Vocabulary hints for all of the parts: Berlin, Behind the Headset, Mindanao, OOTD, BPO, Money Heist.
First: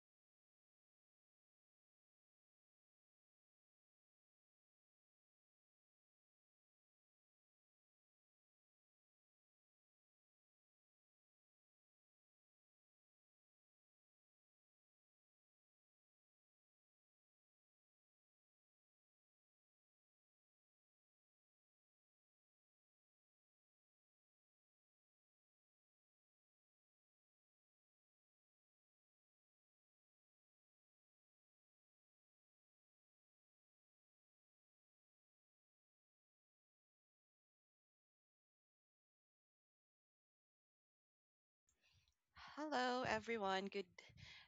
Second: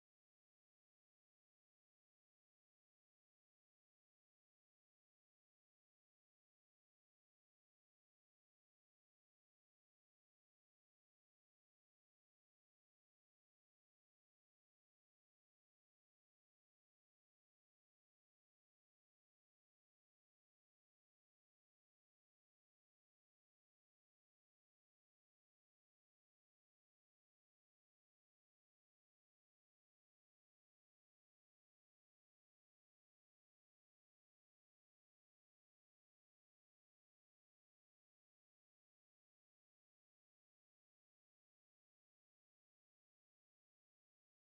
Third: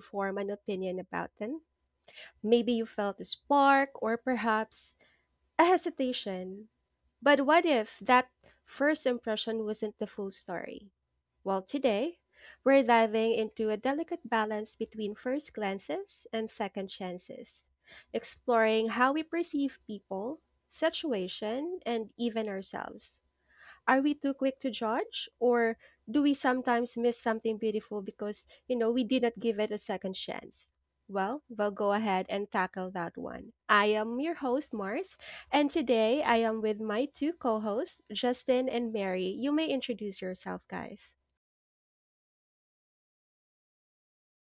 form an opinion about them? Maybe you felt a spark, or perhaps a hesitation. But what if that first impression wasn't the full story? Well, today, we're diving into a delicate balance between first glances and second chances, exploring how we perceive people, situation, and even ourselves. Are we too quick to judge, or do we sometimes miss something beautiful because we did not give it a second chance? Well, we'll go ahead and tackle that one. I am your host, Mars, and today I am with my two co-hosts, Justin and Mary. You may introduce yourself, guys. Hello, everyone. Good,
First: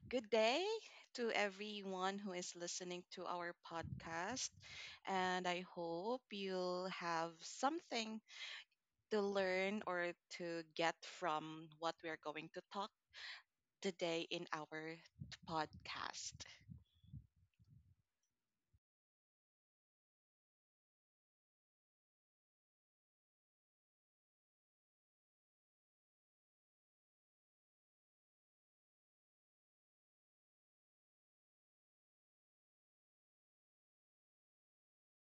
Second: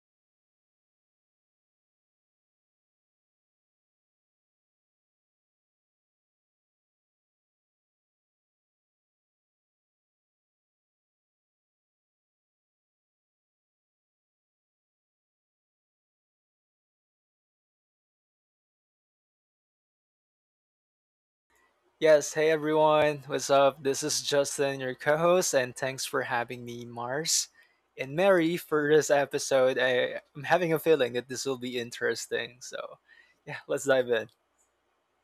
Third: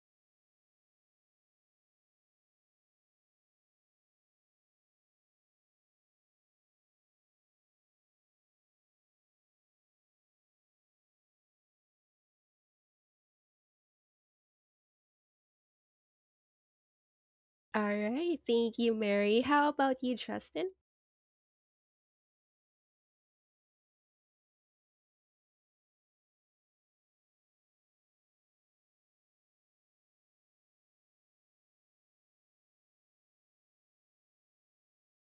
good day to everyone who is listening to our podcast. And I hope you'll have something to learn or to get from what we are going to talk today in our podcast. All right, thank you, Mary. How about you, Justin? Yes, hey everyone, what's up? This is Justin, your co host, and thanks for having me, Mars. And Mary, for this episode, I'm having a feeling that this will be interesting. So, yeah, let's dive in.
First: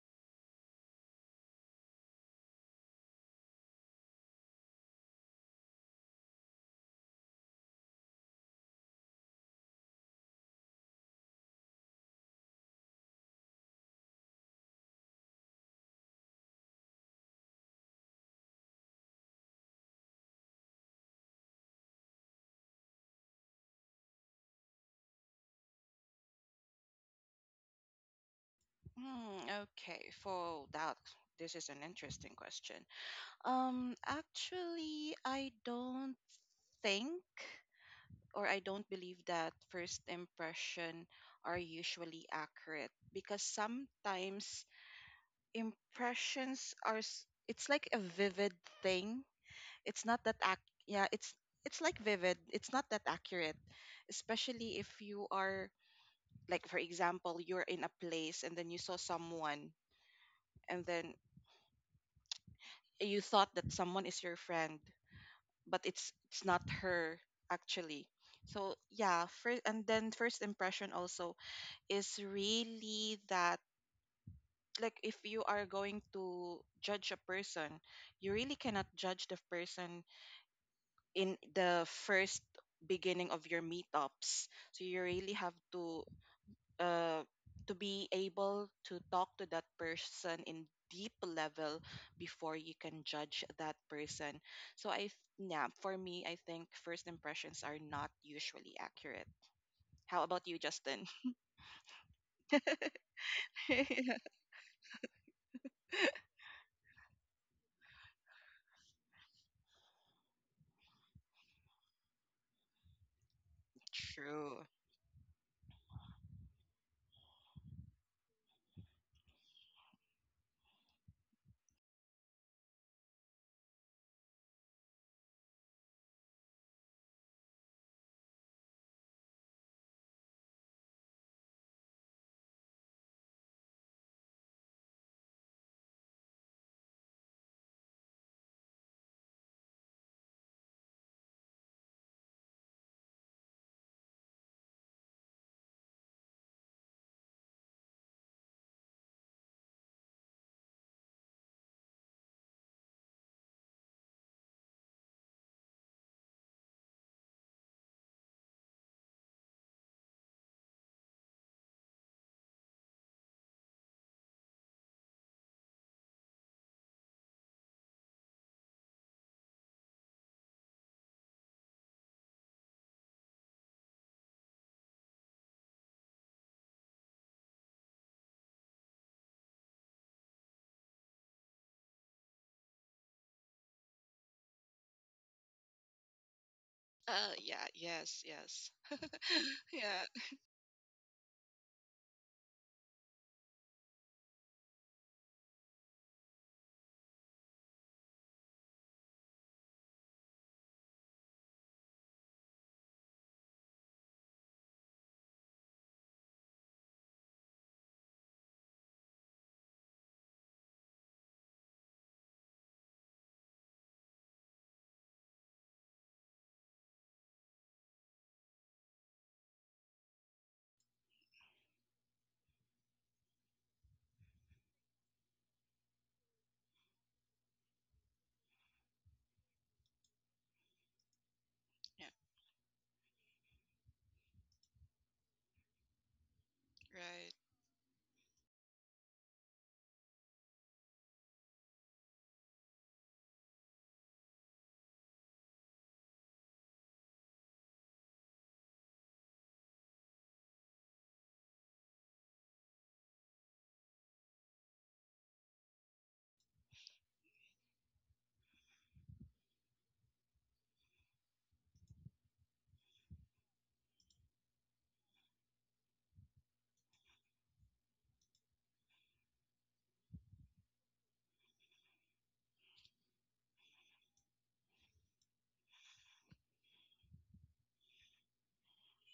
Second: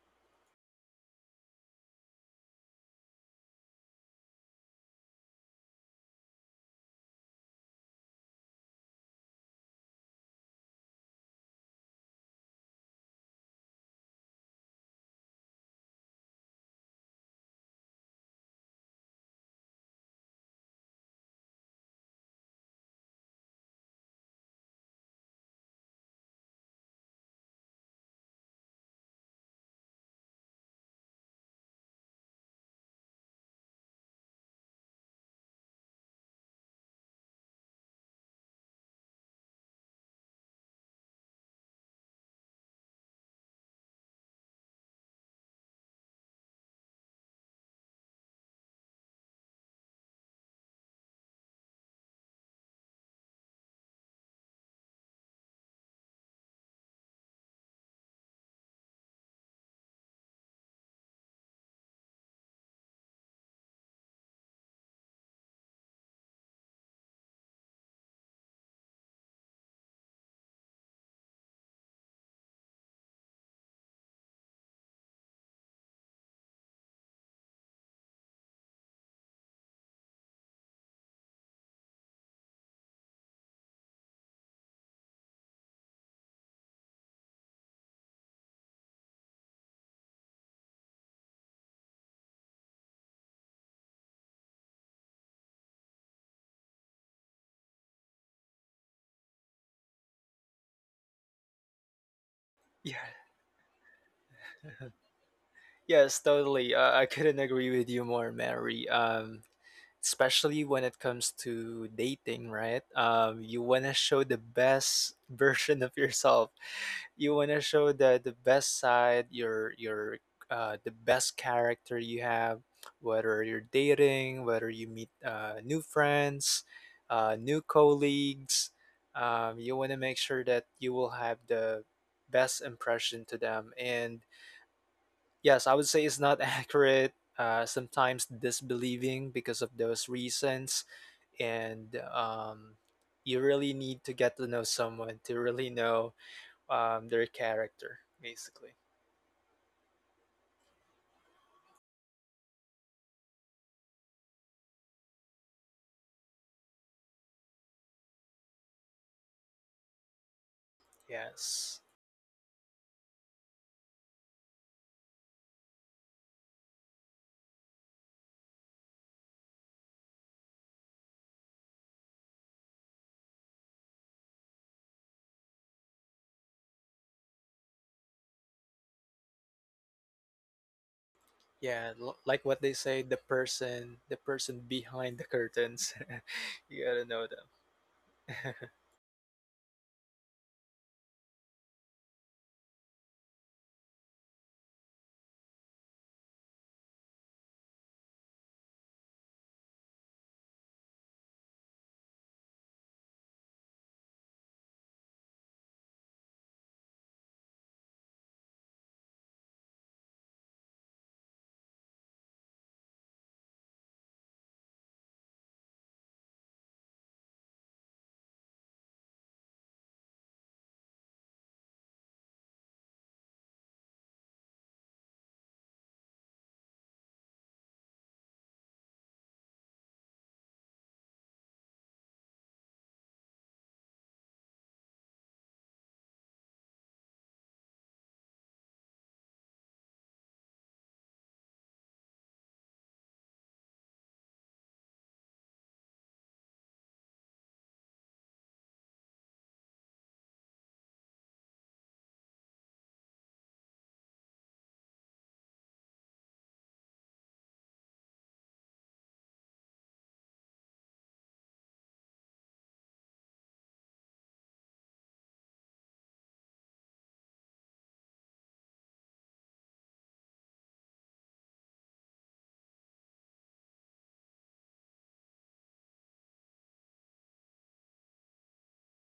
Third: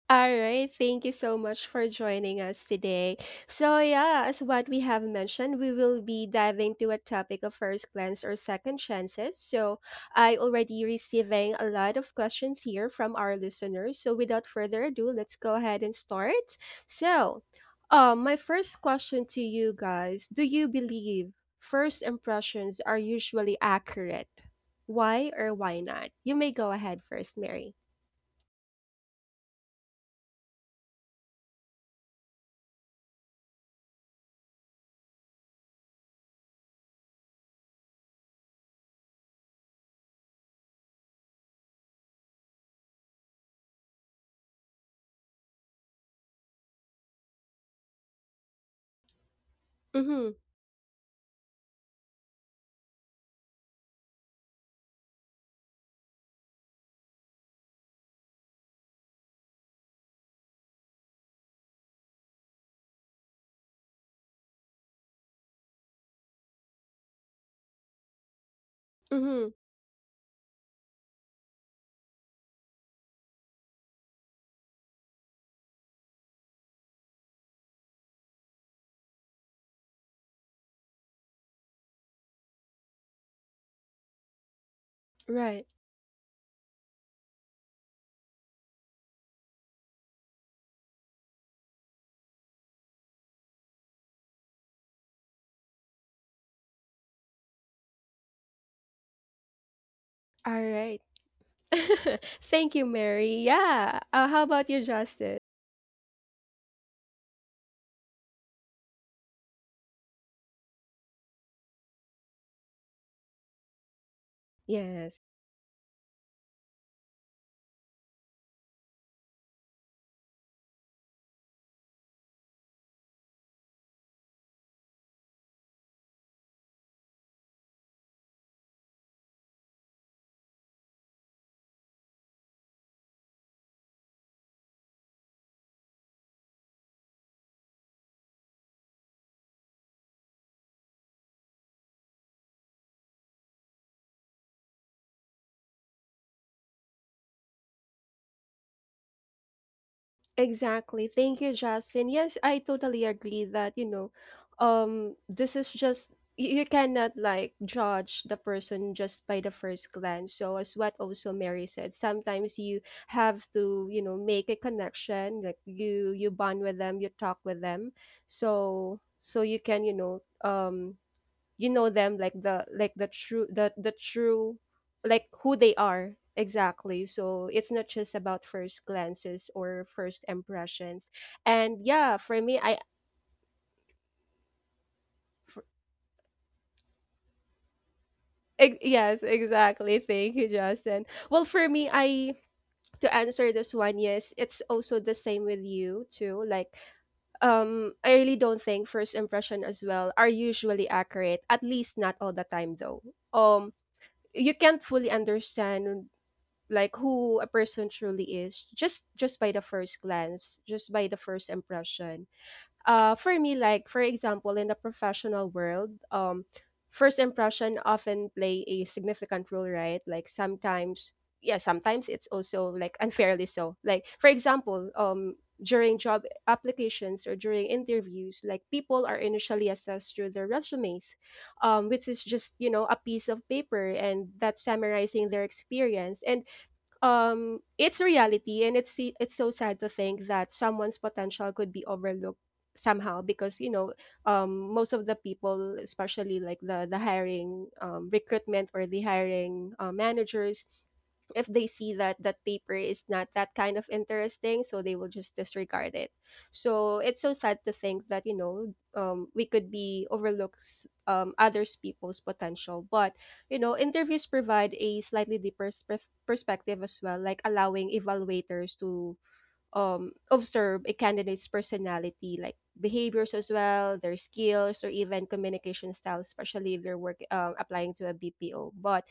All right, thank you so much for joining us today. So, yeah, as what we have mentioned, we will be diving to a topic of first glance or second chances. So, I already receiving a lot of questions here from our listeners. So, without further ado, let's go ahead and start. So, my first question to you guys, do you believe first impressions are usually accurate? Why or why not? You may go ahead first, Mary. Hmm, okay, for that, this is an interesting question. Actually, I don't think. Or I don't believe that first impression are usually accurate, because sometimes impressions are it's like a vivid thing. It's not that Mhm. Yeah, it's like vivid. It's not that accurate, especially if you are, like for example, you're in a place and then you saw someone and then you thought that someone is your friend, but it's not her actually. So yeah, Mhm. first and then first impression also is really that, like if you are going to judge a person you really cannot judge the person in the first beginning of your meetups, so you really have Right. Uh to be able to talk to that person in deep level before you can judge that person. So yeah, for me I think first impressions are not usually accurate. How about you, All right. Justin? Thank you, Yeah, Mary. Yeah. How about you, Justin? yes, totally. I couldn't agree with you more, Mary. Especially when it comes to dating, right? You want to show the true. best Yes, version of yourself. You want to show the best side, your the best character you have, whether you're dating, whether you meet new friends, new colleagues. You want to make sure that you will have the best impression to them. And yes, I would say it's not accurate. Sometimes disbelieving because of those reasons, and you really need to get to know someone to really know their character, basically. exactly. Thank you, Justin. Yes, I totally agree that, this is just you cannot like judge the person just by the first glance. So as what also Mary Yes, said, sometimes you have to, you know, make a connection, like you bond with them, you talk with them. So you can, um you know them, like the true the true, like who they are exactly. So it's not just about first glances or first impressions. And yeah, yeah, l- for like me, what they say, the person behind the for, curtains. You gotta know Yeah, them, yes, yes. Yes, exactly, Yeah, thank you, Justin. Well, for me, I to answer this one, yes, it's also the same with you too. Like, I really don't think first impression as well are usually accurate, at least not all the time though. um you can't fully understand like who a person truly is, just by the first glance, just by the first impression. For me, like, for example, in the professional world, first impression often play a significant role, right? Like sometimes, yeah, sometimes it's also like unfairly so. Like, for example, during job applications or during interviews, like people are initially assessed through their resumes, yeah, which is just a piece of paper and that's summarizing their experience. And right, it's reality, and it's it's so sad to think that someone's potential could be overlooked somehow, because most of the people, especially like the hiring recruitment or the hiring managers, if they see that that paper is not that kind of interesting, so they will just disregard it. So it's so sad to think that we could be overlooks others people's potential. But interviews provide a slightly deeper perspective as well, like allowing evaluators to observe a candidate's personality, like behaviors as well, their skills, or even communication style, especially if you're work applying to a BPO. But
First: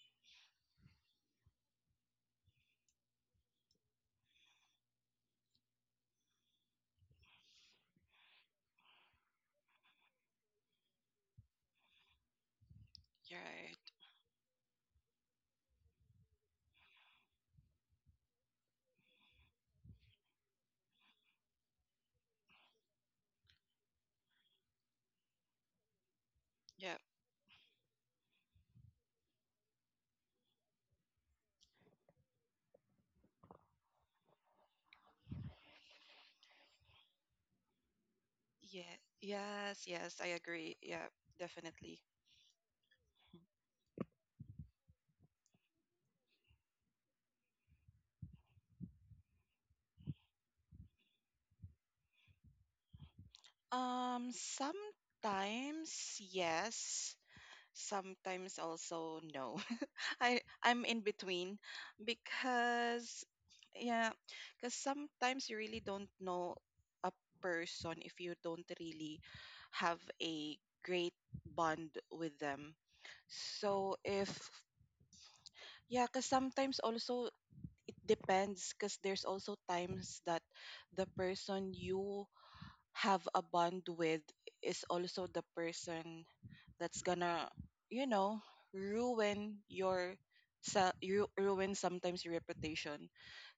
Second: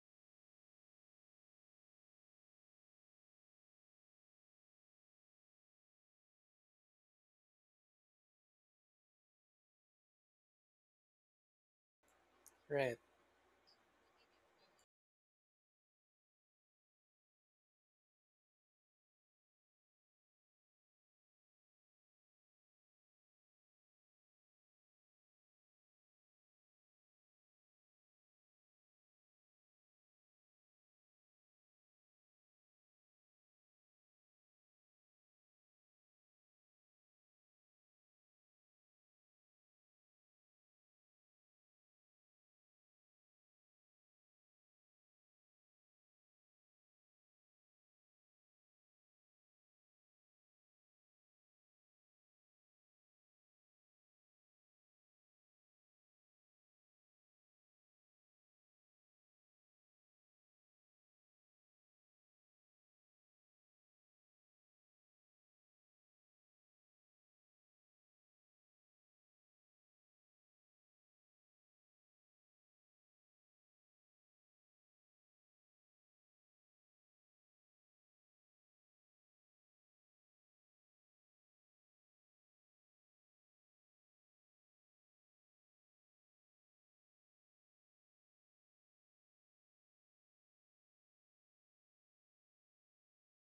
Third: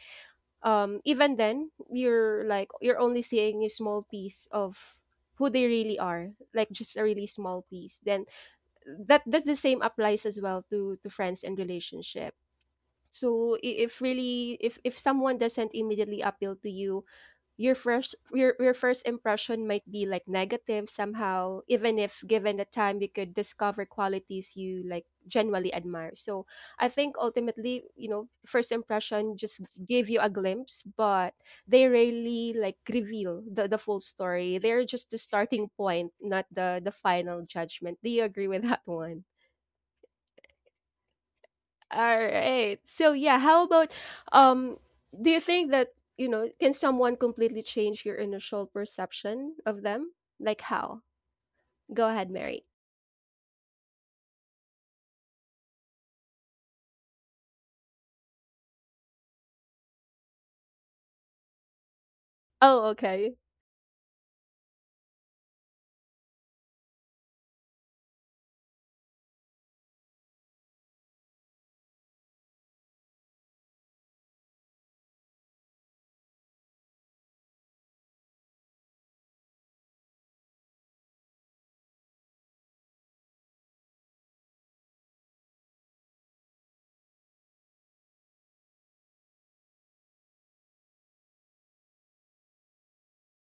even then, you're only seeing a small piece of who they really are, like just a really small piece. Then that's the same applies as well to friends and relationship. right? you're So right. I- if really if someone doesn't immediately appeal to you, your first impression might be like negative somehow, even if given the time you could discover qualities you like genuinely admire. So I Yeah, think ultimately, first impression just give you a glimpse, but they really like reveal the full story. They're just the starting point, not the final judgment. Do you agree with that yeah, one? yes, yes, I agree. Yeah, definitely. All right. So yeah, how about um do you think that, you know, can someone completely change your initial perception of them? Like how? Go ahead, Mary. Sometimes yes, sometimes also no. I'm in between, Oh, because okay. yeah, because sometimes you really don't know a person if you don't really have a great bond with them. So if, yeah, because sometimes also depends, because there's also times that the person you have a bond with is also the person that's gonna, you know, ruin your ruin sometimes your reputation.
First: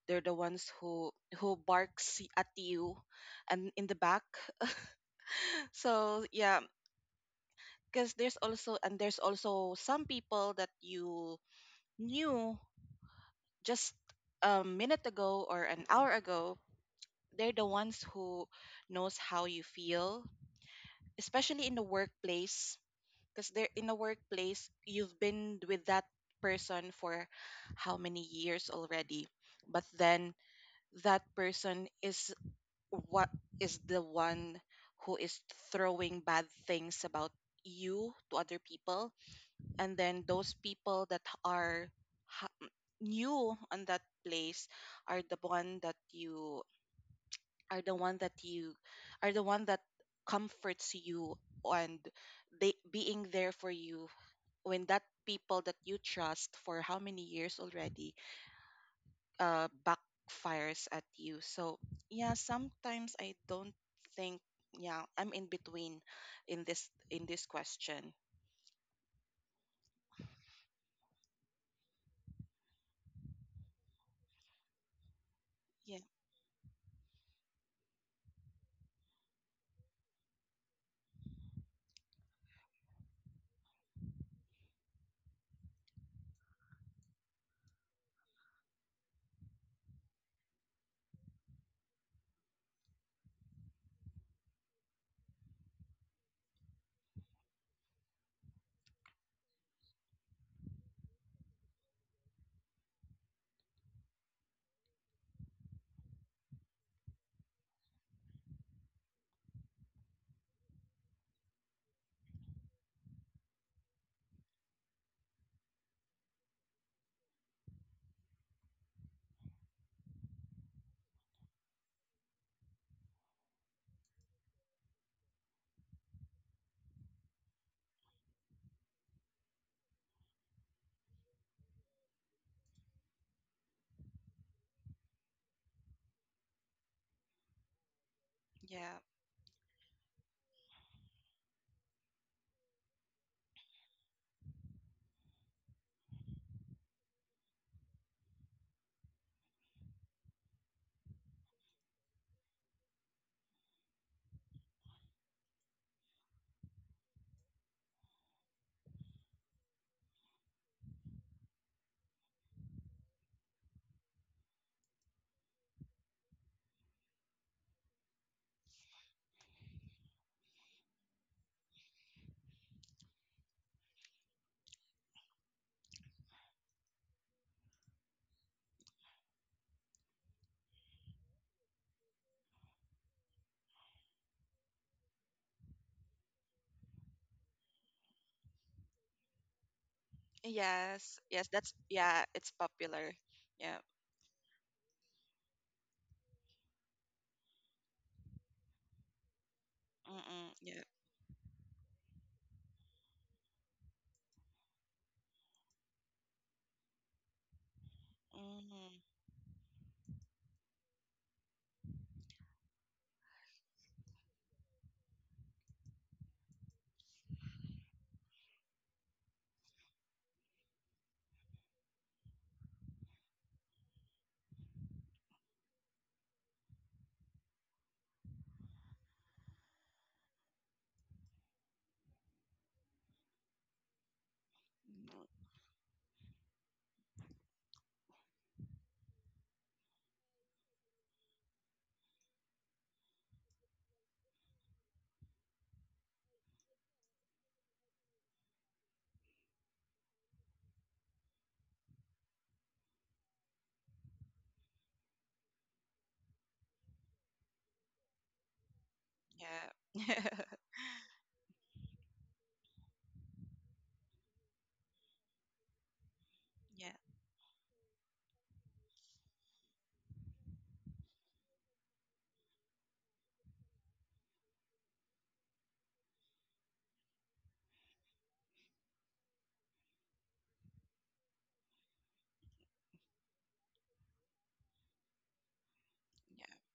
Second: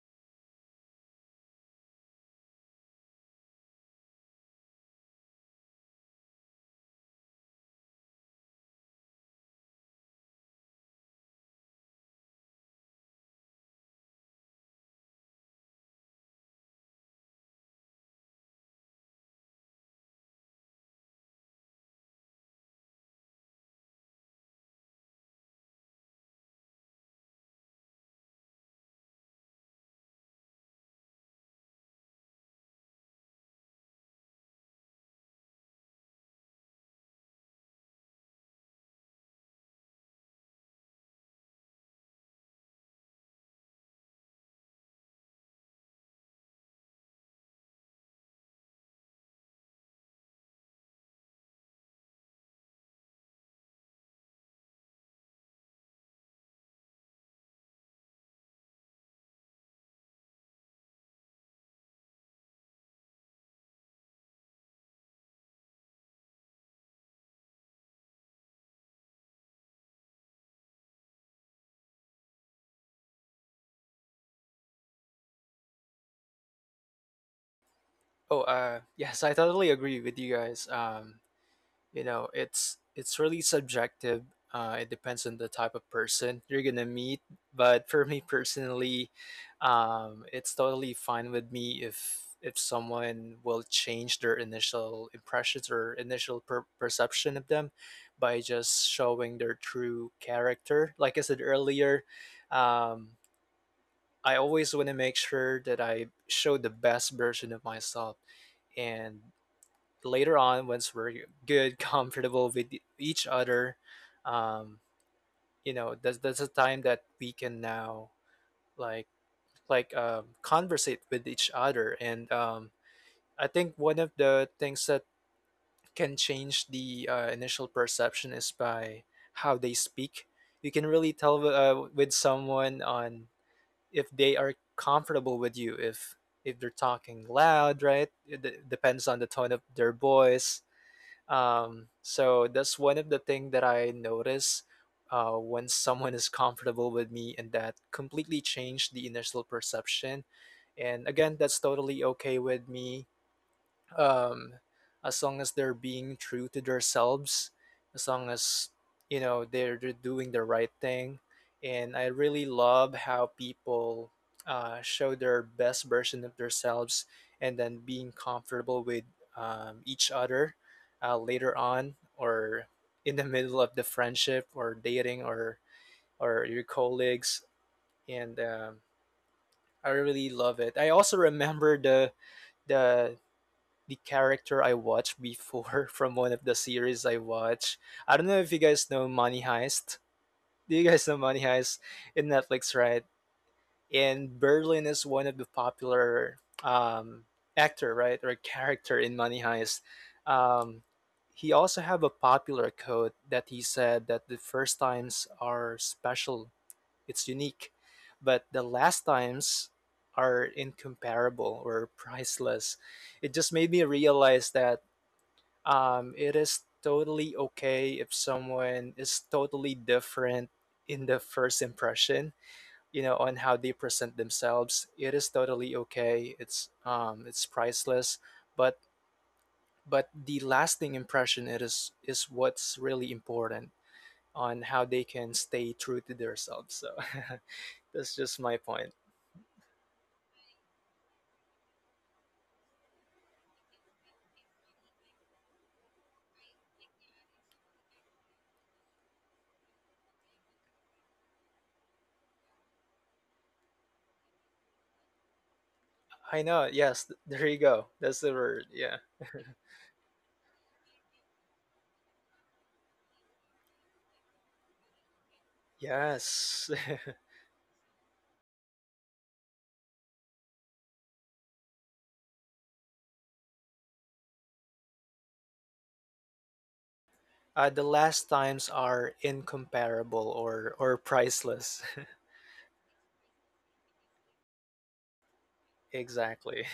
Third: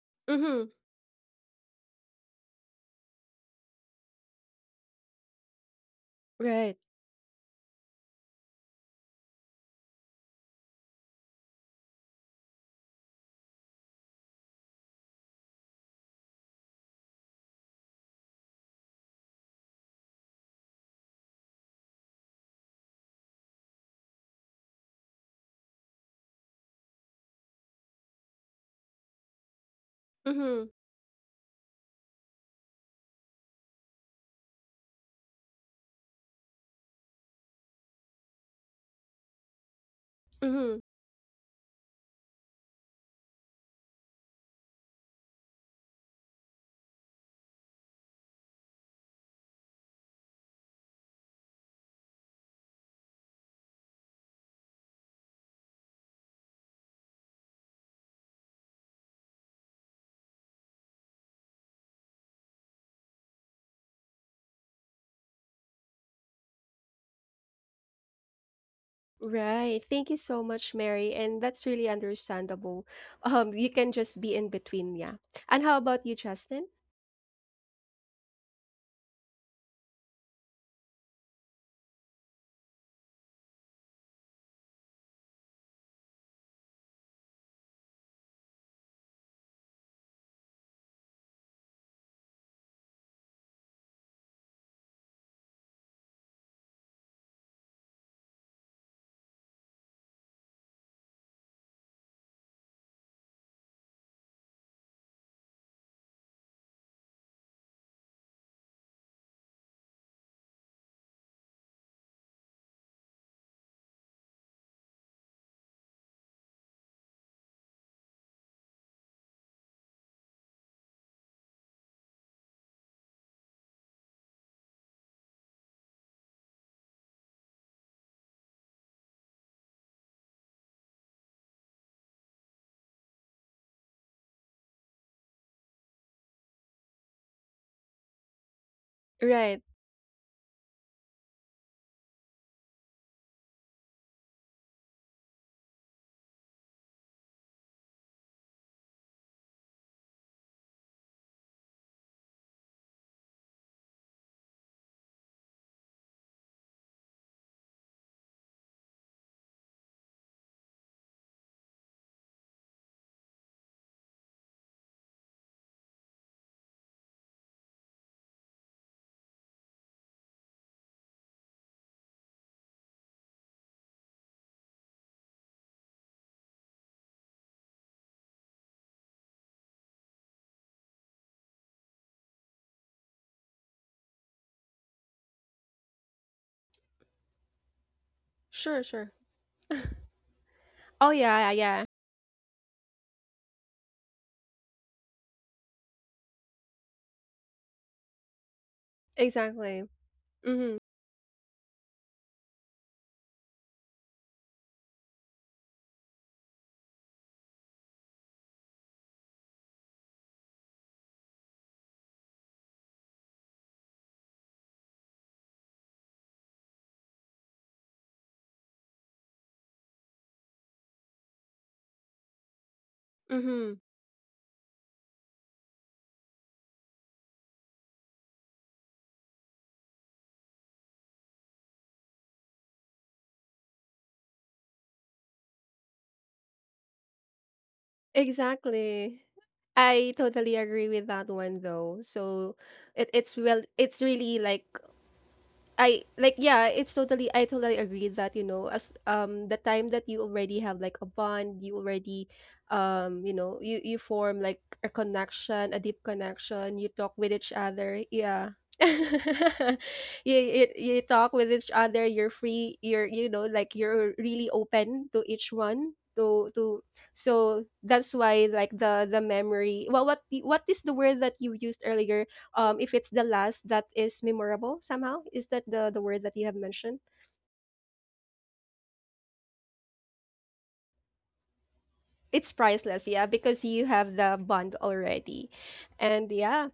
They're the ones Mhm. Who barks at you and in the back. So yeah, Right. because there's also some people that you knew just a minute ago or an hour ago, they're the ones who knows how you feel, especially in the workplace. Because they're in the workplace, you've been with that person for how many years already, but then Mhm. that person is what, is the one who is throwing bad things about you to other people, and then those Mhm. people that are ha- new on that place are the one that you are the one that you are the one that comforts you and they being there for you when that people that you trust for how many years already backfires at you. So yeah, sometimes I don't think, yeah, I'm in between in this question. Right. Thank you so much, Mary, and that's really understandable. You can just be in between, yeah. And how Yeah, about you, Justin? Oh, yes, I totally agree with you guys. You know it's really subjective, it depends on the type of person you're gonna meet, but for me personally, it's totally fine with me if someone will change their initial impressions or initial perception of them by just showing their true character, like I said earlier. Um, i always want to make sure that I show the best version of myself. And later on, once we're good, comfortable with each other, um you know, that's a time that we can now, like, conversate with each other. And I think one of the things that can change the initial perception is by how they speak. You can really tell with someone on if they are comfortable with you, if they're talking loud, right? It d- yeah. depends on the tone of Right. their voice. So that's one of the thing that I notice when someone is comfortable with me, and that completely changed the initial perception. And again, that's totally okay with me, um, as long as they're being true to themselves, as long as you know they're doing the right thing. And I really love how people show their best version of themselves and then being comfortable with each other later on, or in the middle of the friendship or dating or your colleagues. And I really love it. I also remember the the character I watched before from one of the series I watch. I don't know if you Sure, guys know sure. Money Heist. Do you guys Oh know Yes, Money yes, yeah, yeah, that's Heist yeah. yeah, in it's Netflix, right? popular. Yeah. And Berlin is one of the popular um, actor, right, or character in Money Heist. Exactly. Mm-mm, Mhm. yeah. Um, he also have a popular quote that he said that the first times are special, it's unique, but the Mm-hmm, last times are incomparable or priceless. It just made me realize that it is totally okay if someone is totally different in the first impression, you know, on how they Mhm. present themselves. It is totally okay. It's priceless, but the lasting impression it is what's really important on how they can stay true to themselves. So that's just my point. Exactly. I totally agree with that one though. So it's, well, it's really like, I like, yeah, it's totally, I totally agree that, you know, as the time that you already have like a bond, you already you form like a connection, a deep I know. connection, you Yes, talk th- with there each you go. other. That's the Yeah. word. Yeah. You, yeah. you talk with each other, you're free, you're like you're really open to each one. To, Yes. to Yeah, so that's why, like, the memory, well, what is the word that you used earlier, if it's the last that is memorable somehow? Is that the word that you have mentioned? The last times are incomparable or priceless. It's priceless, yeah, because you have the bond already. And Exactly. yeah.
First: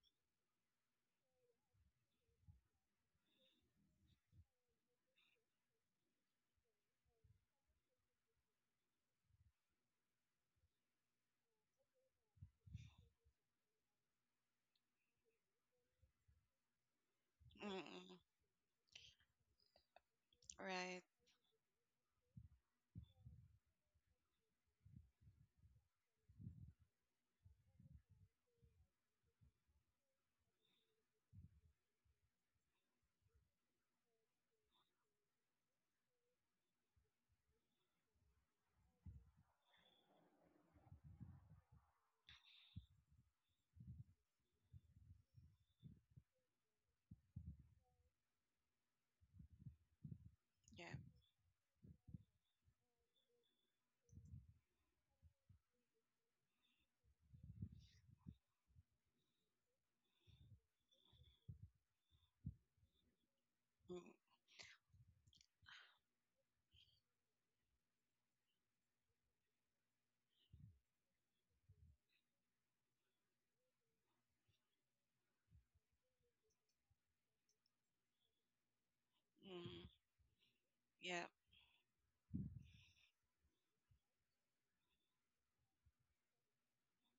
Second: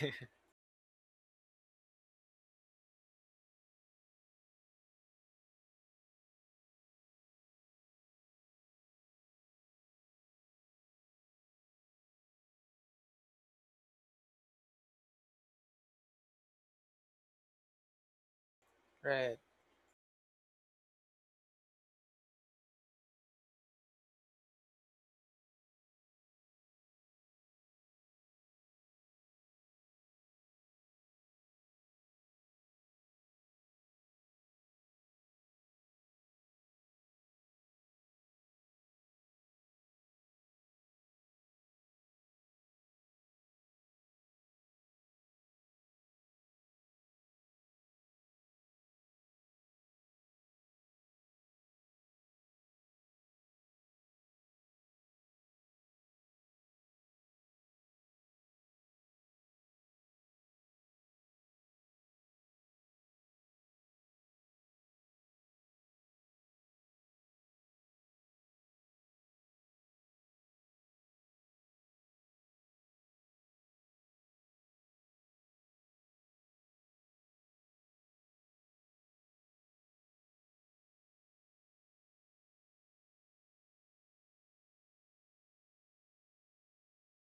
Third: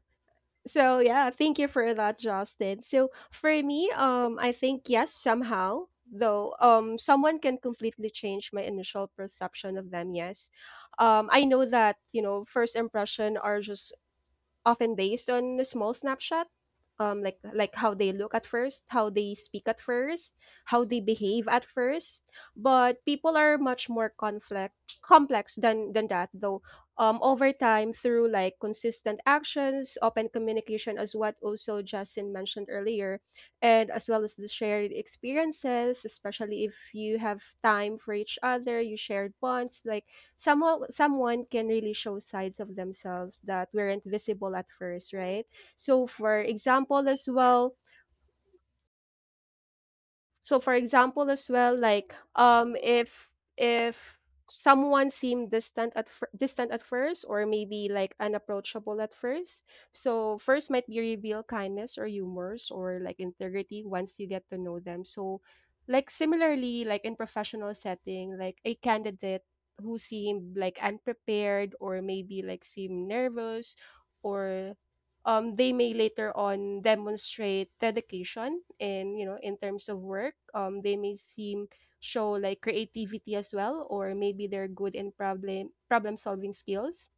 So yeah, thank you for that, Justin. So for me, I think, yes, somehow though, someone can completely change my initial perception of them, yes. I know that first impression are just often based on a small snapshot, like yeah. like how they Mm-mm, look at first, how they Right. speak at first, how they right. behave at first. But people are much more conflict complex than that though. Over time, through like consistent actions, open communication, as what also Justin mentioned earlier, and as well as the shared experiences, especially if you have time for each other, you shared bonds, like somehow someone can really show sides of themselves that weren't visible at first, right? So for example as well, so for Yeah. example as well like um if if someone seemed distant at first, or maybe like unapproachable at first, so first might be reveal kindness or humors or like integrity once you get to know them. So, like, similarly, like in professional setting, like a candidate who seemed like unprepared or maybe like seemed nervous, or they may later on demonstrate dedication. And in terms Mm-mm, of work, they may yeah. seem show like creativity as well, or maybe they're good in problem solving skills.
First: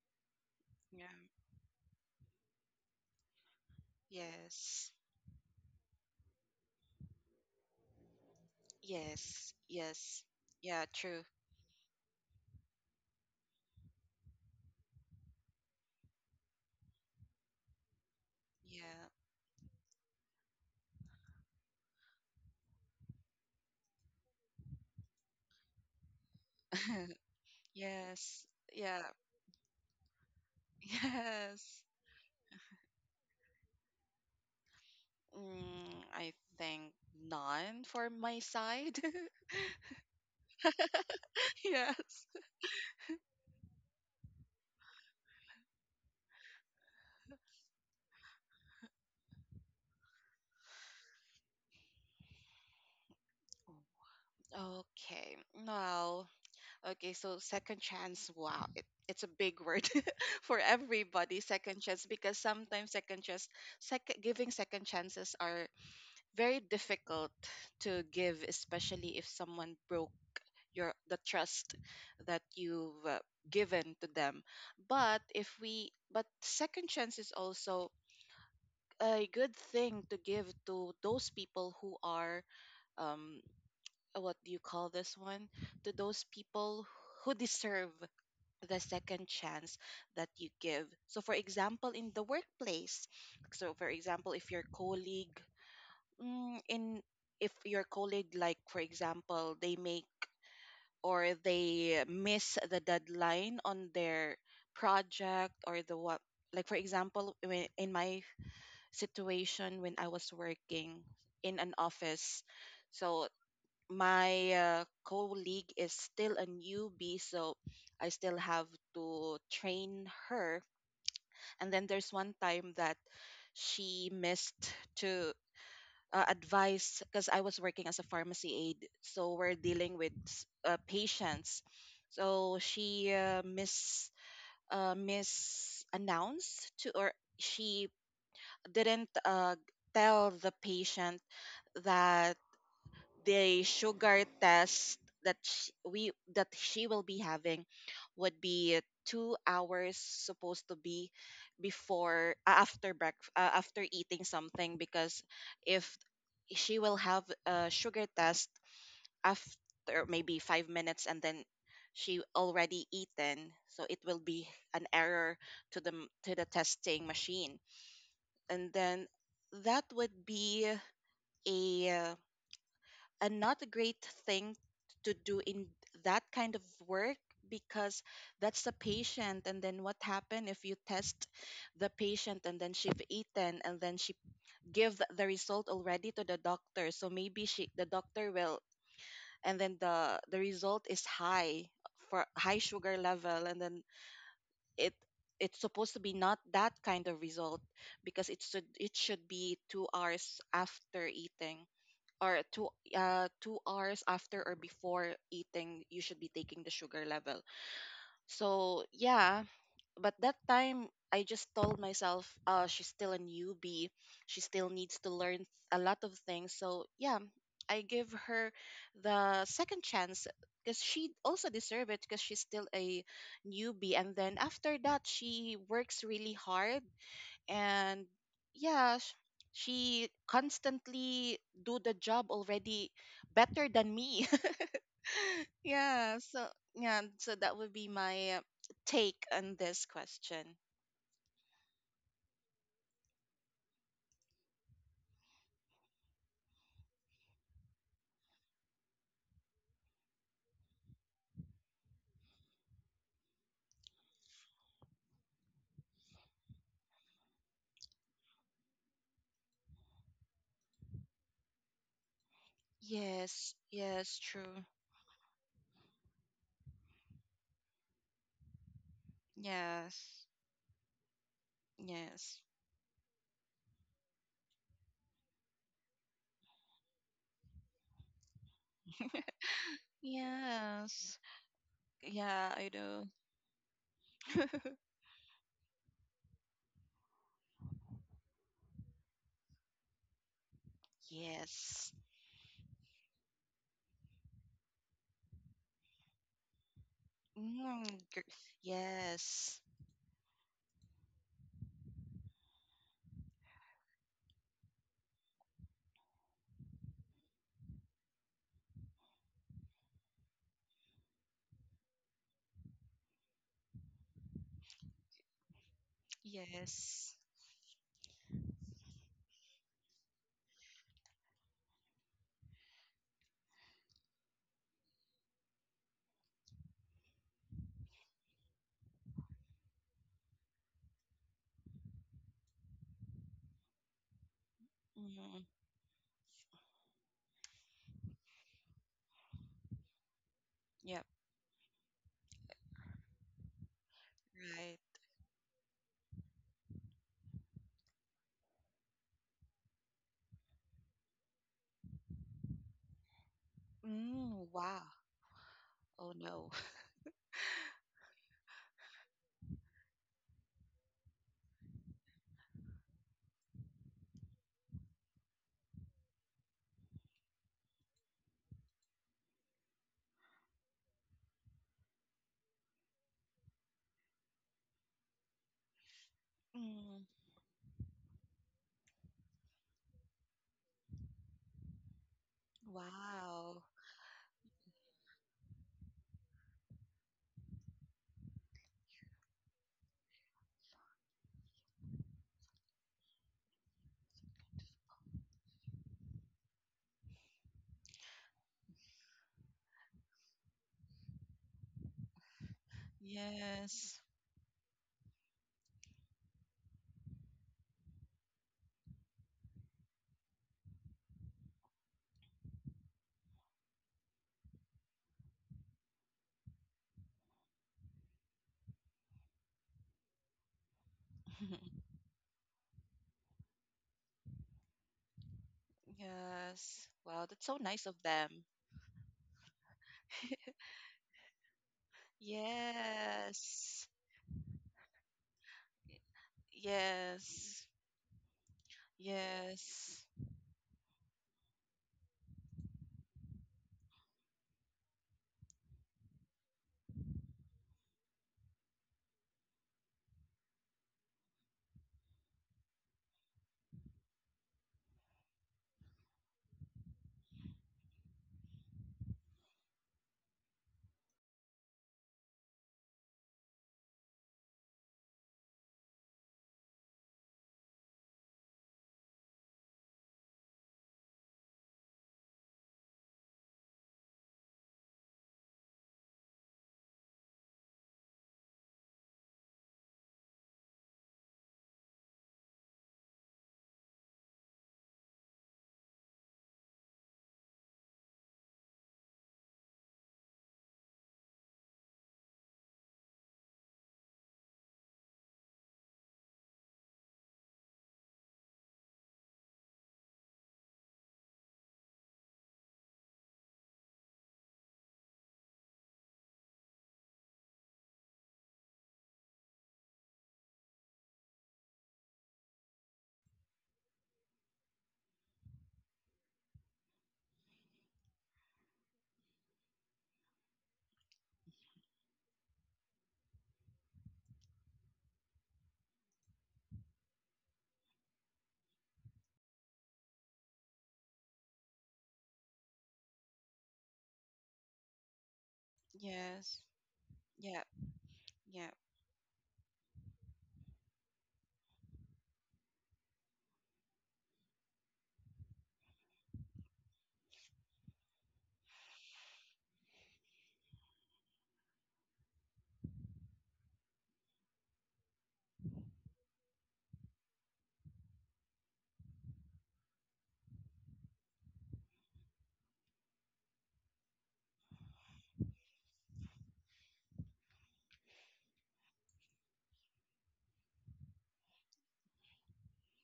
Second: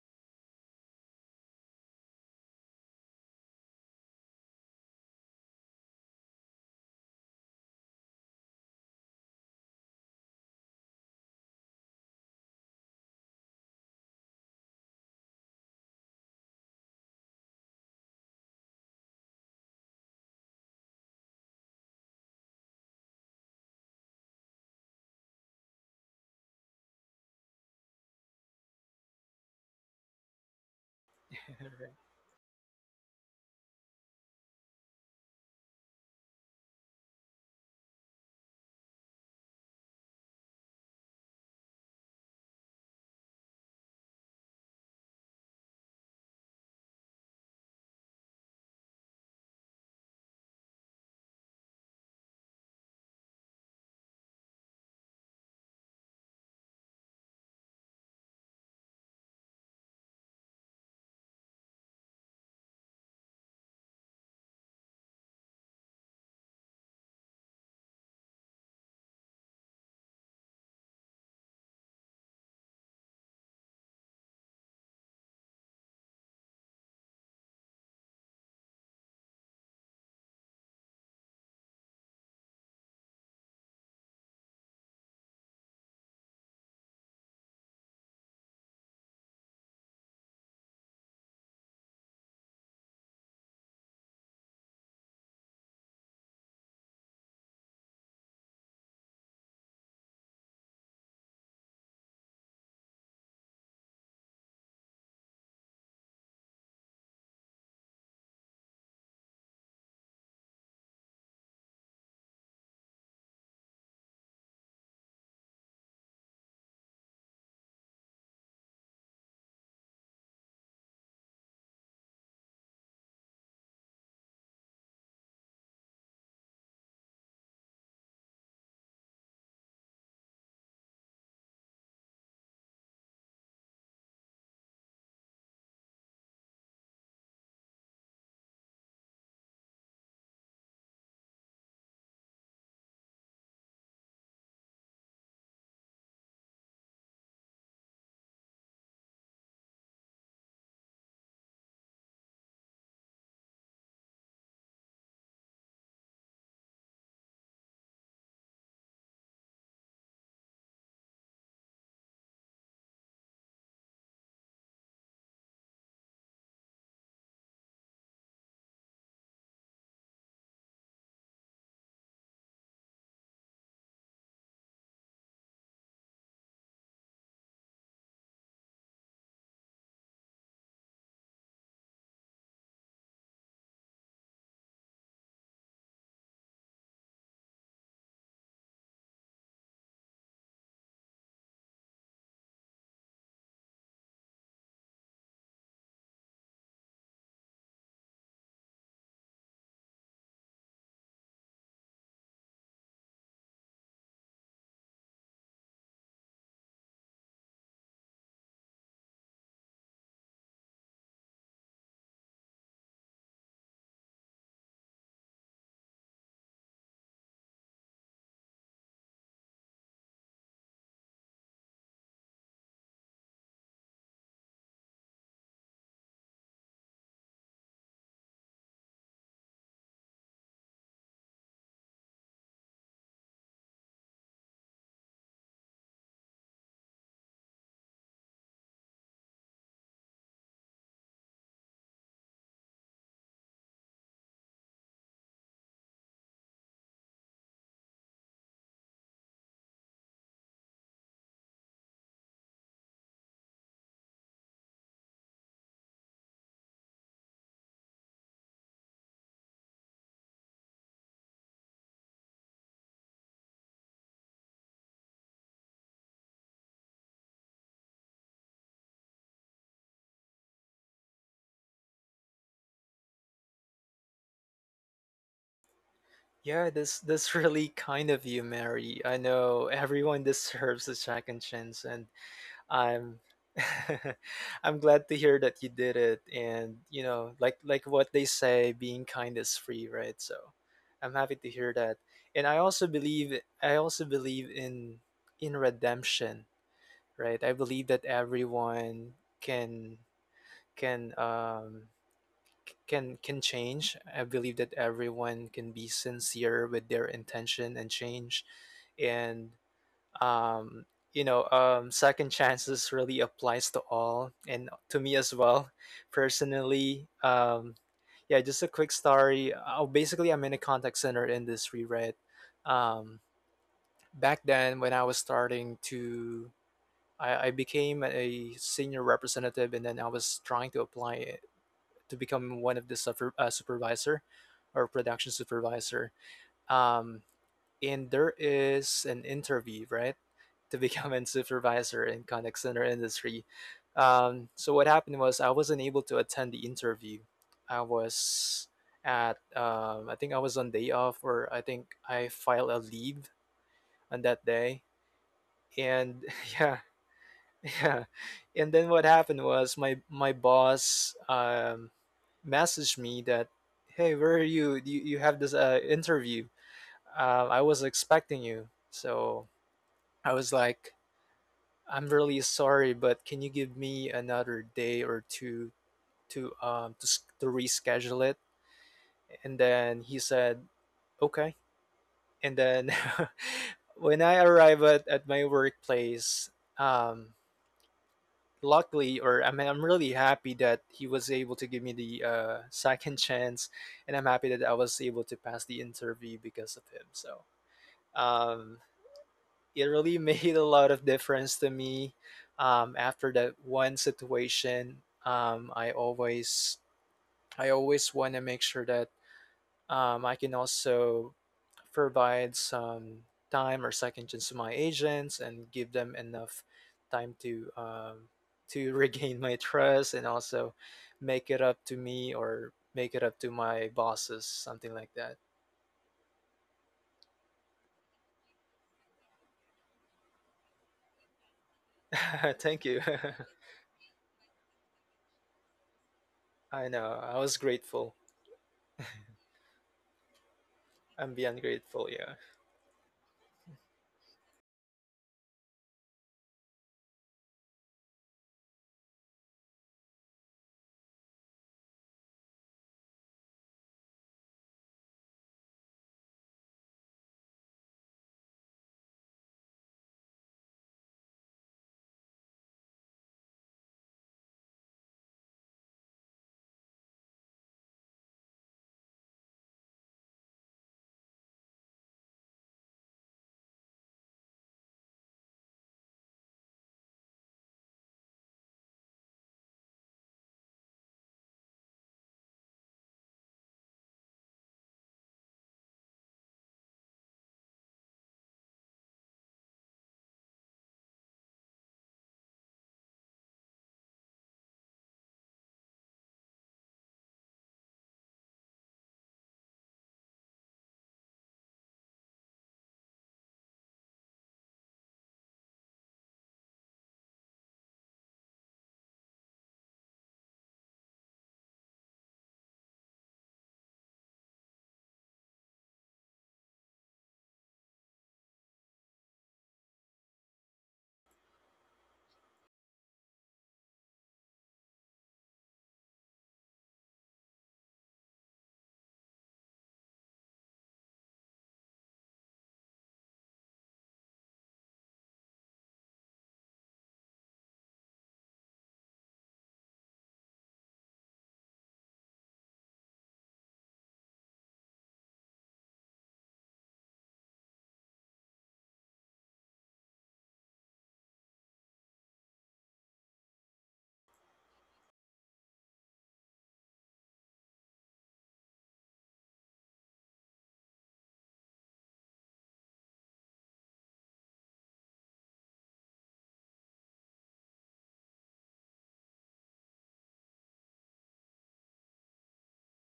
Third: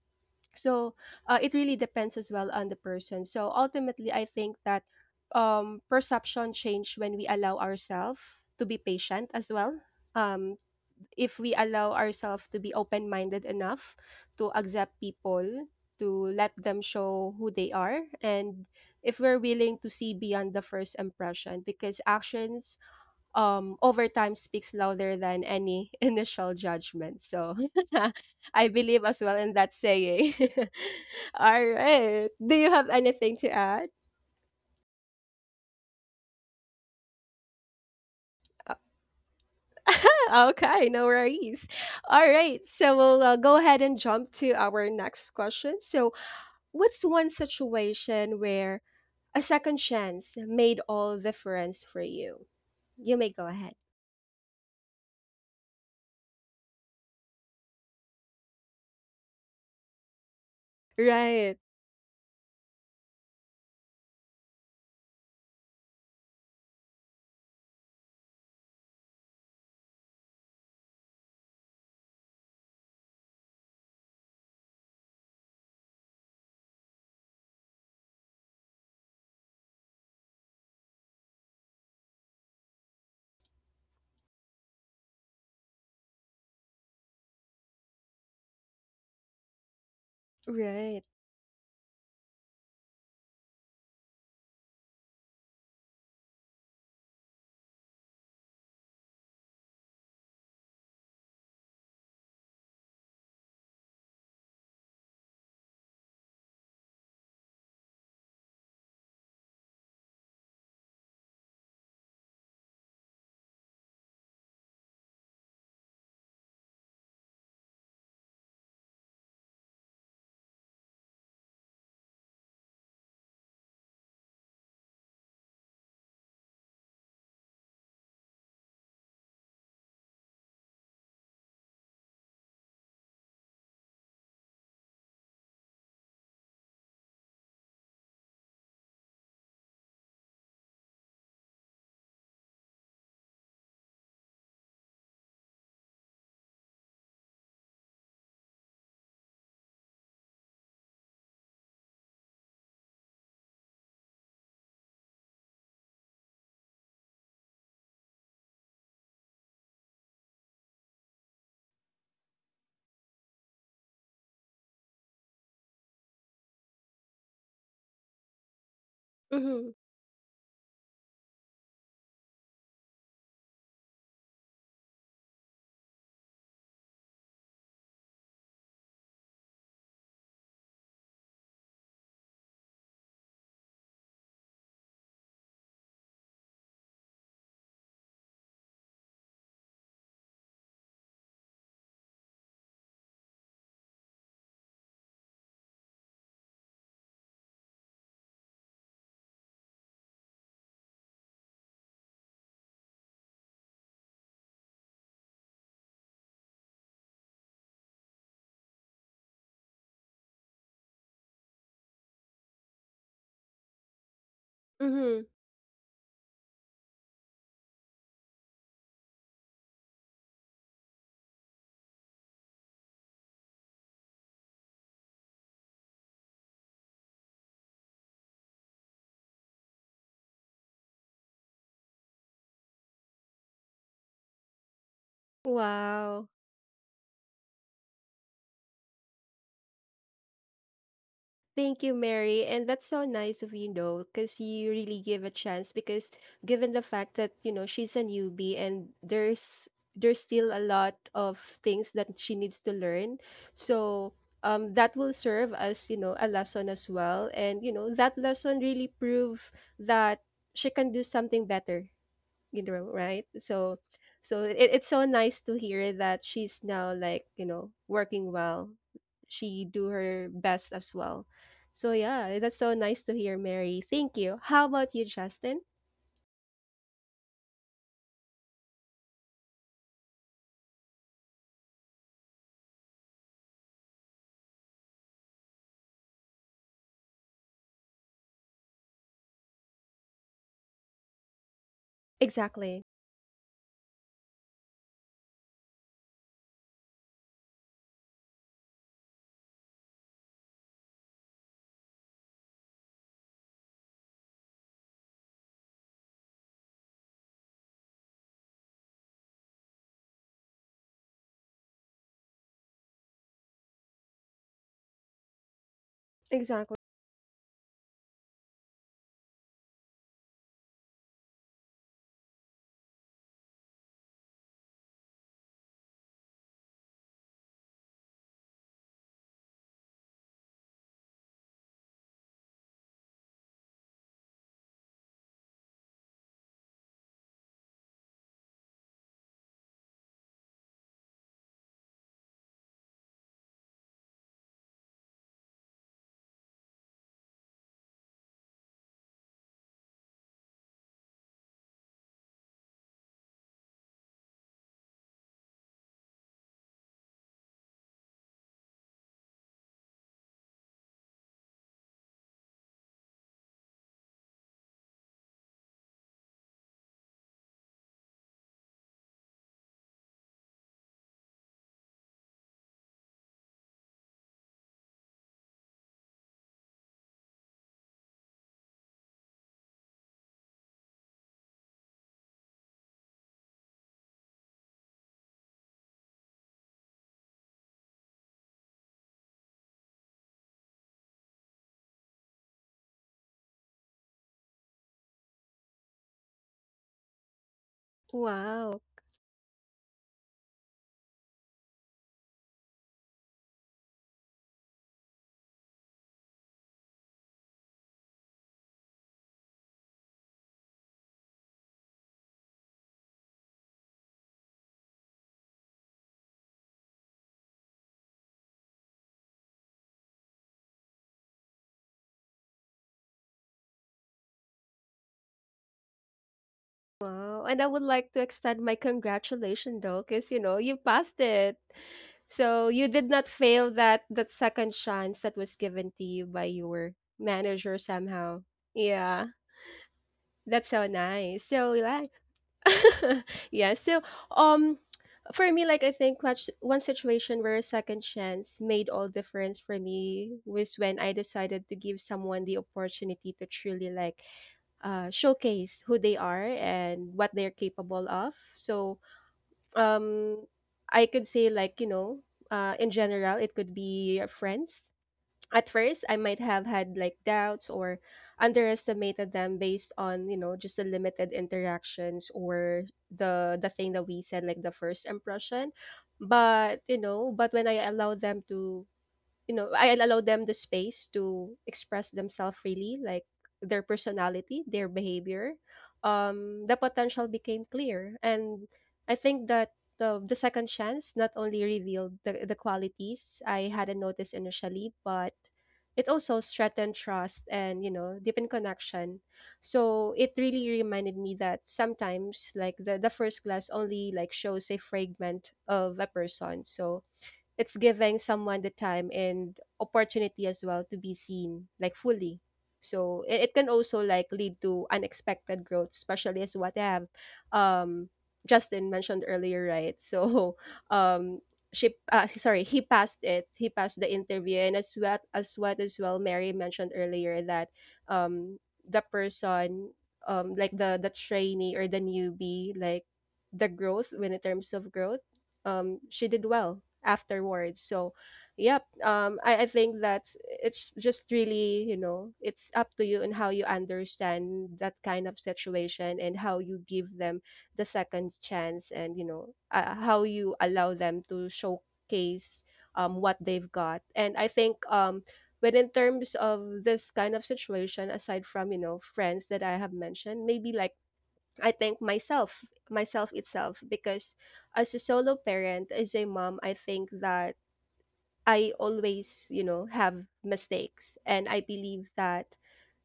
So Yeah. It really depends as well on the person. So ultimately I think that, Yes. Perception change when we allow ourselves to be patient as Yes. well, Yes. um, Yeah, true. if we allow ourselves to be open-minded enough to accept people, to let them show who they are, and Yeah. if we're willing to see beyond the first impression, because actions over time speaks louder than any initial judgment. So Yes. I Yeah. believe as well in that saying. All Yes. right. Do you have anything to add? I think none for my side. Ah, okay, no worries. Yes. All right, so we'll go ahead and jump to our next question. So, what's one situation where a second chance made all difference for you? You may go ahead. Okay. Now, okay, so second chance, wow, it's a big word for everybody. Right. Second chance, because sometimes second chance, second giving second chances are very difficult to give, especially if someone broke your the trust that you've given to them. But if we, but second chance is also a good thing to give to those people who are um what do you call this one? To those people who deserve the second chance that you give. Right. So, for example, in the workplace, so for example, if your colleague, mm, in if your colleague, like for example, they make or they miss the deadline on their project or the what, like for example, when, in my situation when I was working in an office, so my colleague is still a newbie, so I still have to train her. And then there's one time that she missed to advise, because I was working as a pharmacy aide, so we're dealing with patients. So she misannounced to, or she didn't tell the patient that the sugar test that sh we that she will be having would be 2 hours, supposed to be before after eating something, because if she will have a sugar test after maybe 5 minutes and then she already eaten, so it will be an error to the to the testing machine, and then Mm-hmm. that would be a a not a great thing to do in that kind of work, because that's the patient. And then what happened if you test the patient and then she've eaten and then she give the result already to the doctor, so maybe she the doctor will, and then the result is high for high sugar level, and then it it's supposed to be not that kind of result, because it should be 2 hours after eating, or 2 hours after or before eating, you should be taking the sugar level. So yeah, but that time I just told myself, uh, she's still a newbie, she still needs to Mm-hmm. learn a lot of things. So yeah, I give her the second chance because she also deserve it, because she's still a newbie. And then after that she works really hard, and yeah, she constantly do the job already better than me. yeah, Wow. so yeah, so that would be my take on this question. Thank you, Mary. And that's so nice of you, because you really give a chance. Because given the fact that she's a newbie, and there's still a lot of things that she needs to learn, so that will serve as a lesson as well. And that lesson really prove that she can do something better, right. Yes, so yes, so it, true. it's so nice to hear that she's now, like, working well. She do Yes, her best as well. So yes, yeah, that's so nice to hear, Mary, thank you. How about you, Justin? Yeah, this really kind of you, Mary. I know everyone deserves a yes. second chance, and Yeah, I do. I'm I'm glad to hear that you did it, and you know, like what they say, being kind is free, right? So I'm happy to hear yes. that. And I also Exactly. believe I also believe in redemption, right? I believe mm, that gr- everyone yes. can can um can change. I believe that everyone can be sincere with their intention and change. And um, second chances really applies to all, and to me as well, Exactly. personally. Yes. Yeah, just a quick story. Basically, I'm in a contact center industry, right? Um, back then, when I was starting to, I became a senior representative, and then I was trying to apply it to become one of the supervisor or production mm, supervisor. Um, and there is an interview, right, to yep. become a supervisor in contact center industry. So Right. what happened was I wasn't able to attend the interview. I was I think I was on day off, or I think I filed a leave on that day, wow. Oh and no. yeah, yeah. And then what happened was my boss messaged me that, hey, where are you? You have this interview. I was expecting you. So I was like, I'm really sorry, but can you give me another day or two to Mm, reschedule it? And then he said, okay. And then wow. when I arrive at my workplace, um, luckily, or I mean, I'm really happy that he was able to give me the second chance, and I'm happy that I was able to pass the interview because of him. So, um, Wow. it really made a lot of difference to me. After that one Yes. situation, um, I always I always want to make sure that I can also provide some time or second chance to my agents and give them enough time to regain my trust, and also make it up to me or make it up to my bosses, something like that. Yes. Wow, Wow, that's so and I would nice of like to them. extend my congratulations though, because you passed it, so Thank you you. did not fail Yes. that second chance that was given to you by I your know. I was Yes. manager grateful. somehow, yeah. Yes. That's so I'm nice. beyond So grateful. like, Yeah. yeah, so um for me, like, I think much one situation where a second chance made all difference for me was when I decided to give someone the opportunity to truly like showcase who they are and what they're capable of. So um I could say, like, you know, in general it could be friends. At first I might have had like doubts or underestimated them based on, you know, just the limited interactions or the thing that we said, like the first impression. But you know, but when I allow them to, you know, I allow them the space to express themselves freely, like their personality, their behavior. The potential became clear, and I think that the second chance not only revealed the qualities I hadn't noticed initially, but it also strengthened trust and you know deepened connection. So it really reminded me that sometimes like the first glass only like shows a fragment of a person. So it's giving someone the time and opportunity as well to be seen like fully, so it can also like lead to unexpected growth, especially as what I have um Justin mentioned earlier, right. So um she, sorry, he passed the interview. And as well Mary mentioned earlier that um the person, like the trainee or the newbie, like the growth, when in terms of growth, she did Yes. well Yeah. afterwards. So, Yeah. yep, I think that it's just really, you know, it's up to you and how you understand that kind of situation and how you give them the second chance. And, you know, how you allow them to showcase what they've got. And I think, but in terms of this kind of situation, aside from, you know, friends that I have mentioned, maybe like I think myself itself, because as a solo parent, as a mom, I think that I always, you know, have mistakes. And I believe that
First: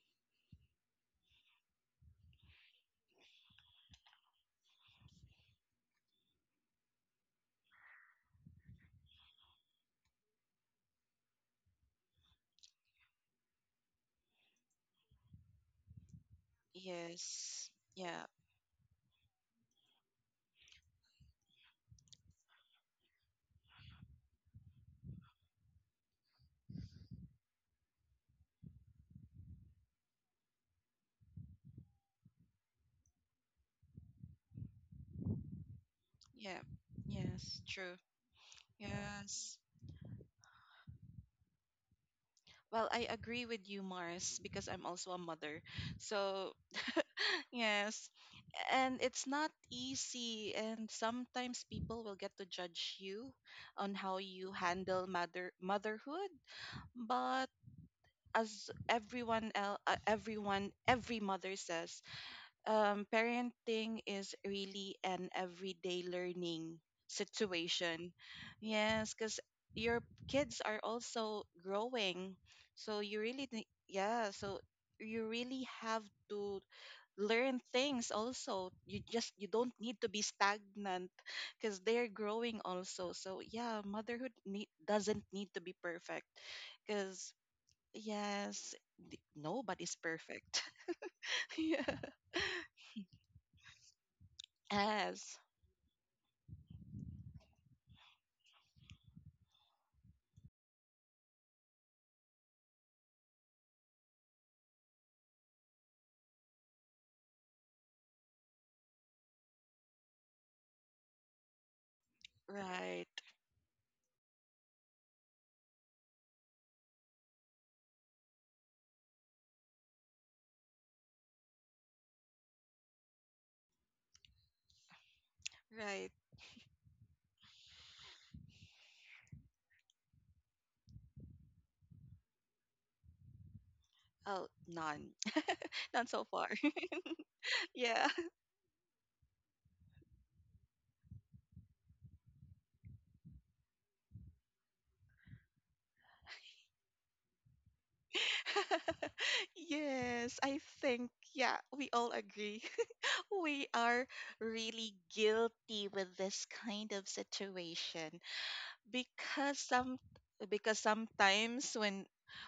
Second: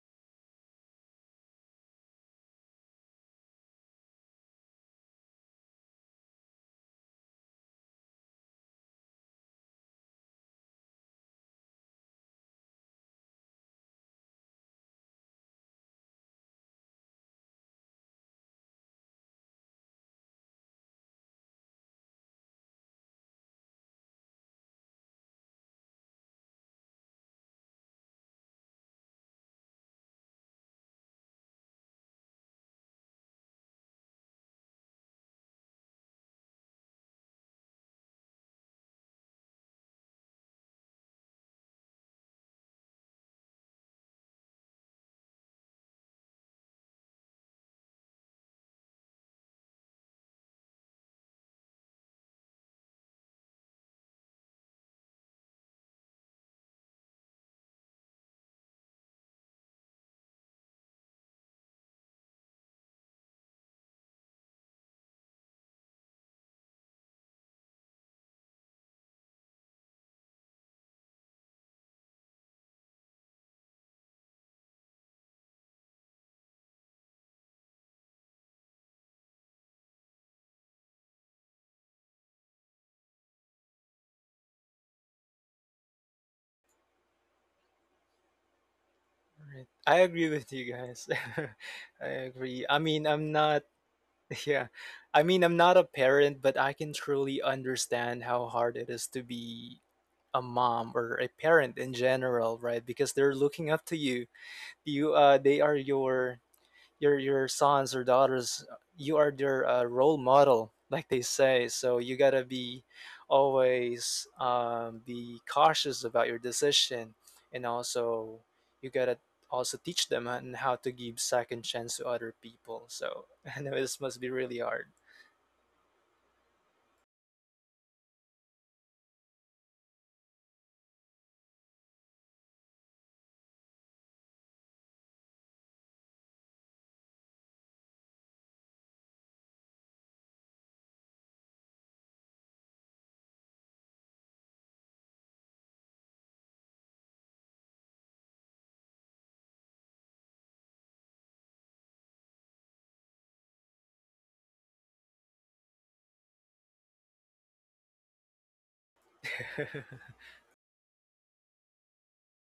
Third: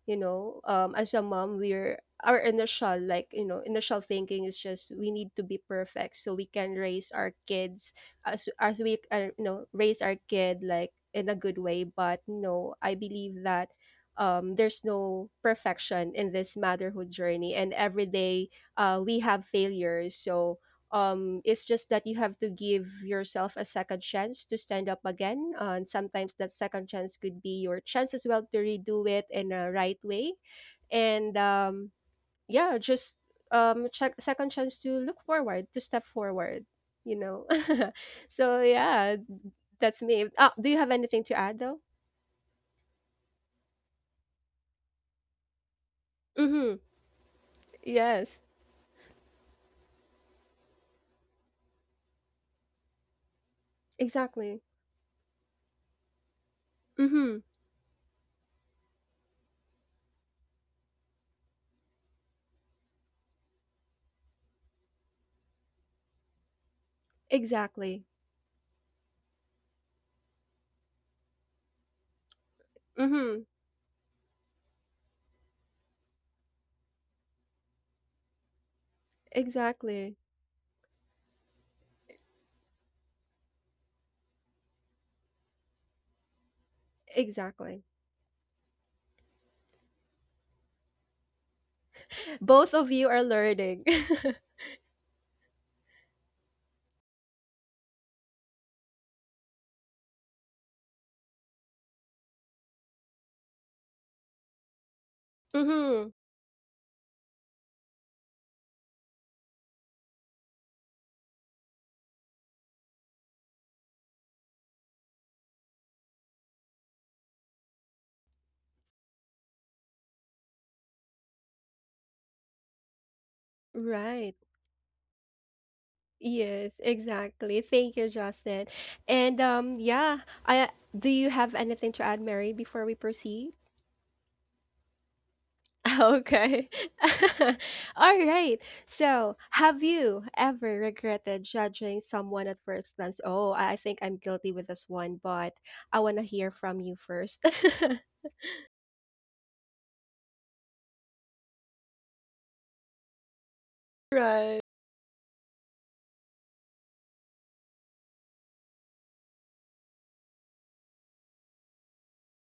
you know as a mom, we're our initial, like, you know, initial thinking is just we need to be perfect so we can raise our kids as we, you know, raise our kid like in a good way. But no, I believe that there's no perfection in this motherhood journey, Yes. and every Yeah. day we have failures. So it's just that you have to give yourself a second chance to stand up again, and sometimes that second chance could be your chance as well to redo it in a right way. And yeah, just check second chance to look forward to step Yeah. forward, you know. Yes. True. So yeah, Yes. that's me. Oh, do you have anything to add though? Well, I agree with you, Mars, because I'm also a mother. So Mm-hmm. yes. Yes. And it's not easy. And sometimes people will get to judge you on how you Exactly. handle motherhood. Mm-hmm. But as every mother says, parenting is really an everyday learning Exactly. situation. Yes, because your kids are also growing. So you Mm-hmm. really, yeah, so you really have to learn things also. You just you don't need to Exactly. be stagnant because they're growing also. So yeah, doesn't need to be perfect, because Exactly. yes, Right. nobody's I agree with perfect. you guys. yeah. I agree. Both I of mean, you are I'm not, learning. yeah, I Yes, mean, I'm not a parent, but I can truly understand how hard it is to be a mom or a parent in general, right? Because they're looking up to you. They are Mm-hmm. your sons or daughters. You are their role model, like they say. So you gotta be right, always be cautious about your decision. And also you gotta also teach them on how to give second chance to other people. So I know this must be Right. really hard. right. Yes, exactly. Thank you, Justin. And yeah, I do you have anything to add, Mary, before we proceed? Oh, none. none so far. Okay. yeah. All right. So, have you ever regretted judging someone at first glance? Oh, I think I'm guilty with this one, but I want to hear from you first. yes, I think yeah, we all agree we are Right. really guilty with this kind of situation. Because some because sometimes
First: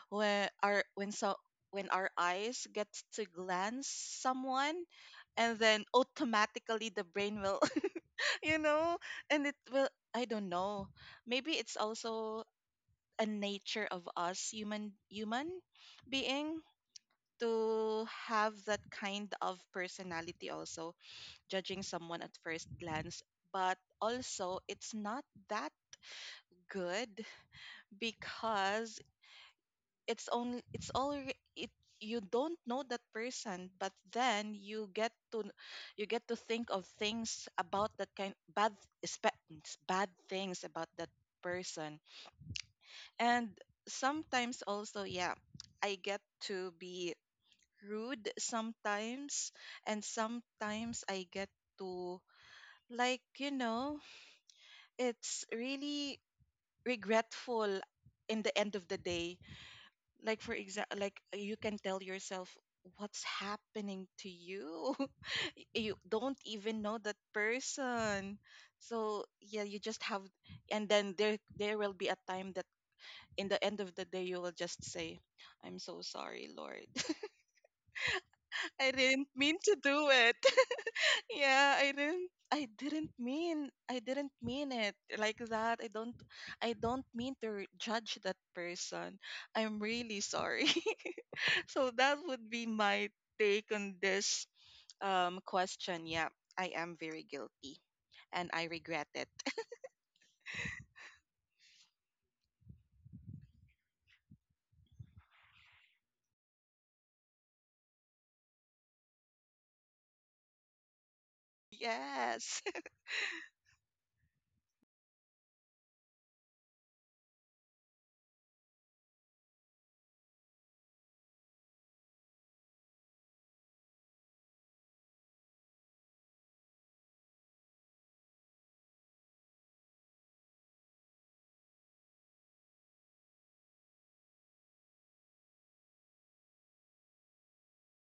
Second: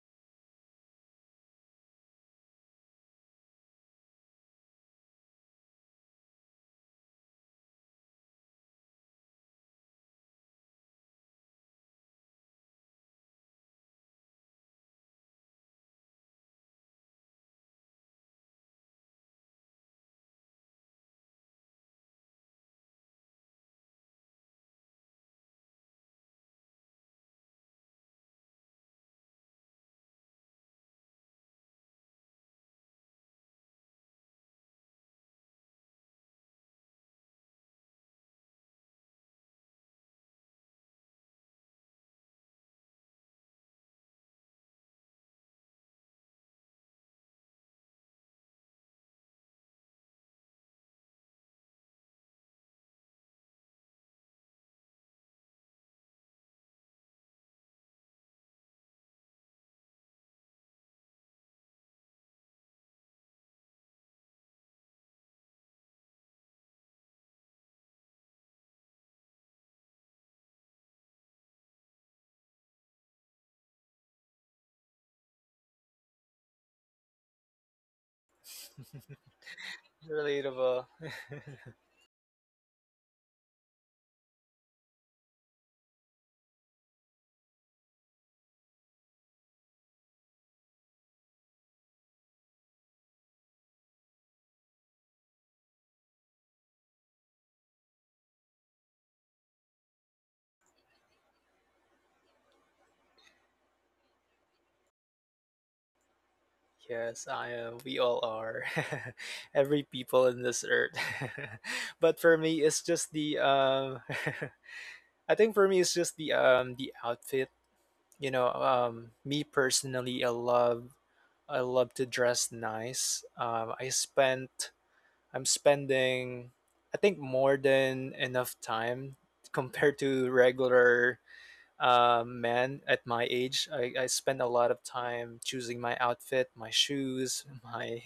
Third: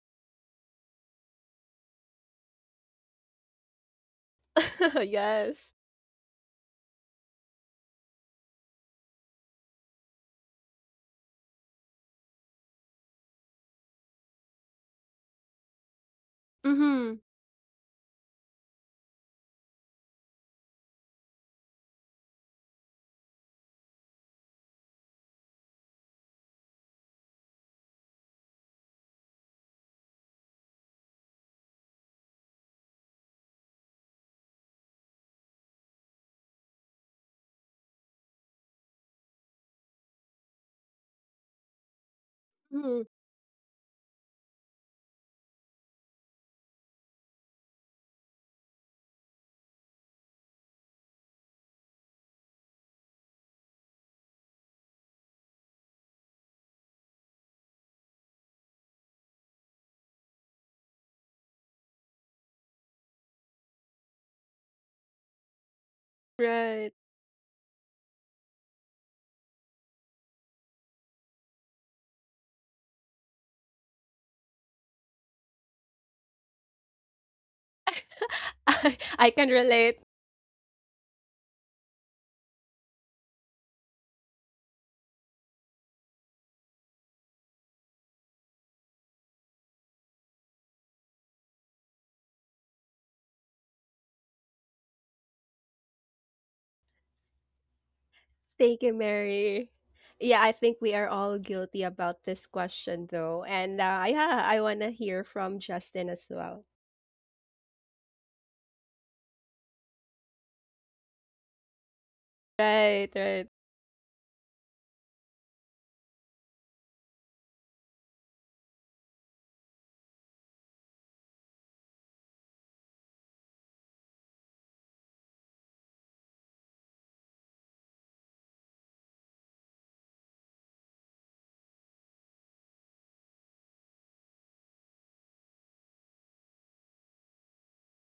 when our when so when our eyes get to glance someone, and Yes. then automatically the brain will, you know, and it will, I don't know, maybe it's also a nature of us human being Mhm. to have that kind of personality also, judging someone at first glance. But also it's not that good, because it's only it's all it you don't know that person, but then you get to, you get to think of things about that kind bad espe- bad things about that person. Mm-hmm. Hmm. And sometimes also, yeah, I get to be rude sometimes, and sometimes I get to, like, you know, it's really regretful in the end of the day. Like for example, like you can tell yourself, what's happening to you? you don't even Right. know that person. So yeah, you just have, and then there will be a time that in the end of the day you will just say, I'm so sorry, Lord. I I, didn't I can mean to relate. do it. Relatable. Yeah, I didn't mean it like that. I don't mean to judge that person. I'm really sorry. So that would be my take on this question. Yeah, I am very guilty and I Thank you, regret it. Mary. Yeah, I think we are all guilty about this question, though. And yeah, I want to hear from Justin as well. Yes, I am. We all are. Every people in this earth. But for Yes. me it's Right, just the right. I think for me it's just the outfit. You know, me personally, I love to dress nice. I'm spending, I think, more than enough time compared to regular man at my age. I spend a lot of time choosing my outfit, my shoes, my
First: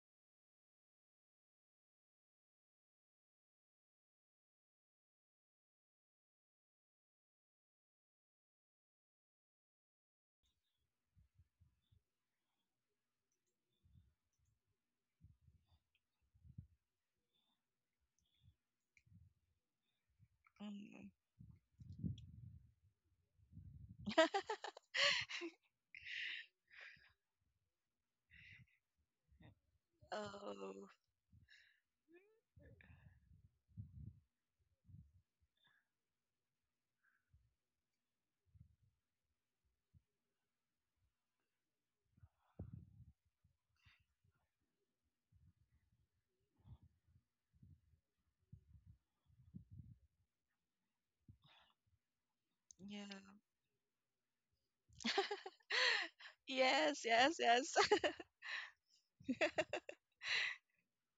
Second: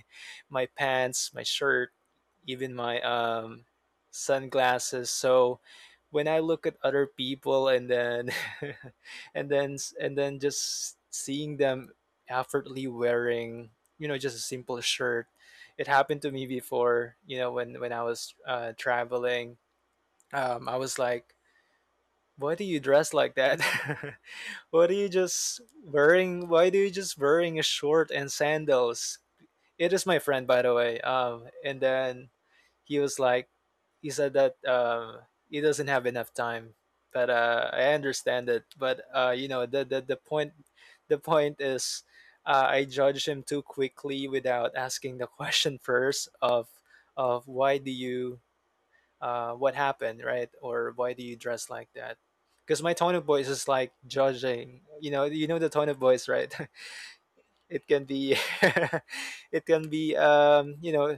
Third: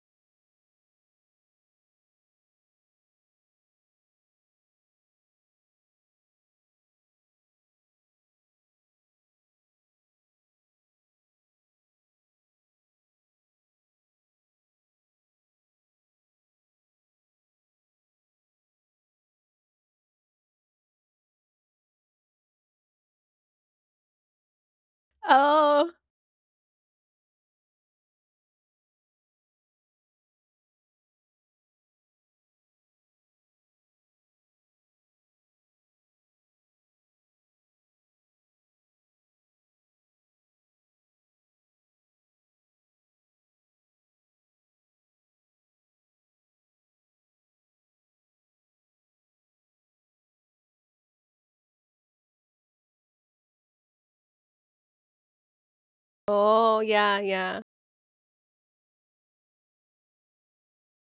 my pants, my shirt, even my sunglasses. So when I look at other people, and then and then just seeing them effortlessly wearing, you know, just a simple shirt. It happened to me before, you know, when I was traveling. I was Mm. like, why do you dress like that? Why do you just Oh, wearing? Why do you just wearing a short and sandals? It is my friend, by the Oh, way. And then he was like, he said that he doesn't have enough time, but I understand it. But you know, the point is, I judged him too quickly without asking the question first of why do you what happened, right? Or why do you dress like that? Because my tone of yeah. voice is like judging. You know the tone of voice, right? oh, Yes, yeah, yes, yeah. yes. It can be, it can be,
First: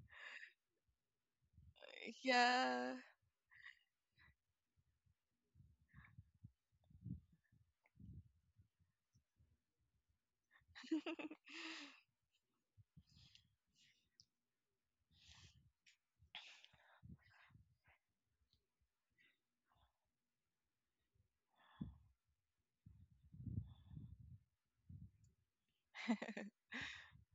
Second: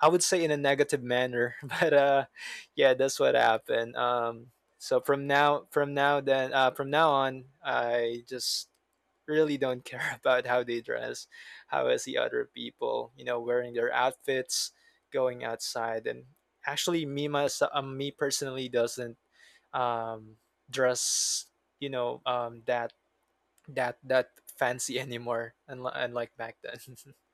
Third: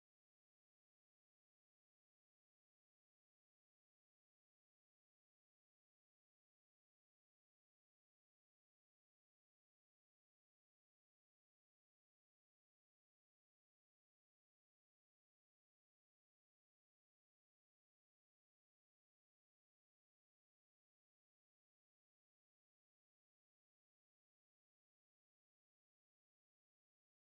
I would say, in a negative manner, but Yeah. yeah, that's what happened. So from now on, I just really don't care about how they dress, how I see other people, wearing their outfits, going outside. And actually, me personally doesn't um, dress, you know, um, that that fancy anymore, unlike back then.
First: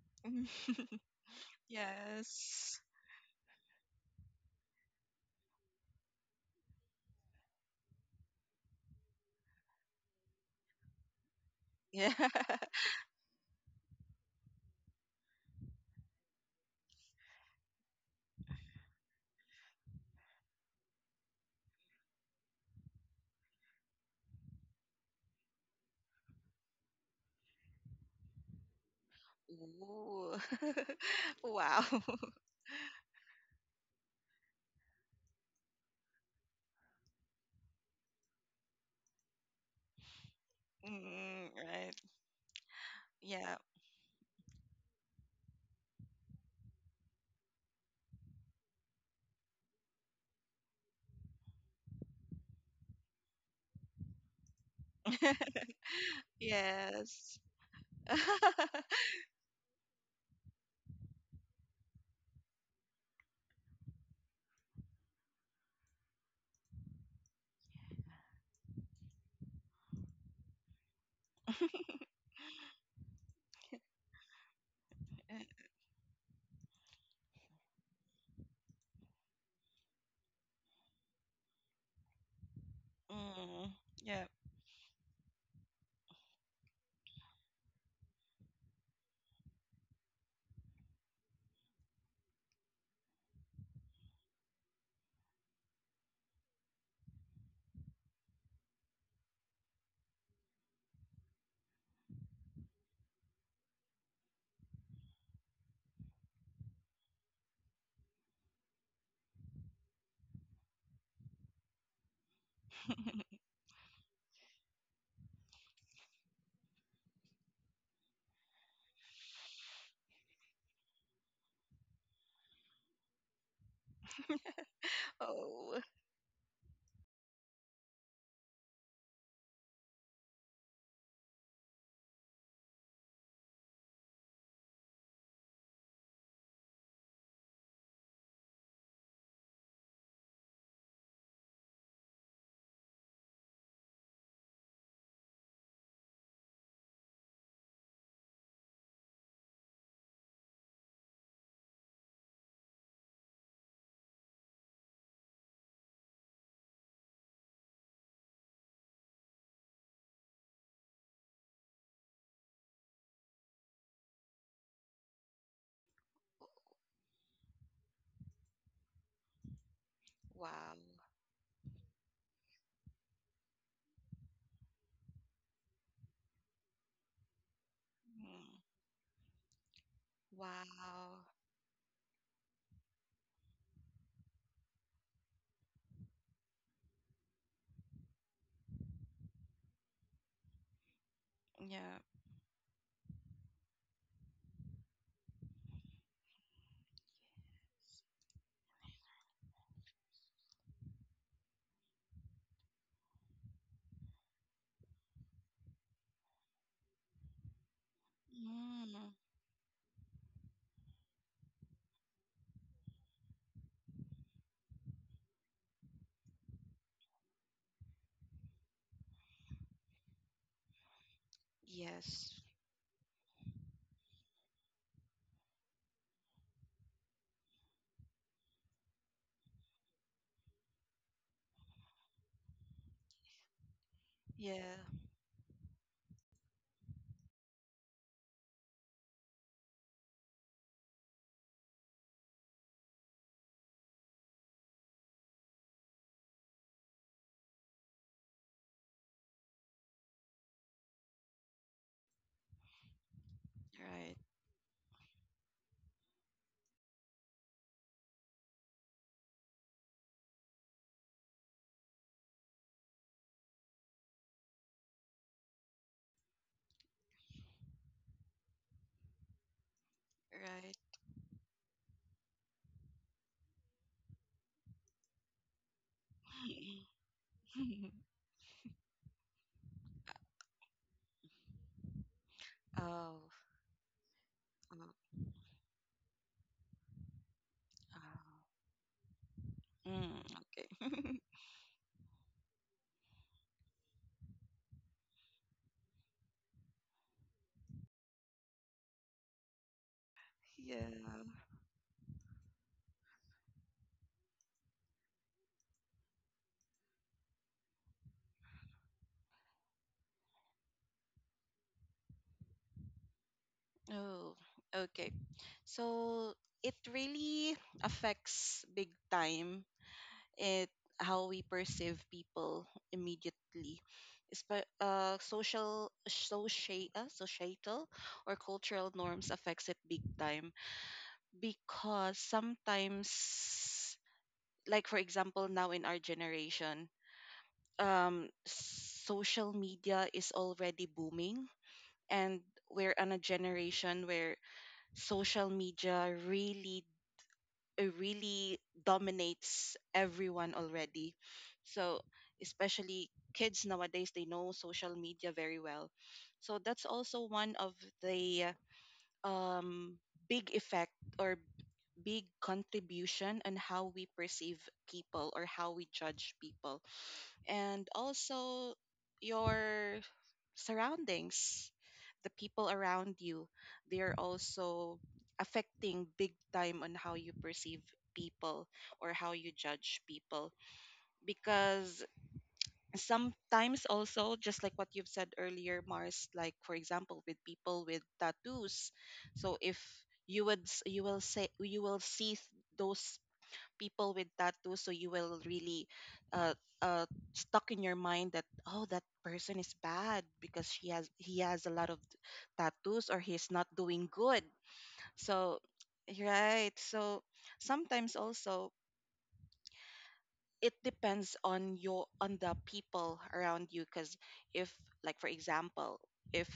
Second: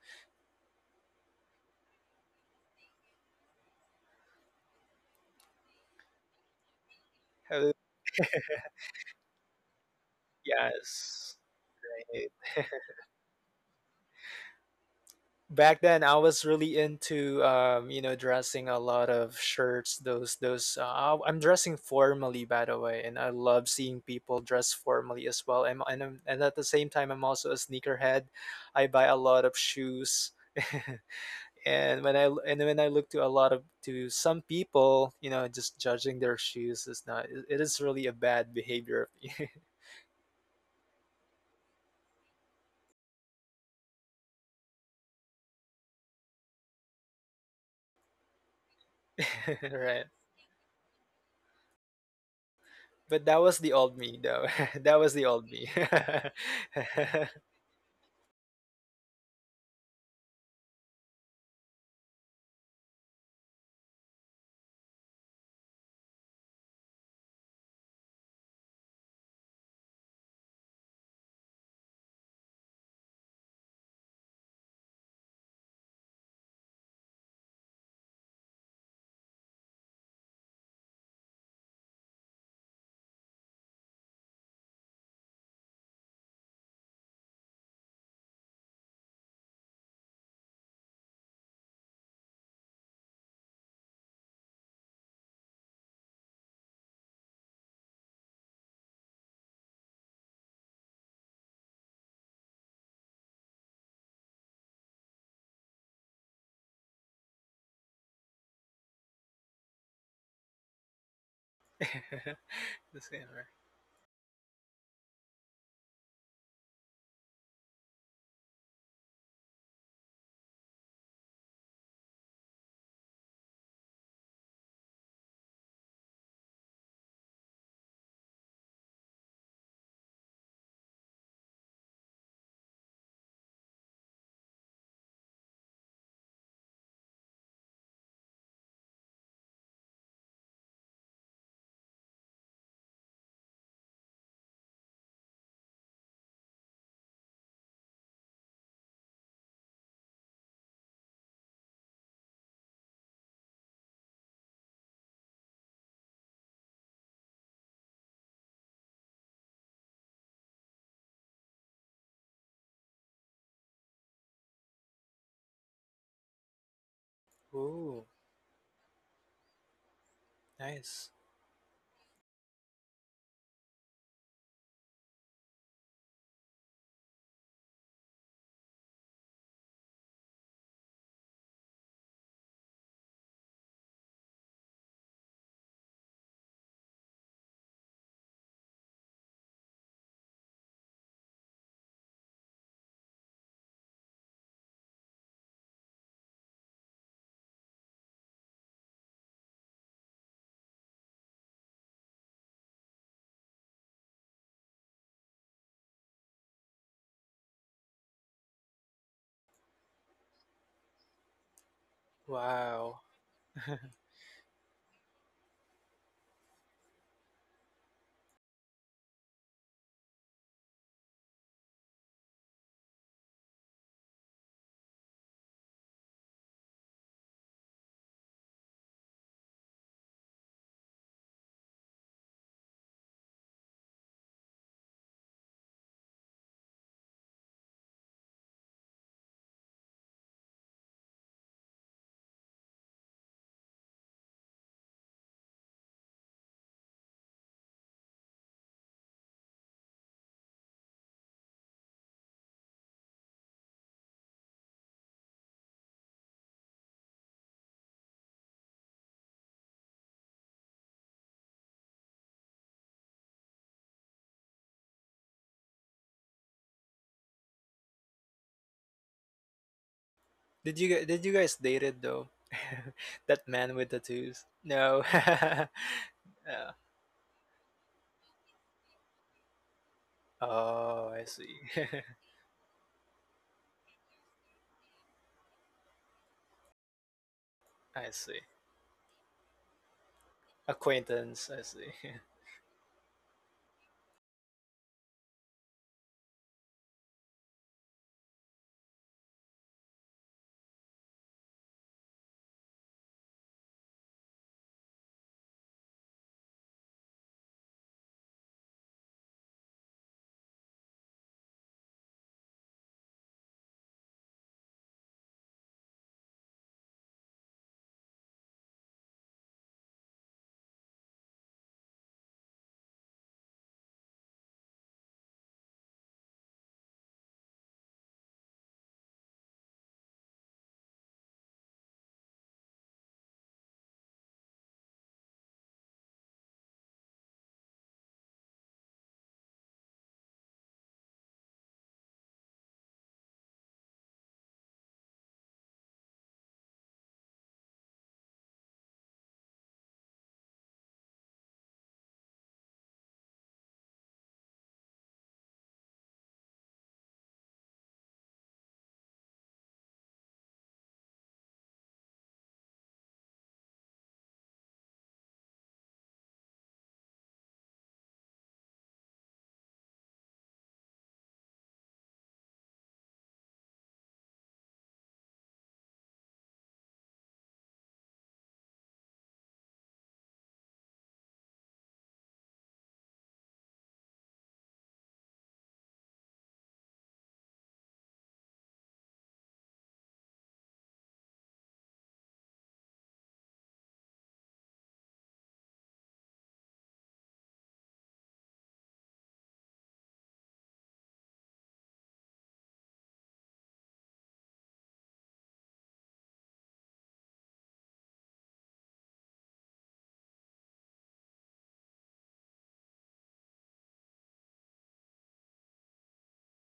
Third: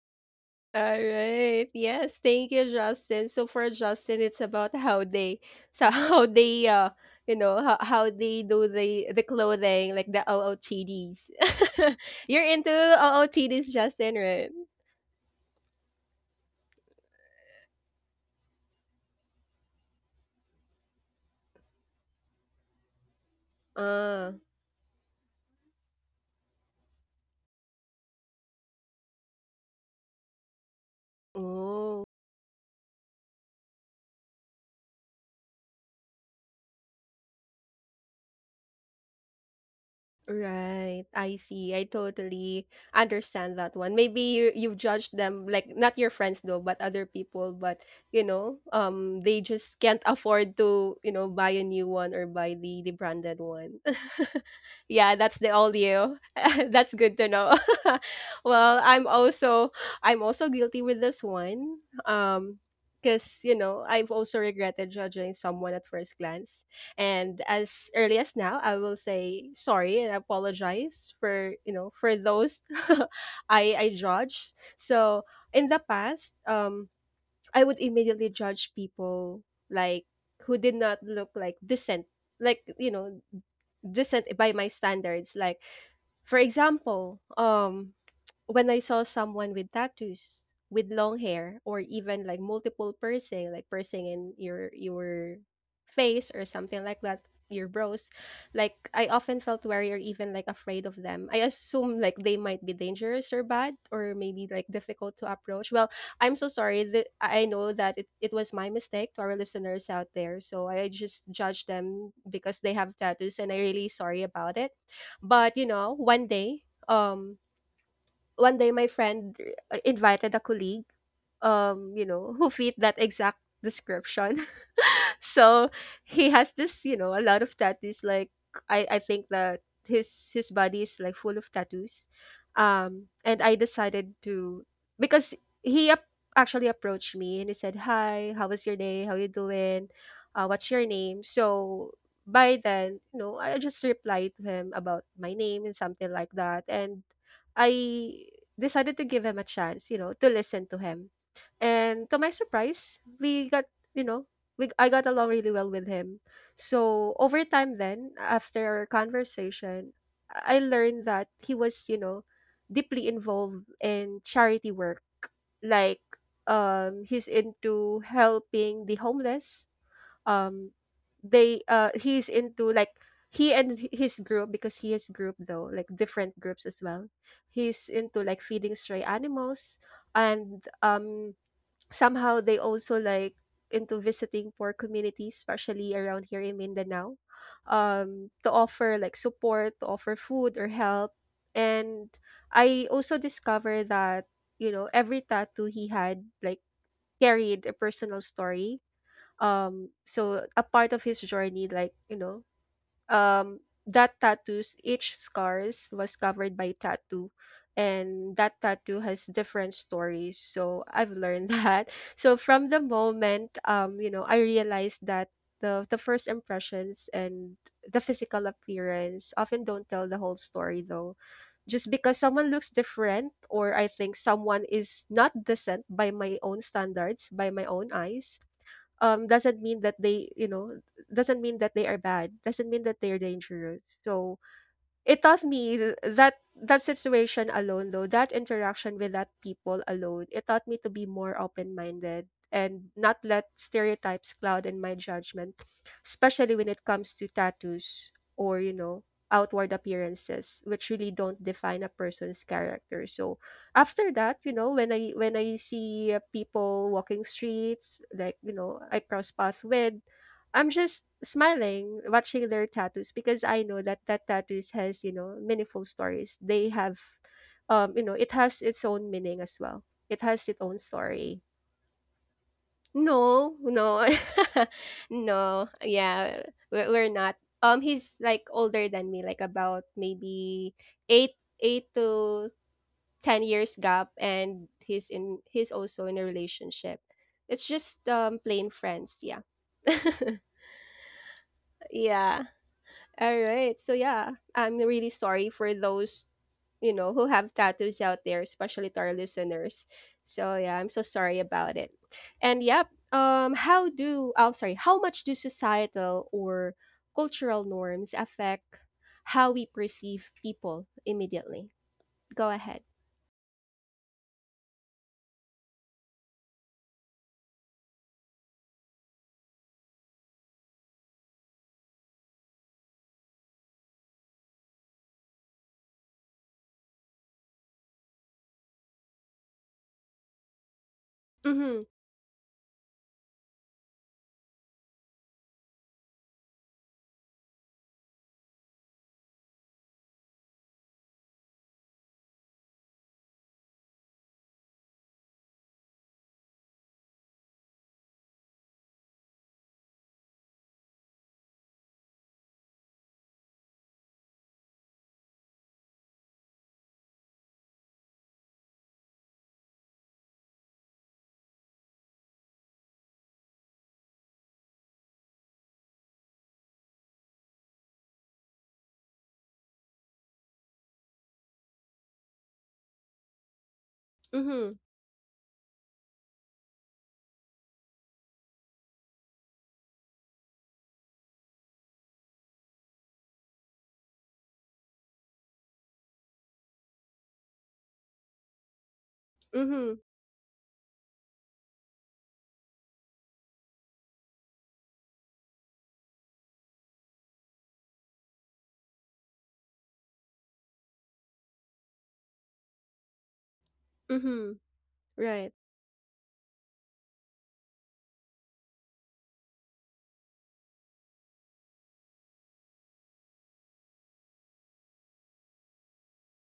All right. Yes, thank you, Yes. Justin. So for Justin, it's about how they, so how they, Oh, how they do the clothing, like the OOTDs. yes. Yeah. You're into OOTDs, Justin, right? Back then I was really into dressing a lot of shirts. Those, I'm dressing formally, by the way, and I love seeing Uh, people dress formally as well. And at the same time, I'm also a sneakerhead. I buy a lot of shoes. Ooh. Wow. And oh. when I, look to a lot of to some people, just judging their shoes, is not it it is really a bad behavior of me. Right. I Mm, see. I right. totally Yeah. understand that one. Maybe you've judged them like not your friends though, but other people, but you know, they just Right, can't afford to, you know, buy a new one or buy the but that branded was the one. old me, though. That was Yeah, the old that's the me. all you. That's good to Yes. know. Well, I'm also guilty with this one, Um because you know I've also regretted judging someone at first glance, and as early as now I will say sorry and apologize for, you know, for those. I judge. So in the past, I would immediately judge people, like, who did not look like decent, like, you know, Mm, yeah. decent by my standards, like, for example, when I saw someone with tattoos, with long hair, or even like multiple piercing, like piercing in your face or something like that, your brows, like I often felt wary or even like afraid of them. I assume like they might be dangerous or bad or maybe like difficult to approach. Well, I'm so sorry that I know that it was my mistake to our listeners out there. So I just judged them because they have The tattoos scanner. and I really sorry about it. But you know, um one day my friend, invited a colleague, you know, who fit that exact description. So Oh, he has this, you know, a lot of tattoos, like, I think that his body is like full of tattoos. And I decided to, because he actually approached me and he said, hi, how was your day, how you doing, what's your name? So by then, you know, I just replied to him about my name and something like that. And I decided to give him a chance, you know, to listen to him. And to my surprise, we got you know we I got along really well with him. So over time then, after our conversation, I learned that he was, you know, deeply involved in charity work. Like, he's Ooh, into helping the homeless. Um wow. nice. they he's into like he and his group, because he has group though, like different groups as well. He's into like Mm, feeding stray animals, and wow. Somehow they also like into visiting poor communities, especially around here in Mindanao, to offer like support, to offer food or help. Yeah. And I also discovered that, you know, every tattoo he had like carried a personal story, so a part of his journey, like, you know, um that tattoos, each scars was covered by tattoo, and that tattoo Mm, has different stories. So I've learned that. So from the Wow. moment, you know, I realized that the first impressions and the physical appearance often don't tell the whole story, though. Just because yes. someone looks different, or I think someone is not decent by my own standards, by my own eyes, doesn't mean that they, you know, doesn't mean that they are bad, doesn't mean that they're dangerous. So Yeah. it taught me, that that situation alone though, that interaction with that people alone, it taught me to be more open-minded and not let stereotypes cloud in my judgment, especially when it comes to tattoos, or, you know, outward appearances, which really don't define a person's character. So after Right. that, you know, when I see, people walking streets, like, you know, I cross path with, I'm just smiling watching their tattoos because I know that that tattoos has, you know, meaningful stories. They have, you know, it has its own meaning as well. It has its Did Right. you own did you story. guys dated though? That No, man with no. tattoos. No. No. Yeah, Yeah. we're not. Um he's like older than me, like, about maybe Oh, I 8 see. 8 to Oh. 10 years gap, and Oh. he's also in a relationship. It's I just see. Oh. Plain friends, yeah. Mm, okay. Acquaintance. I see. Yeah. All right. So yeah, I'm really sorry for those, you know, who have tattoos out there, especially to our listeners. So yeah, Yeah. I'm so sorry about it. And yep, how do, oh, sorry, how much do societal or cultural norms affect how we perceive people immediately? Go ahead. Oh, okay. So it really affects big time, it how we perceive people immediately. Societal or cultural norms affects it big time, Mhm. because sometimes, like for example, now in our generation, social media is already booming, and we're on a generation where social media really really dominates everyone already. So, especially kids nowadays, they know social media very well. So, that's also one of the um, big effect or big contribution on how we perceive people or how we judge people. And also your surroundings, the people around you, they are Mhm. also affecting big time on how you perceive people or how you judge people. Because sometimes also, just like what you've said earlier, Mars, like for example, with people with tattoos. So if Mhm. you would s- you will say you will see those people with tattoos, so you will really uh, uh, stuck in your mind that, oh, that person is bad because she has he has a lot of tattoos, or he's not doing good, Mhm. Right. so right, so sometimes also, it depends on your on the people around you, because if like for example, if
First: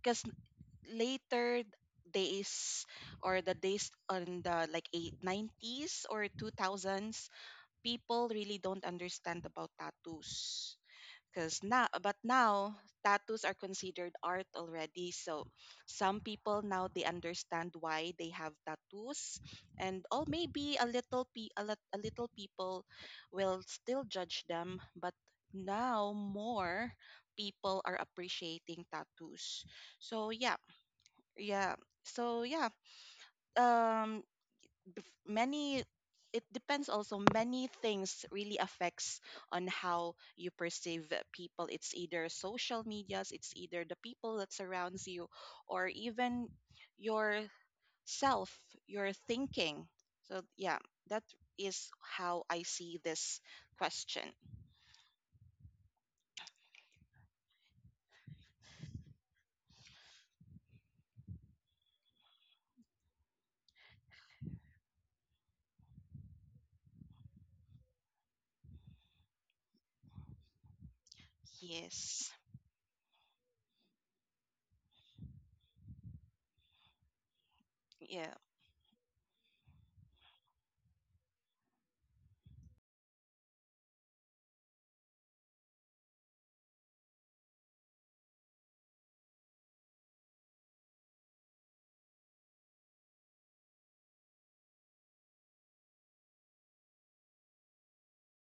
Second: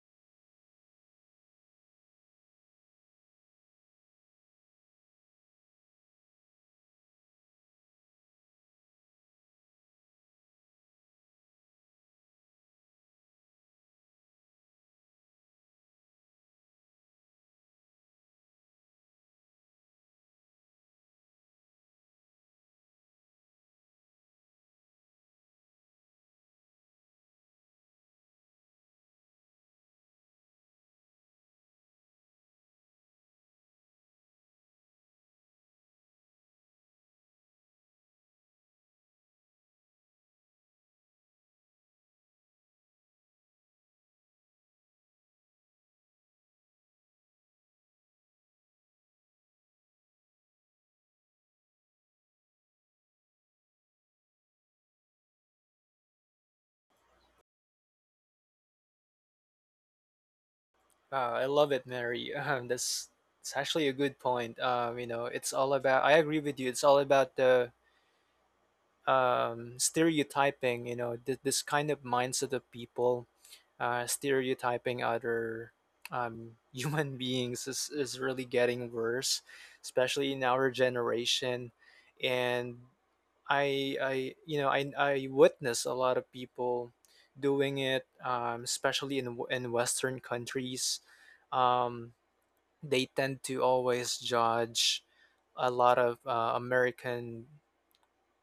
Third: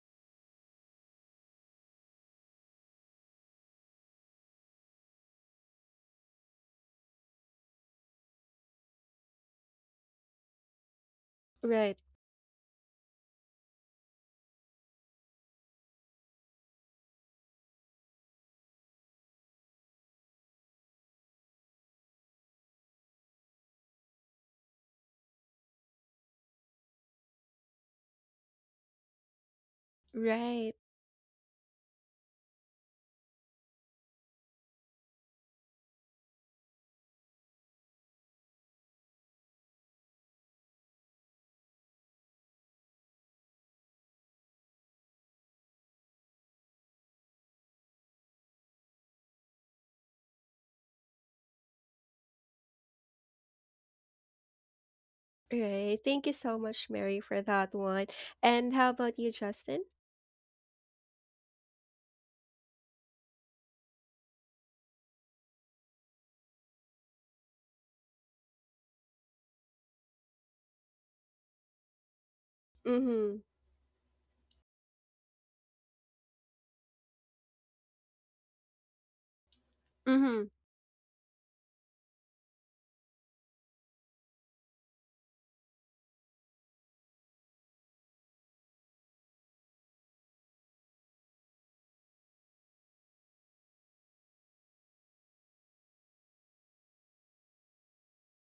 because later days, or the days on the like eight nineties or 2000s, people really don't understand about tattoos. because now Right. but now tattoos are considered art already, so some people now they understand why they have tattoos and all. Maybe a little pe- a, lit- a little people will still judge them, but now more people are appreciating tattoos, so yeah, Right. yeah. So yeah, um bef- many it depends also, many things really affects on how you perceive people. It's either social medias, it's either the people that surrounds you, or even yourself, your thinking. So yeah, that is how I see this question. Right. Thank you so much, Mary, for that one. And how about you, Justin? Wow, I love it, Mary. That's it's actually a good point. You know, it's all about. I agree with you. It's all about the stereotyping, you know, this kind of Yes. mindset of people Mm-hmm. Stereotyping other human beings is Yeah. really getting worse, especially Mhm. in our generation. And you know, I witness a lot of people doing it, especially in in Western countries. Um, they tend to always judge a lot of American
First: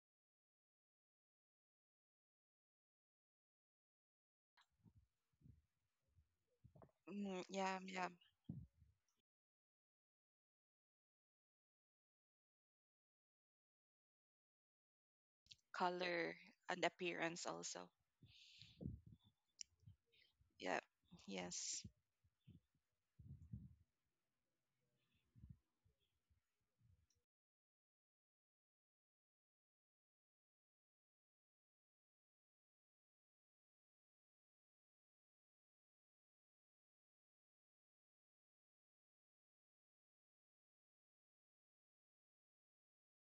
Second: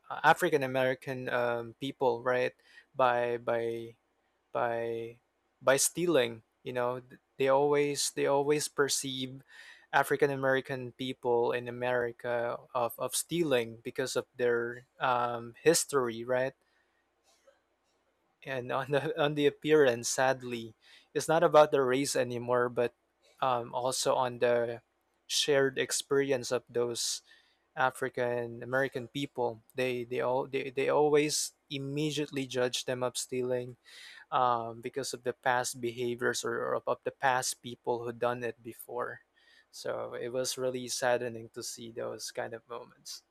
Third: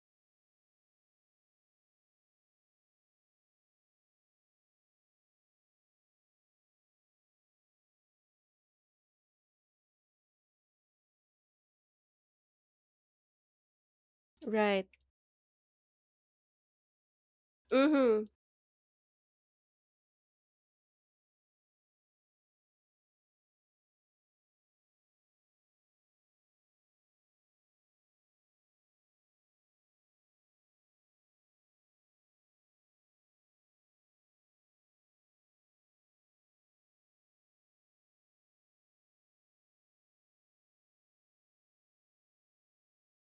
African American people, right? By by by by stealing, you know, Mm, yeah, yeah. They always perceive African American people in America of stealing because of their Right. History, Color right? and appearance also. Mhm. And on the on the appearance, sadly Yeah. it's not about the Yes. race anymore, but also on the shared experience of those African American people. They always immediately judge them of stealing, because of the past behaviors, or of the past people who done it before. So it was really saddening to see those kind of moments.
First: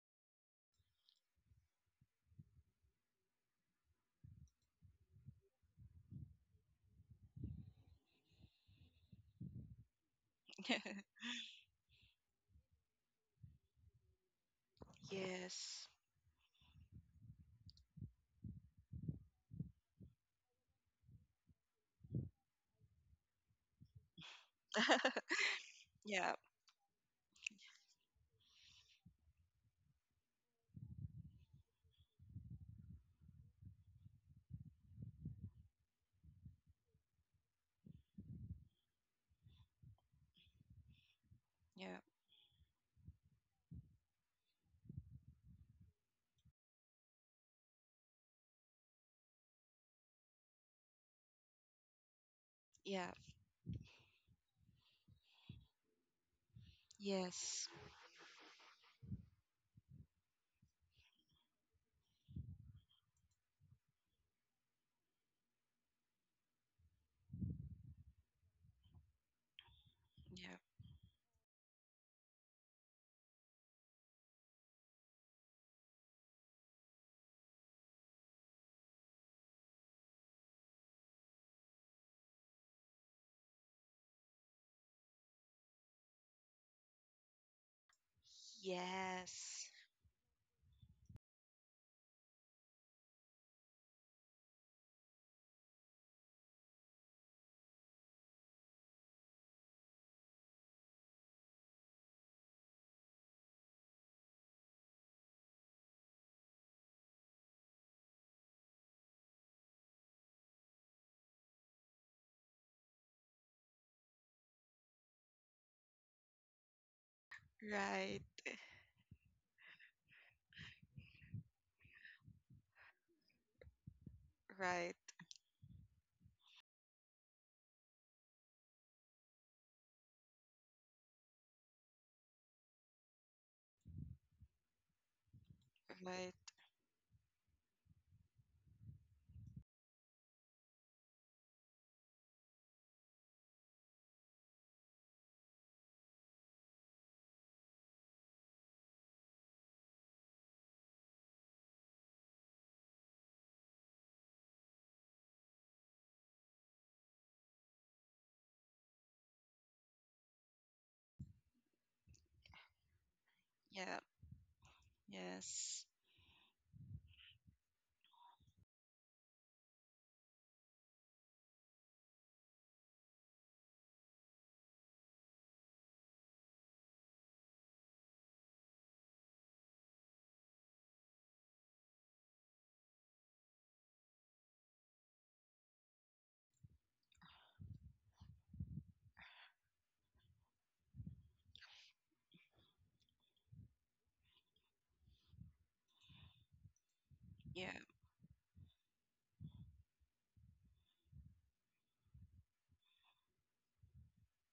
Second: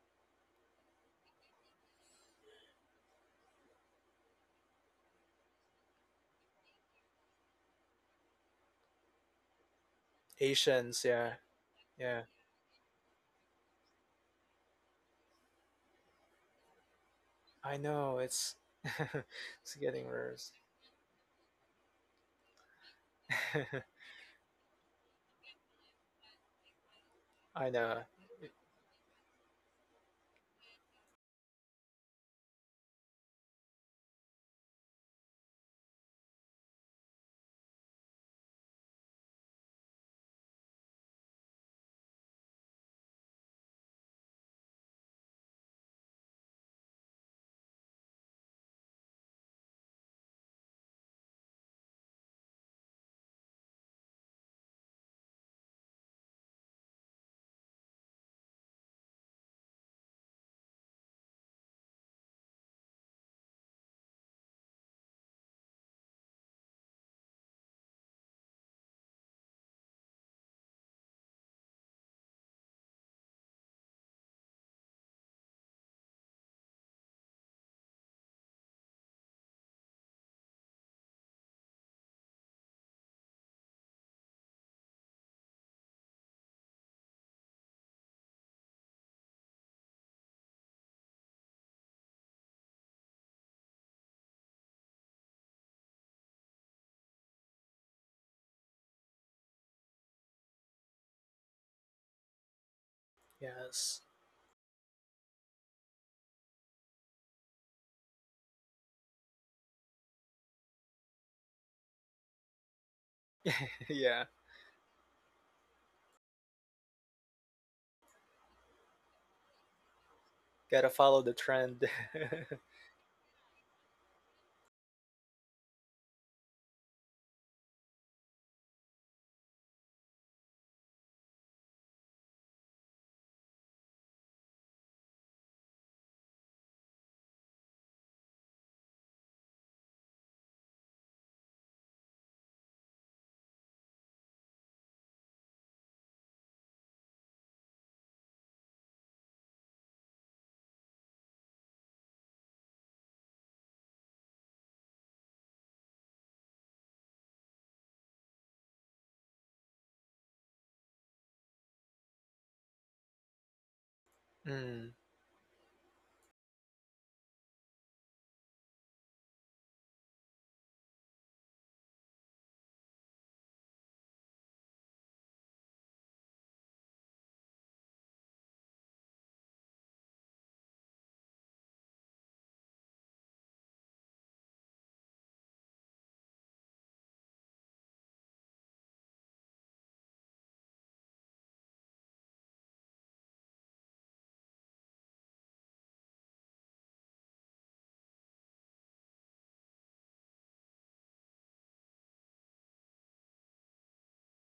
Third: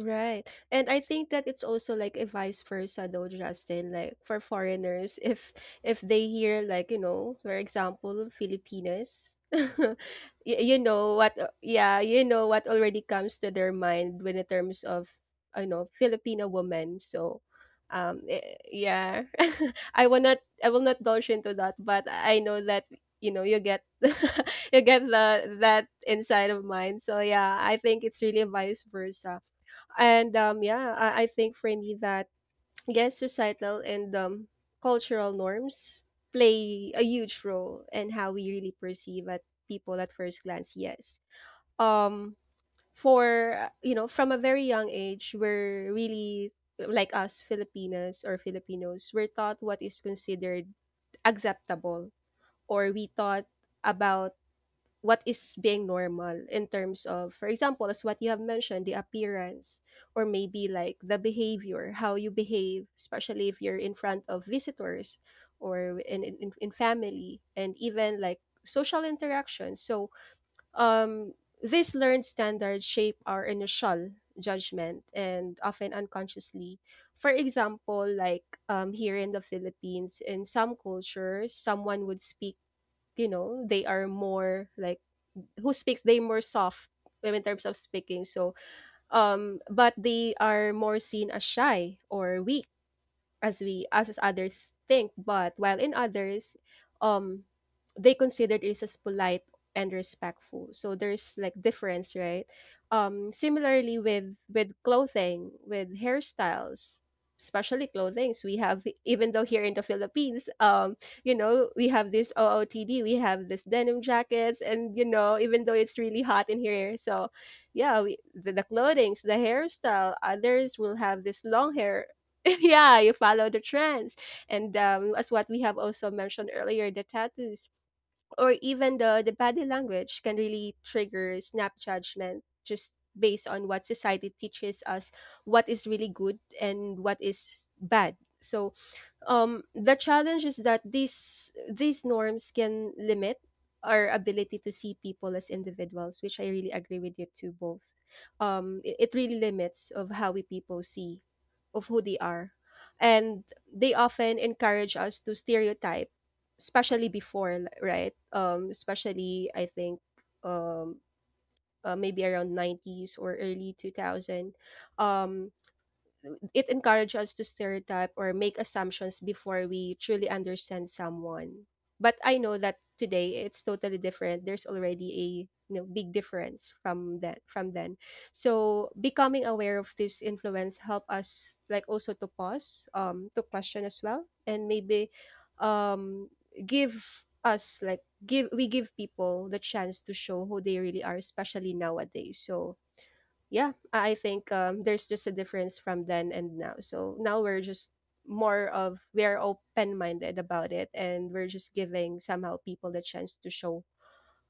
Right. And I think that it's also like a vice versa though, Justin. Like for foreigners, if they hear, like, you know, for example, Filipinas, you Asians, know yeah. what, yeah, Yeah, you know what already comes to their mind when in terms of, you Yes. know, Filipino women. So I know um it's eh, yeah. it's getting I will not worse. I will not dodge into that, but I know that, you know, you get you get the that Yeah. inside of mine. So yeah, I I know. think it's really vice versa. And yeah, I think for me that I guess societal and, cultural norms play a huge role in how we really perceive at people at first glance. Yes. Yeah. Um, for you know, from a very young age, we're really like us Filipinas or Filipinos, we're taught what is considered acceptable, or Yeah. we thought about what is being normal in terms of, for Yes. example, as what you have mentioned, the appearance, or maybe like the behavior, how you behave, especially if you're in front of visitors or in family and even like social interactions. So Yeah. um these learned standards shape our initial judgment and often unconsciously. For example, like here in the Philippines, in some cultures someone would speak, you know, they are more like who speaks they more soft in terms of speaking. So Yes. but they are more seen as shy or weak, as we, as others think, but while in others, um they consider this as polite and respectful. So there's like difference, right? Yes. similarly with clothing, with hairstyles, especially clothings we have, even though here in the Philippines, you know, we have this OOTD, we have this denim Yeah. jackets, and you know, even though it's really hot in here. So yeah, we, Right. the clothings, the hairstyle, others Gotta will follow have the this long trend. hair. Yeah, you follow the trends. And Right. As what we have also mentioned earlier, the tattoos or even the body language can really trigger snap judgment just based on what society teaches us what is really Right. good and what is bad. So the challenge is that these norms can limit our ability to see people as individuals, which I really agree with you to both. It really limits of how we people see of who they are, and they often encourage us to stereotype, especially right? Especially I think, um, maybe around nineties or early two Yeah. thousand. Mm. Um, Yes. it encourages us to stereotype or make assumptions before we truly understand someone. But I know that today it's totally different. There's already a, you know, big difference from that from then. So becoming aware of this influence help us like also to pause, to question as well, and maybe um give us like give people the chance to show who they really are, especially nowadays. So yeah, I think there's just a difference from then and now. So now we're Yeah. just more of we're open minded about it, and we're just giving somehow people the chance to show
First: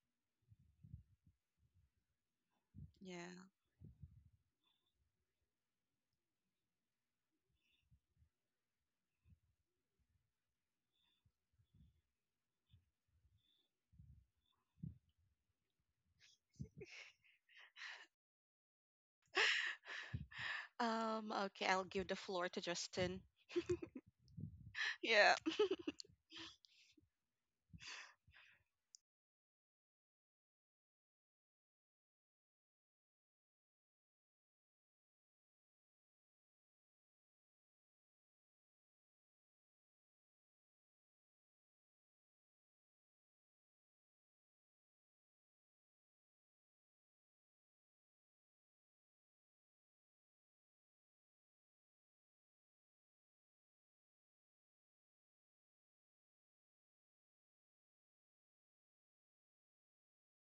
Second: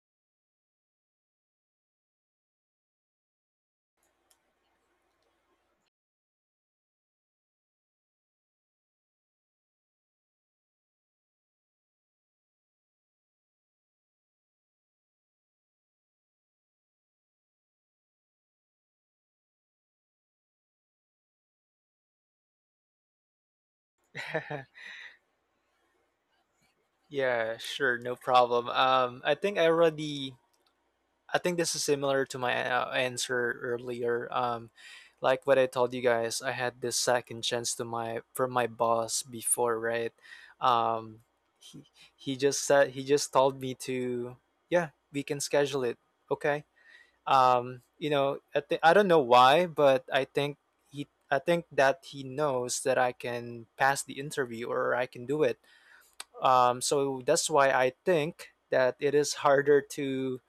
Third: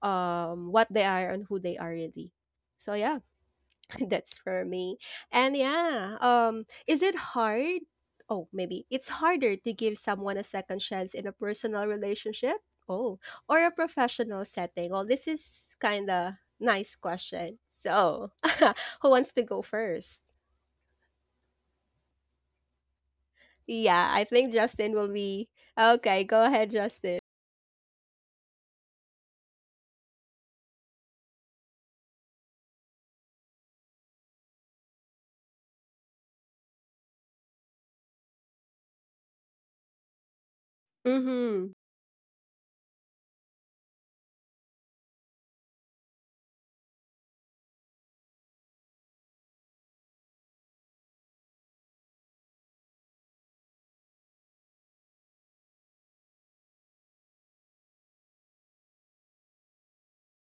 what they are and who they are really. So yeah, Yeah. that's for me. And yeah, is it hard? Oh, maybe it's harder to give someone a second chance in a personal relationship. Oh, or a professional setting. Well, this is kind of nice question. So, who wants to go first? Okay, I'll give the floor to Justin. Yeah, I think Justin will Yeah. be okay. Go ahead, Justin. Yeah, sure, no problem. I think this is similar to my answer earlier. Like what I told you guys, I had this second chance to my from my boss before, right? Um, Mm-hmm. he he just said he just told me to, yeah, we can schedule it. Okay, you know I don't know why, but I think he I think that he knows that I can pass the interview, or I can do it, so that's why I think that it is harder to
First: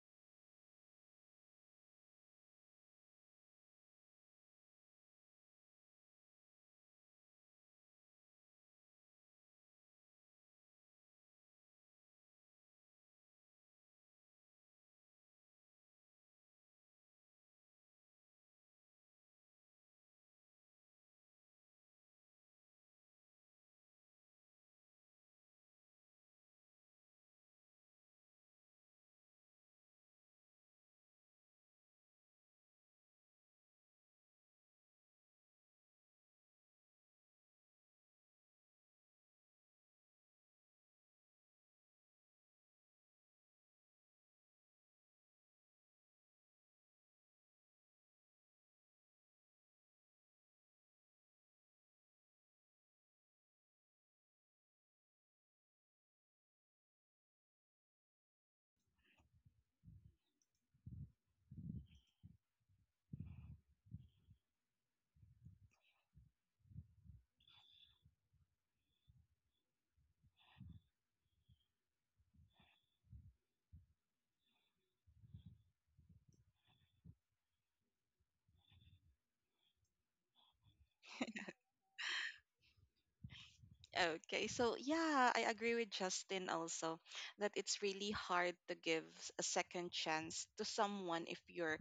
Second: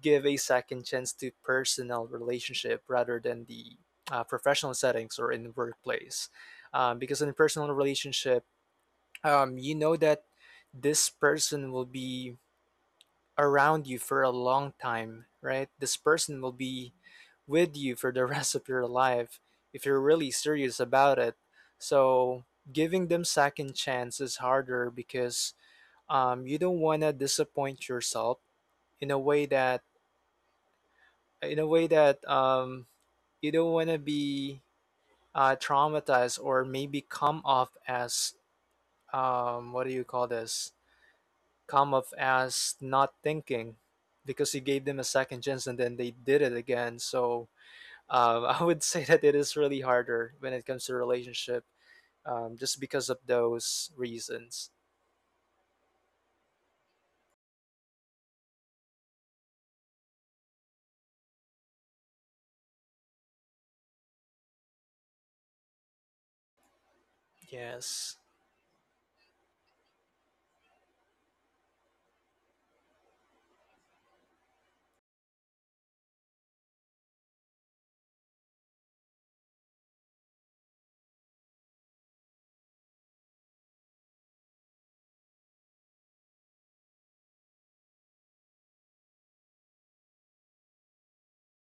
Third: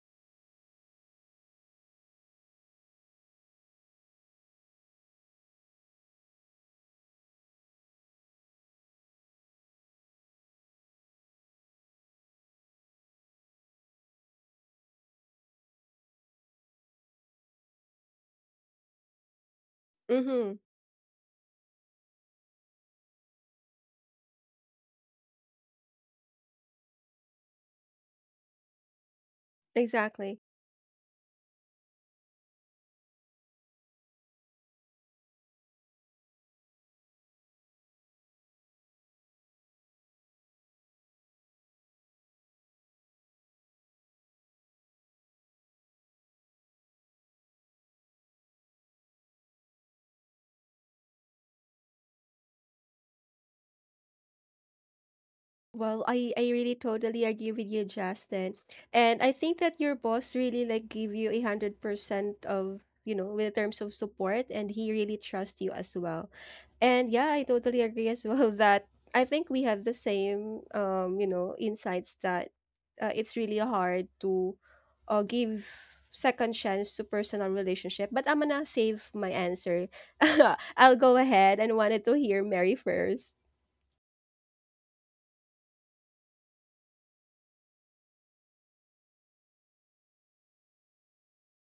give a second chance to personal relationship rather than the professional settings or in the workplace, because in a personal relationship you know that this person will be around you for a long time, right? This person will be with you for the rest of your life if you're really Mm-hmm. serious about it. So giving them second chance is harder, because you don't want to disappoint yourself in a way that Exactly. in a way that um, you don't want to be traumatized, or maybe come off as what do you call this come off as not thinking, because you gave them a second chance and then they did it again. So I would say that it is really harder when it comes to relationship, just because of those reasons. Well, I really totally agree with you, Justin. And I think that your boss really like give you 100% of, you know, with terms of support, and he really trusts you as well. And yeah, I totally agree Yes, as well that I think we have the same you know, insights that it's really hard to give second chance to personal relationship. But I'm gonna save my answer. I'll go ahead and wanted to hear Mary first. Okay, so yeah, I agree with Justin also, that it's really hard to give a second chance to someone if you're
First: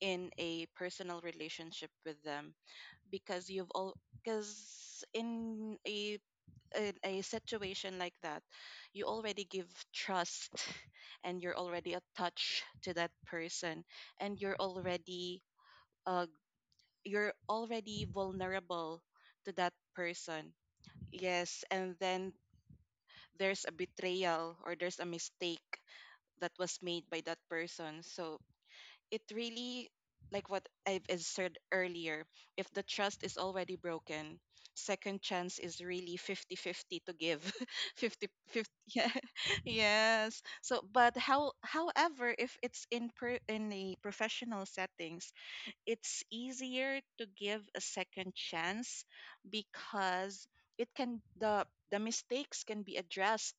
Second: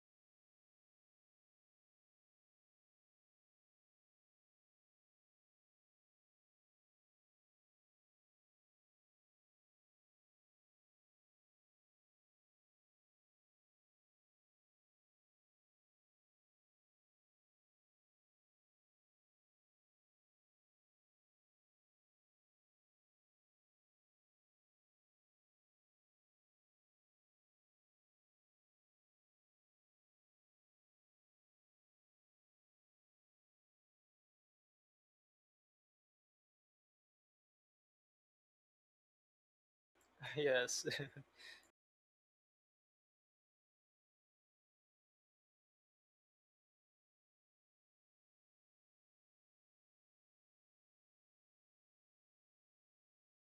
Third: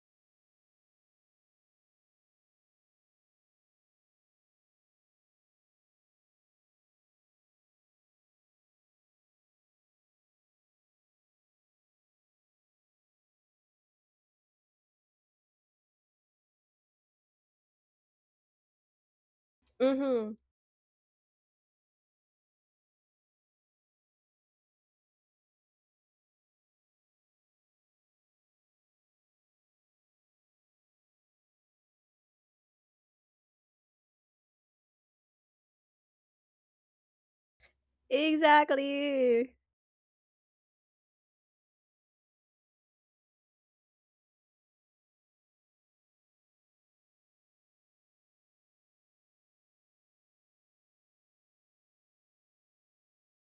in a personal relationship with them, because you've all because in a situation like that, you already give trust, and you're already attached to that person, and uh you're already vulnerable to that Mm-hmm. person. Yes, and then there's a betrayal, or there's a mistake that was made by that person. So, it really like what I've said earlier, if the trust is already broken, second chance is really 50/50 to give. 50/50, yeah. Exactly. Yes. So yes. but however, if it's in the professional settings, it's easier to give a second chance, because it can the mistakes can be addressed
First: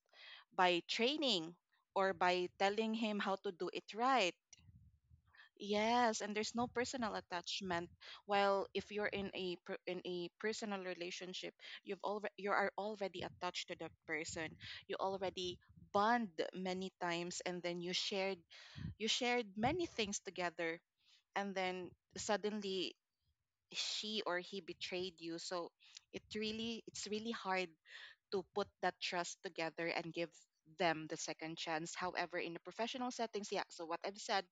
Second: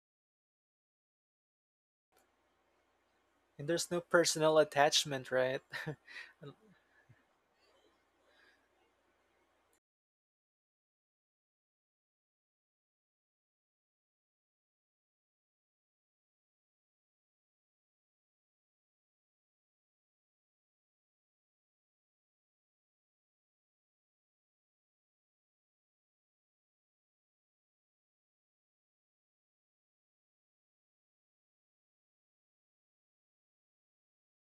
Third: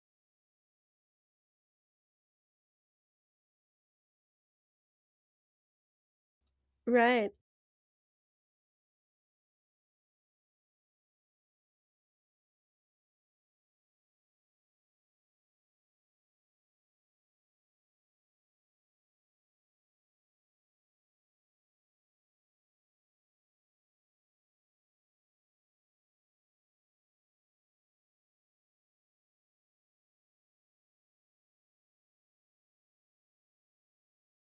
by training, or by telling him how to And do it there's no right. personal attachment, right? Yes, and there's no personal Right. attachment. While if you're in a in a personal relationship, you are already attached to that person. You already bond many times, and then you shared many things together, and then suddenly she or he betrayed you. So it's really hard to put that trust together and give them the second chance. However, in the professional settings, yeah. So what I've said,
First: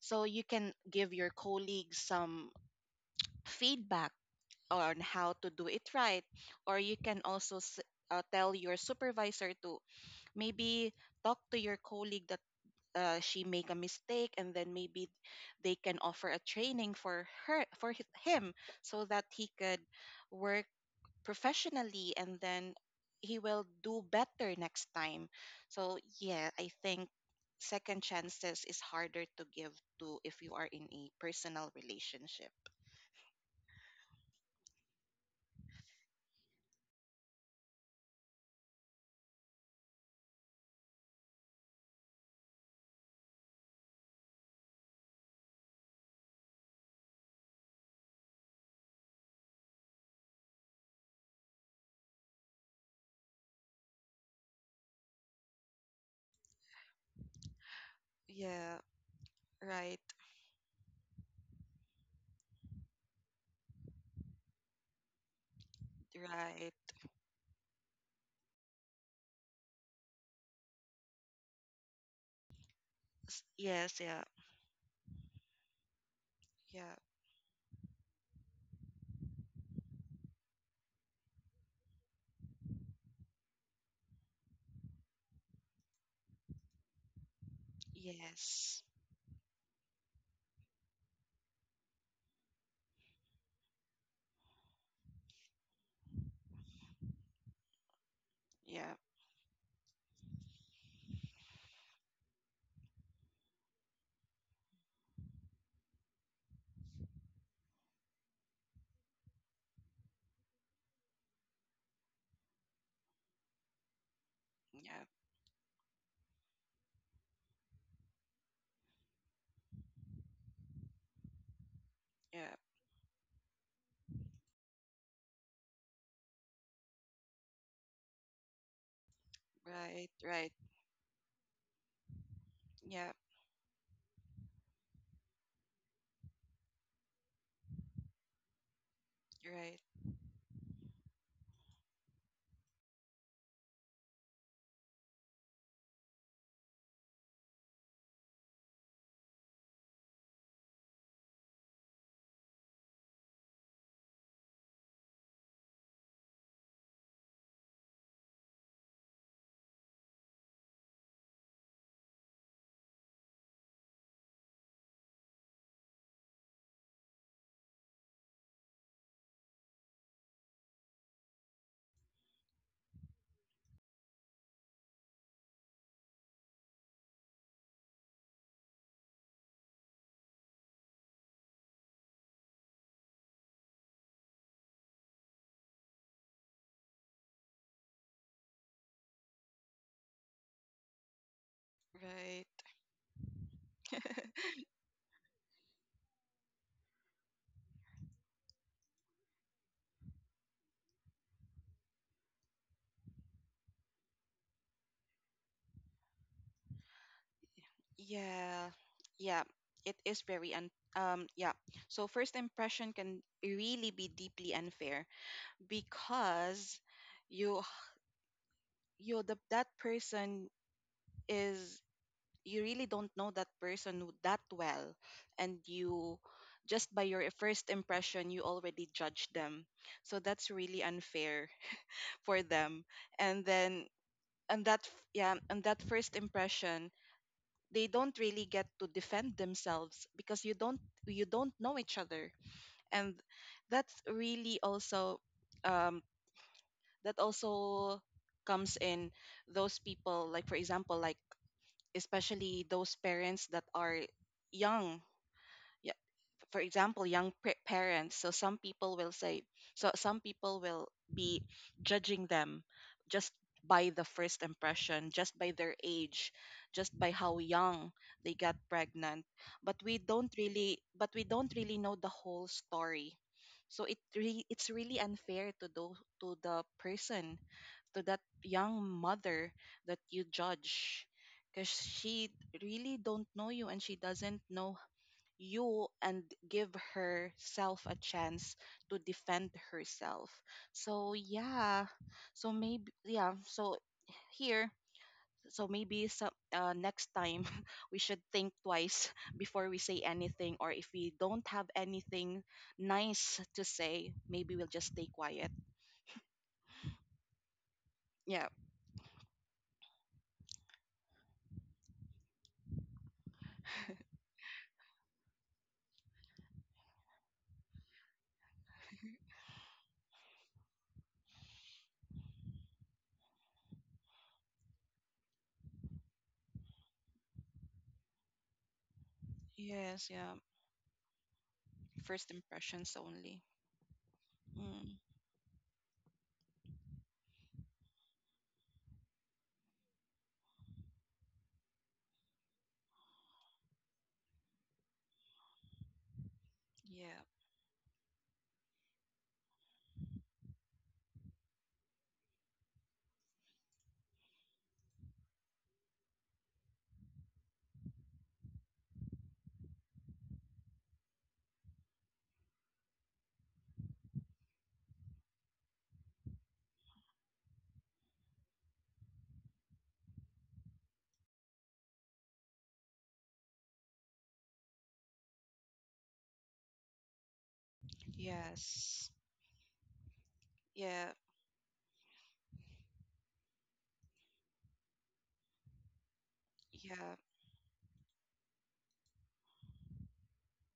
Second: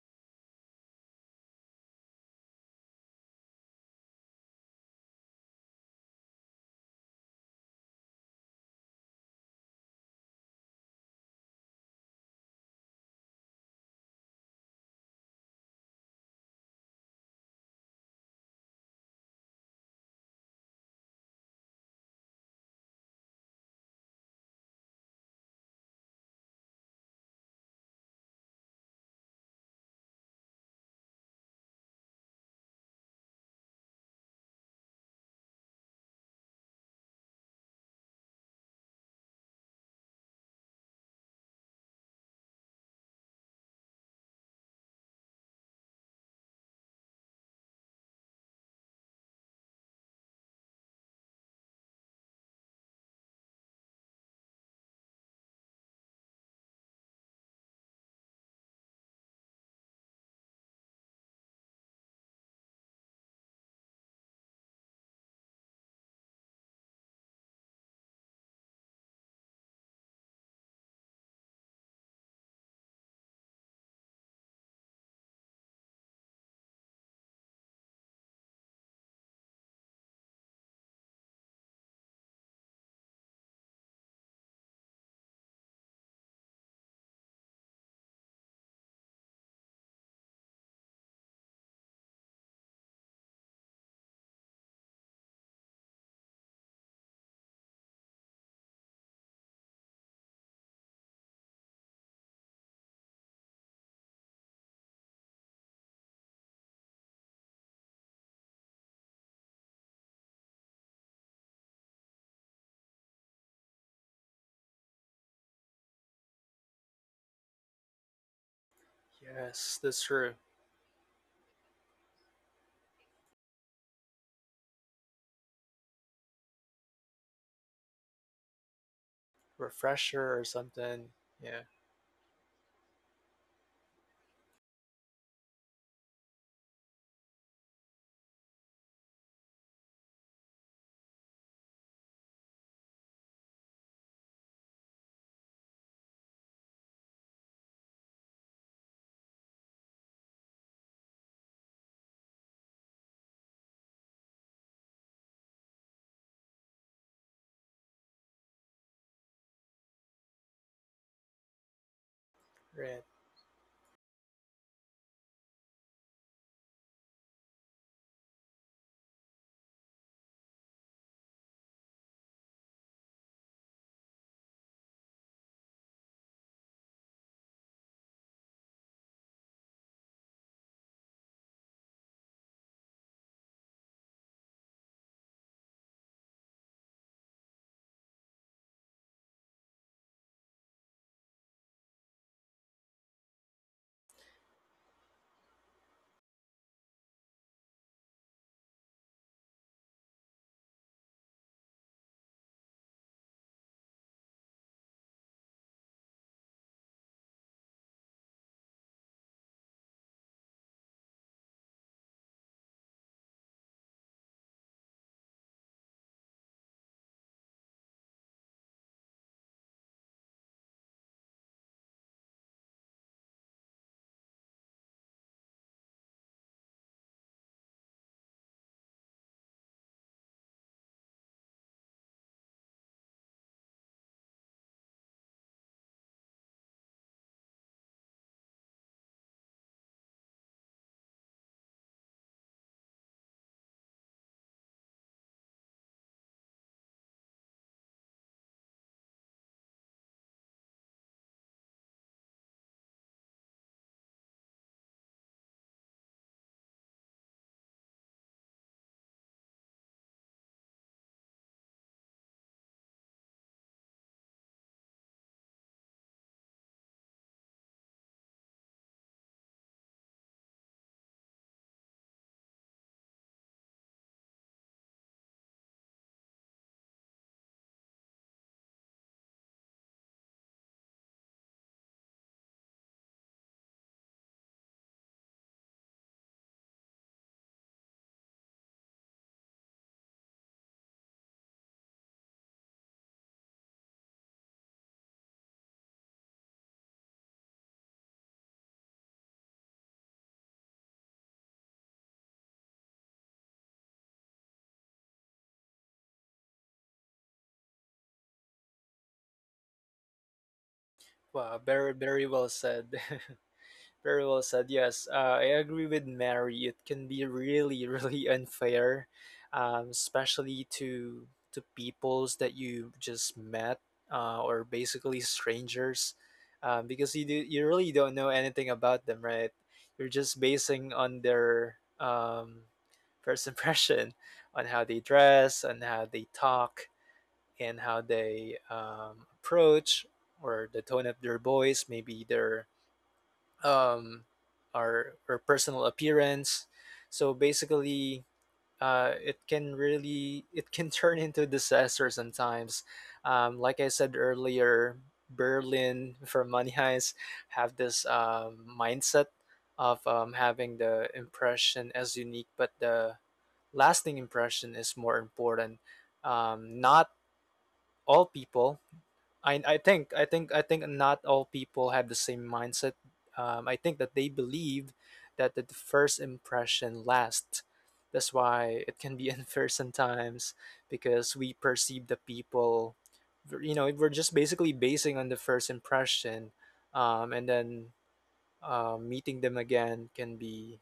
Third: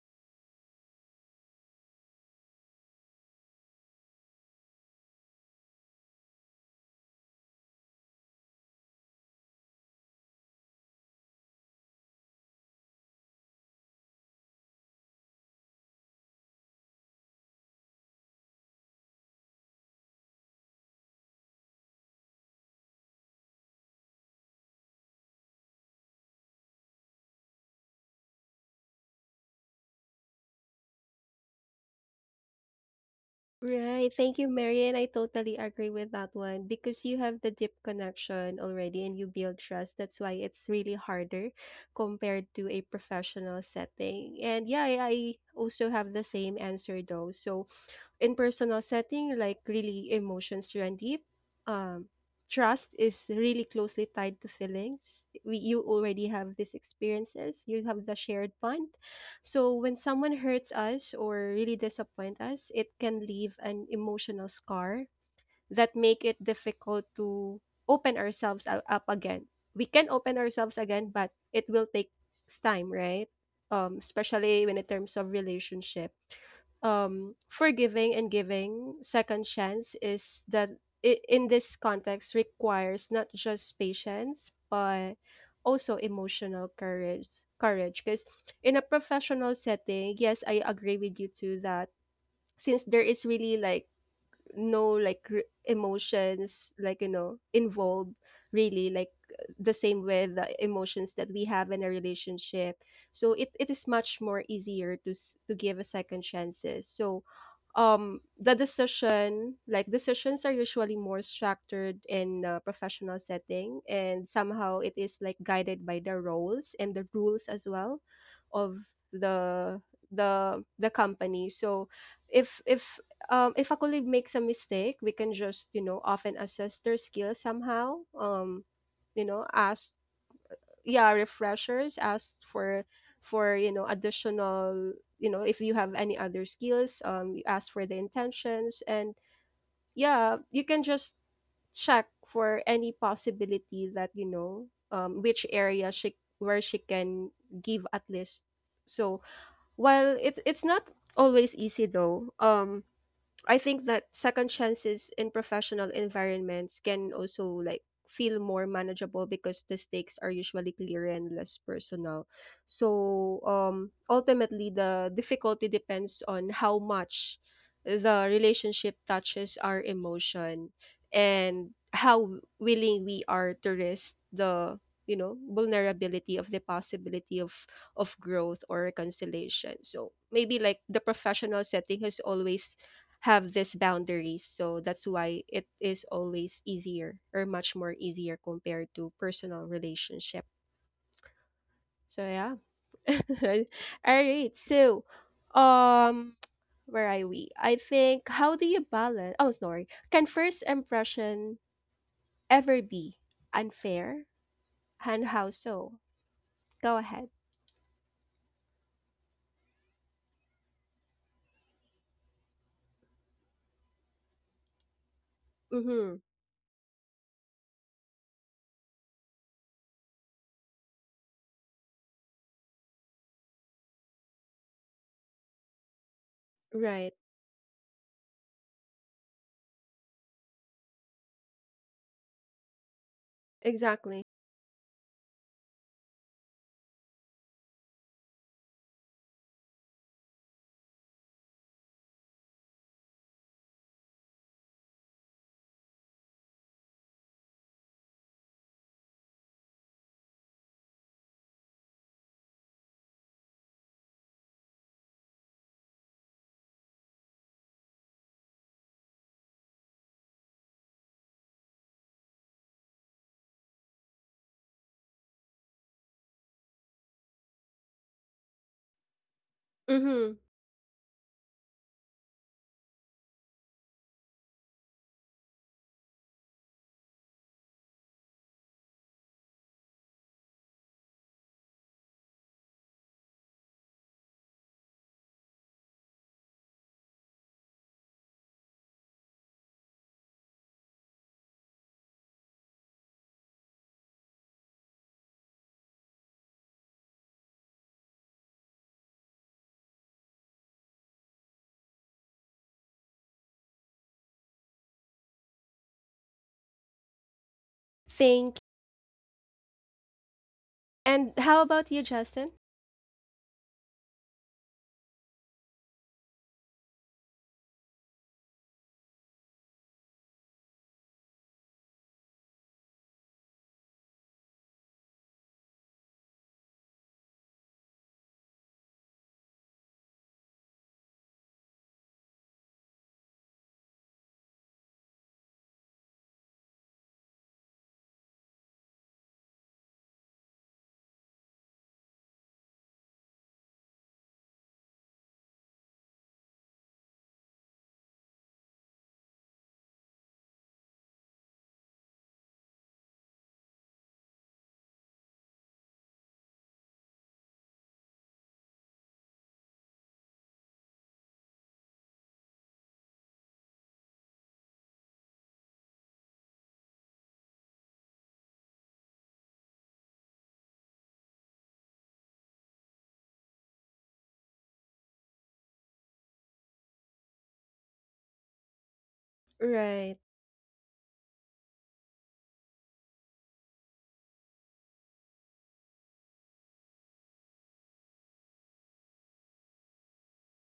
so you can give your colleagues some feedback on how to do it right, or you can also tell your supervisor to maybe talk to your colleague that, she make a mistake, and then maybe they can offer a training for her, for him, so that he could work professionally, and then he will do better next time. So yeah, I think second chances is harder to give to if you are in a personal relationship. Right. Thank you, Marian. I totally agree with that one because you have the deep connection already and you build trust. That's why it's really harder compared to a professional setting. And yeah, I also have the same answer though. So in personal setting, like really emotions run deep. Um, trust is really closely tied to feelings. We, you already have these experiences. You have the shared Yeah, bond. So right, when someone hurts us or really disappoint us, it can leave an emotional scar that make it right. difficult to open up again. We can open ourselves again, but it will take time, right? Yes, yeah, Especially when in terms of relationship, yeah, forgiving and giving second chance is in this context requires not just patience but also emotional courage, because in yes, a professional setting, yes, I agree with you too that since there is really like no like r emotions like, you know, involved really yeah, like the same with the emotions that we have in a relationship. So it is much more easier to give a second chances. So the decision like decisions are usually more structured in a professional setting, and somehow it yeah, is like guided by the roles and the rules as well of Yes, the that's true. The company. So yeah, if if if a colleague makes a mistake, we can just, you know, often assess their skill somehow. You know, ask, right, Refresher or right, something. yeah, Yeah, refreshers, ask for yeah, you know, additional, you know, if you have any other skills, you ask for the intentions and right, yeah, you can just check for any possibility that, you know, which area she where she can give at least. So while it's not always easy though, I think that second chances in professional environments can also like feel more manageable because the stakes are usually clearer and less personal. right. So ultimately the difficulty depends on how much the relationship touches our emotion and how willing we are to risk the, you know, vulnerability of the possibility of growth or reconciliation. So maybe like the professional setting has always have these boundaries. So that's why it is always easier or much more easier compared to personal relationship. So yeah. right. All right. So um where are we? I think how do you balance, oh sorry. Can first impression ever be unfair? And how so? Go ahead. Yeah, yeah, it is very un yeah. So first impression can really be deeply unfair, Mm-hmm. because you you the, that person is you really don't know that person that well, and you just by Right. your first impression, you already judge them, so that's really unfair for them. And then, Exactly. And that first impression, they don't really get to defend themselves, because you don't know each other. And that's really also, um, that also comes in those people, like for example, like especially those parents that are young. Yeah, for example, young parents. So some people will say so some people will be judging them, just by the first impression, just by their age, just by how young they got pregnant. But we don't Mm-hmm. really but we don't really know the whole story. So it's really unfair to those to the person, to that young mother that you judge, because she really don't know you, and she doesn't know you, and give herself a chance to defend herself. So yeah. so maybe yeah so here so maybe so, Next time, we should think twice before we say anything, or if we don't have anything nice to say, maybe we'll just stay quiet. Yeah. Think. And Wow, how very, about you, very well Justin? said. Very well said. Yes, I agree with Mary. It can be really, really unfair, especially to peoples that you just met, or basically strangers, because you really don't know anything about them, right? You're Yes. just Yeah. basing on their First impressions first only. impression, on how they Mm, dress, on how they talk, and how they approach, or the tone of their voice, maybe their um, our personal appearance. yeah. So basically, it can turn into disaster sometimes. Like I said earlier, Berlin for Money Heist have this mindset of having the impression as unique, but the lasting impression is more important. Not all people I think not all people have the same mindset. I think that they believe that the first impression lasts. That's why it can Yes. be unfair Right. sometimes, Yeah. because we perceive the people, you know, we're just basically basing on the first impression, Yeah. And then meeting them again can be